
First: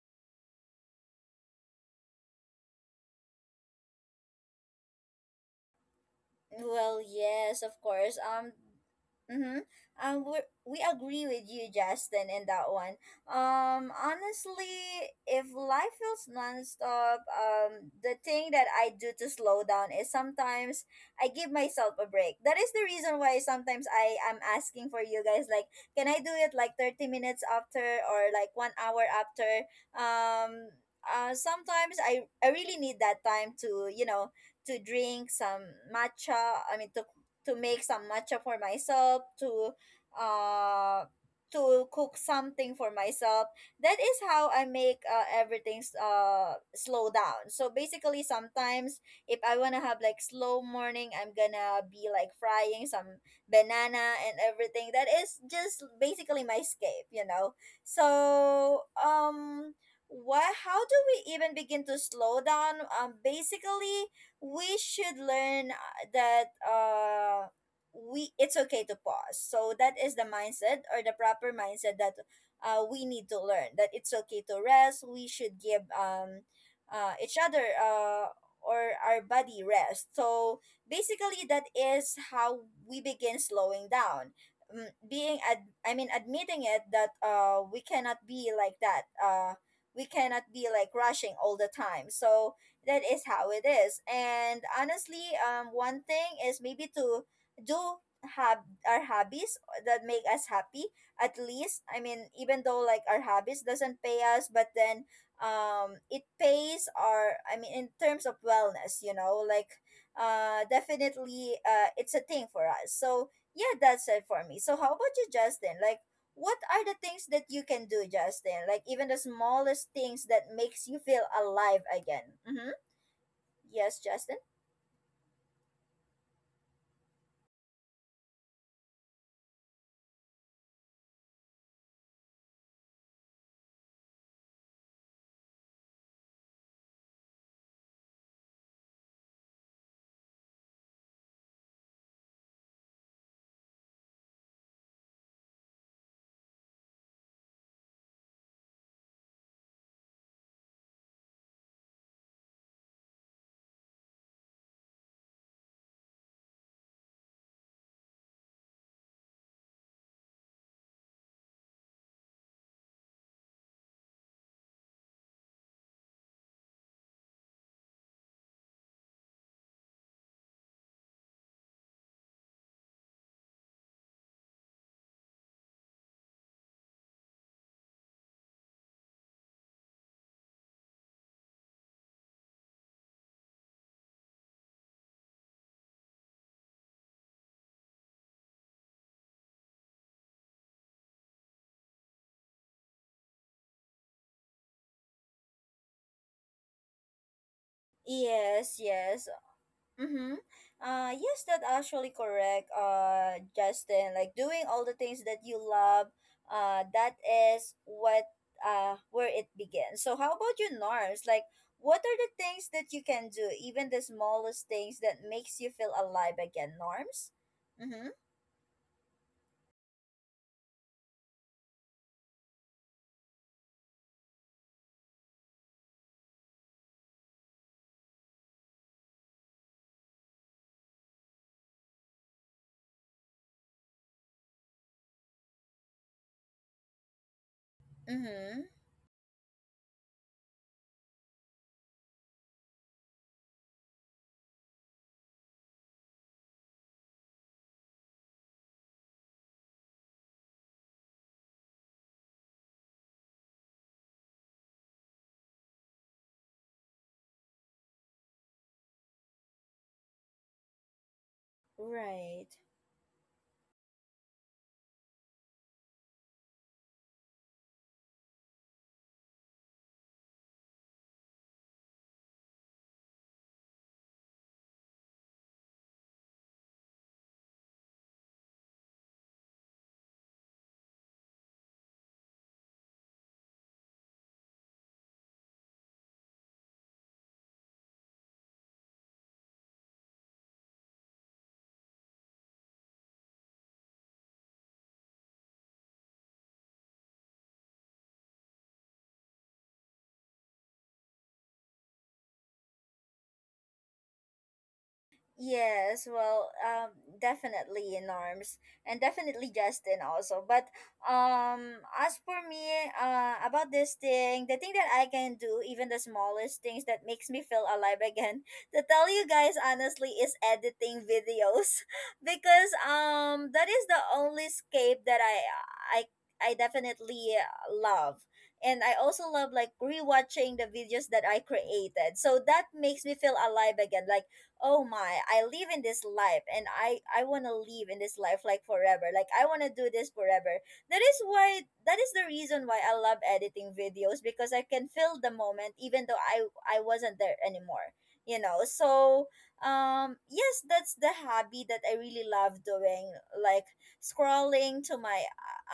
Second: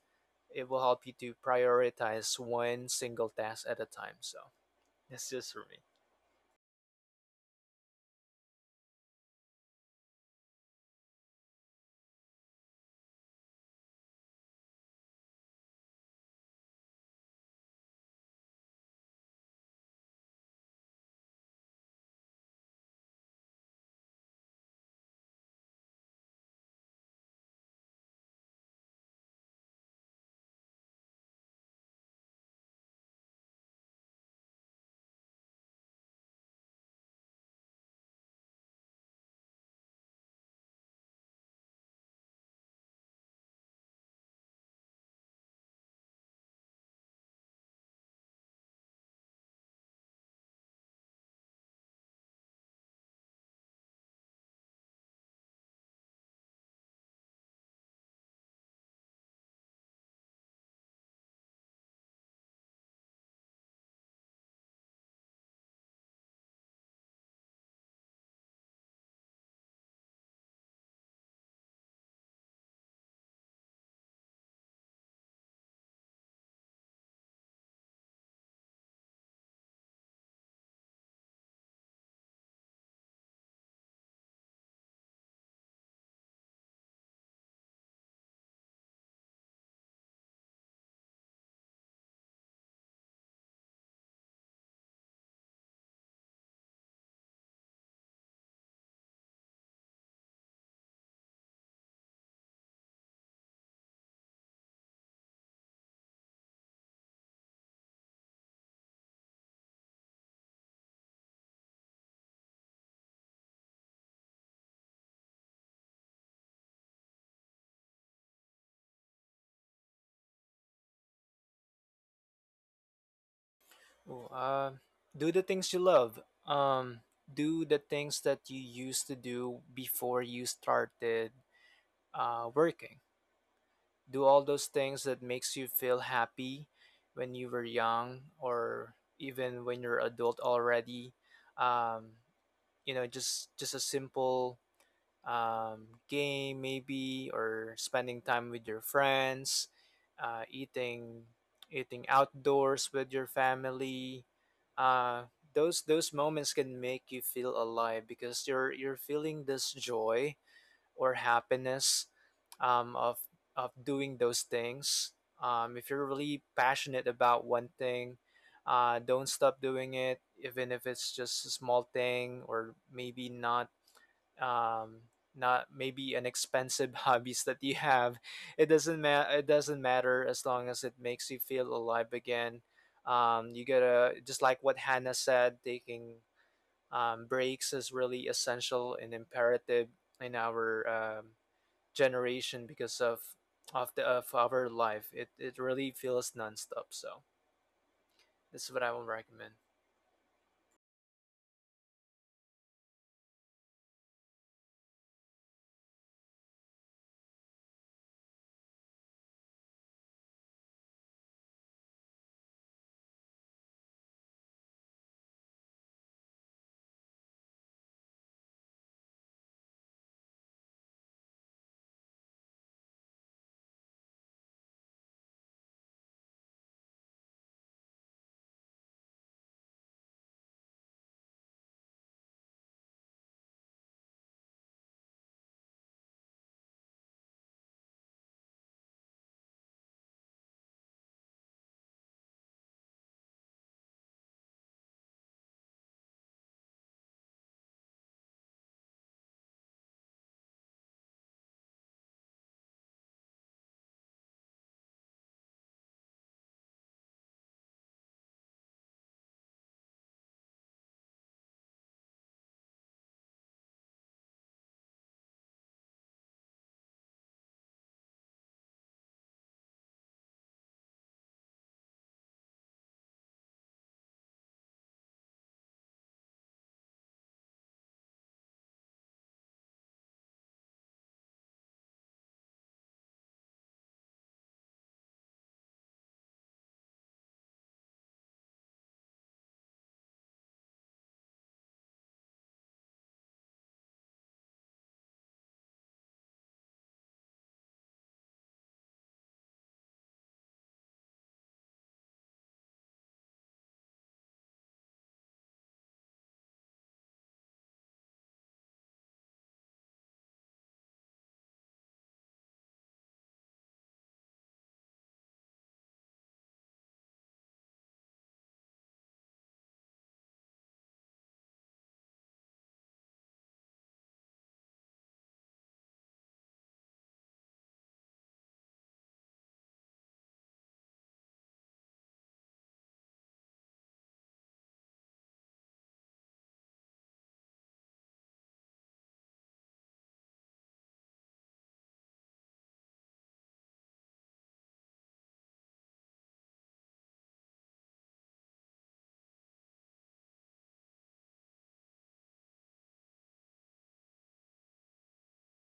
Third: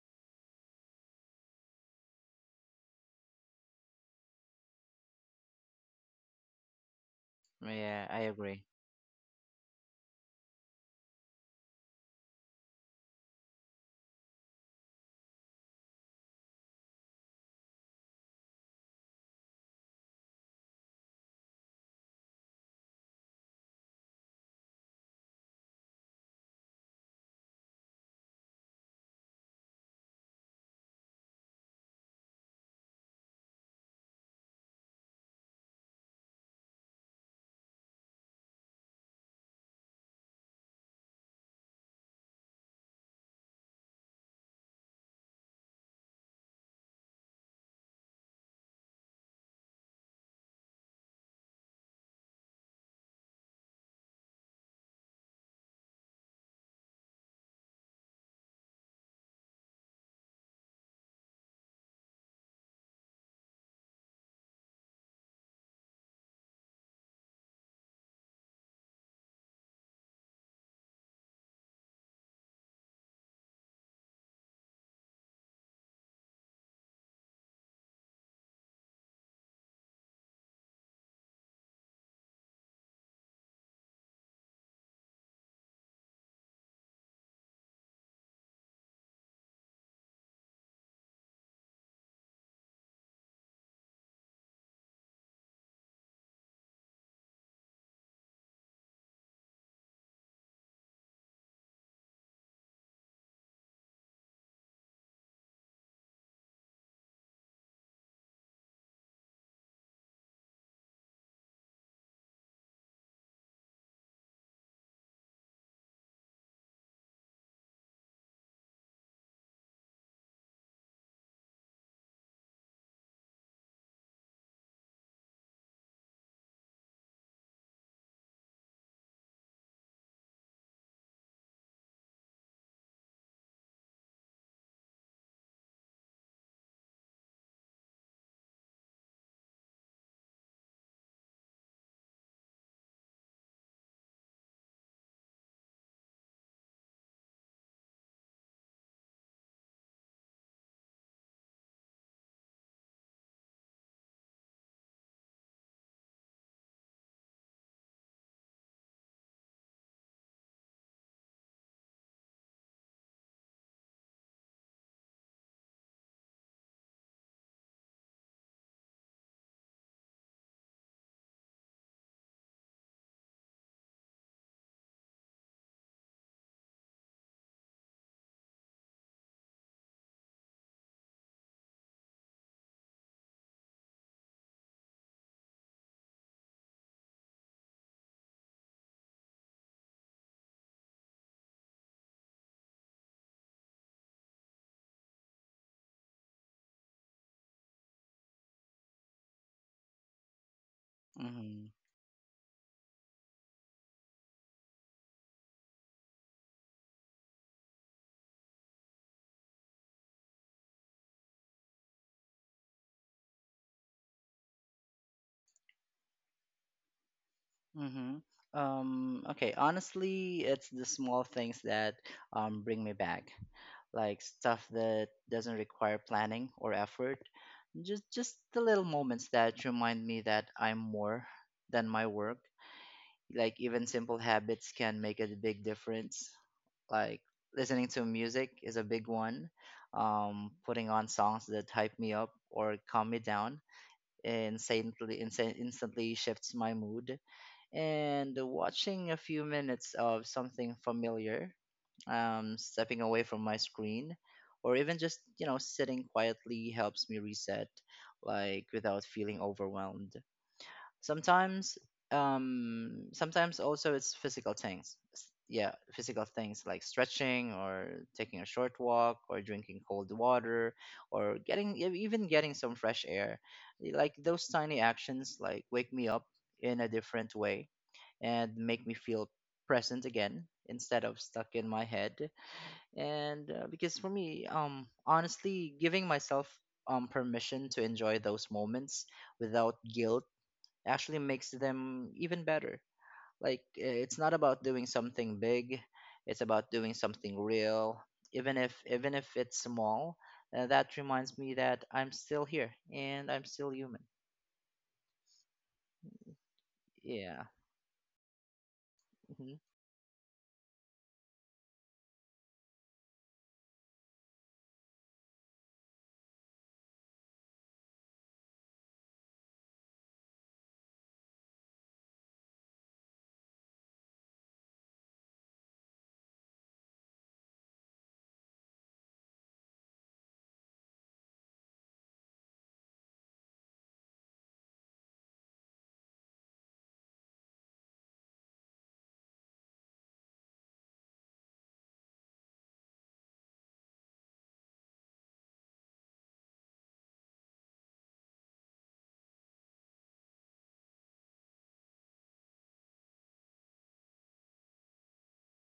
Speaker 2: It will help you to prioritize one single task at a time. So that's just for me.
Speaker 1: Well, yes, of
Speaker 3: Yeah,
Speaker 1: course.
Speaker 3: I agree.
Speaker 1: Mm-hmm. We agree with you, Justin, in that one. Honestly, if life feels nonstop, the thing that I do to slow down is sometimes I give myself a break. That is the reason why sometimes I am asking for you guys, like, can I do it like 30 minutes after or like 1 hour after? Um, sometimes I really need that time to, you know, to drink some matcha. I mean, to make some matcha for myself, uh, to cook something for myself. That is how I make everything slow down. So basically, sometimes if I wanna have like slow morning, I'm gonna be like frying some banana and everything. That is just basically my escape, you know. So what, how do we even begin to slow down? Basically we should learn that we, it's okay to pause. So that is the mindset, or the proper mindset that we need to learn, that it's okay to rest. We should give each other or our body rest. So basically that is how we begin slowing down. Mm, I mean admitting it that we cannot be like that, we cannot be like rushing all the time. So that is how it is. And honestly, one thing is maybe to do have our hobbies that make us happy, at least. I mean, even though, like, our hobbies doesn't pay us, but then it pays our, I mean, in terms of wellness, you know. Like, definitely it's a thing for us. So yeah, that's it for me. So how about you, Justin? Like, what are the things that you can do, Justin, like even the smallest things that makes you feel alive again? Mm-hmm. Yes,
Speaker 2: Ooh,
Speaker 1: Justin.
Speaker 2: do the things you love, um, do the things that you used to do before you started working. Do all those things that makes you feel happy when you were young or even when you're adult already. Um, you know, just a simple game maybe, or spending time with your friends, uh, eating eating outdoors with your family. uh, those moments can make you feel alive because you're feeling this joy or happiness um, of of doing those things. If you're really passionate about one thing, don't stop doing it, even if it's just a small thing or maybe not um, not maybe an expensive hobbies that you have. It doesn't matter. It doesn't matter as long as it makes you feel alive again. You gotta just like what Hannah said, taking breaks is really essential and imperative in our um, generation because of the of our life. It really feels nonstop. So this is
Speaker 1: Yes,
Speaker 2: what I will
Speaker 1: yes.
Speaker 2: recommend.
Speaker 1: Mm-hmm. Yes, that
Speaker 3: Mm-hmm.
Speaker 1: actually correct. Justin, like doing all the things that you love. That is what where it begins. So how about you, Norms? Like, what are the things that you can do, even the smallest things that makes you feel alive again, Norms? Mm-hmm.
Speaker 3: Mm-hmm. Okay, honestly, it's the small things that bring me back, like stuff that doesn't require planning or effort. Just the little moments that remind me that I'm more than my work. Like even simple habits can make a big difference. Like listening to music
Speaker 1: Mm-hmm.
Speaker 3: is a big one. Putting on songs that hype me up or calm me down instantly shifts my mood. And watching a few minutes of something familiar, stepping away from my screen, or even just, you know, sitting quietly helps me reset, like without feeling overwhelmed. Sometimes,
Speaker 1: Right.
Speaker 3: sometimes also it's physical things. Yeah, physical things like stretching or taking a short walk, or drinking cold water, or getting even getting some fresh air. Like those tiny actions like wake me up in a different way and make me feel present again instead of stuck in my head. And because for me, honestly, giving myself permission to enjoy those moments without guilt actually makes them even better. Like it's not about doing something big, it's about doing something real, even if it's small, that reminds me that I'm still here and I'm still human.
Speaker 1: Yes, well,
Speaker 3: Yeah.
Speaker 1: definitely in arms, and definitely
Speaker 3: Hmm.
Speaker 1: Justin also. But as for me, about this thing, the thing that I can do, even the smallest things that makes me feel alive again, to tell you guys honestly, is editing videos because that is the only escape that I I definitely love. And I also love like rewatching the videos that I created. So that makes me feel alive again. Like, oh my, I live in this life, and I want to live in this life like forever. Like I want to do this forever. That is why, that is the reason why I love editing videos, because I can feel the moment even though I wasn't there anymore, you know. So yes, that's the hobby that I really love doing. Like scrolling to my,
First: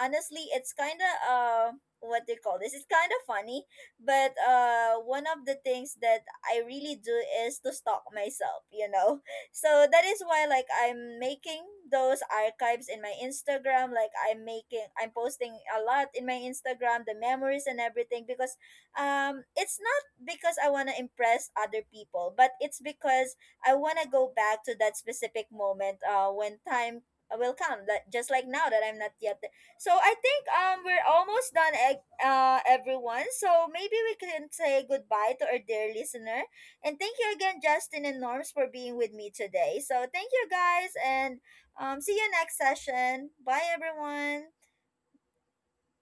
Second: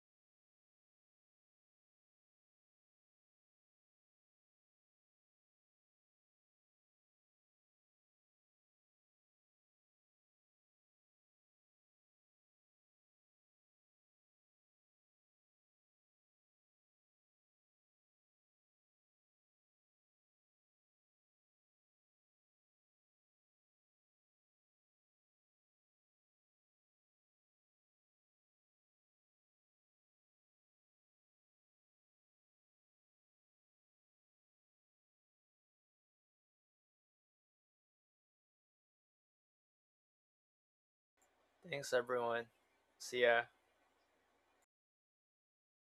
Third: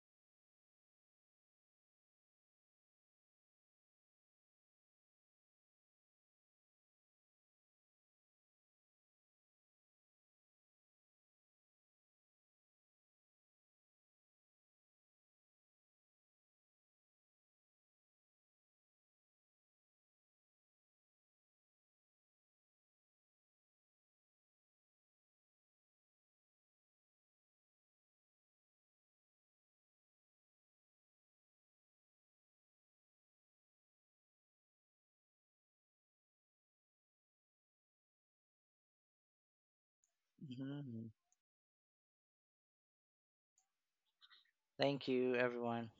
Speaker 1: honestly, it's kind of what do you call this, it's kind of funny. But one of the things that I really do is to stalk myself, you know. So that is why, like, I'm making those archives in my Instagram. Like I'm posting a lot in my Instagram, the memories and everything, because it's not because I want to impress other people, but it's because I want to go back to that specific moment when time will come, that just like now that I'm not yet there. So I think we're almost done, eh, everyone. So maybe we can say goodbye to our dear listener. And thank you again, Justin and Norms, for being with me today. So thank you guys,
Speaker 3: Hmm.
Speaker 1: and
Speaker 2: Thanks
Speaker 1: see you
Speaker 2: everyone.
Speaker 1: next
Speaker 2: See
Speaker 1: session.
Speaker 2: ya.
Speaker 1: Bye, everyone.
Speaker 3: Thank you, everyone.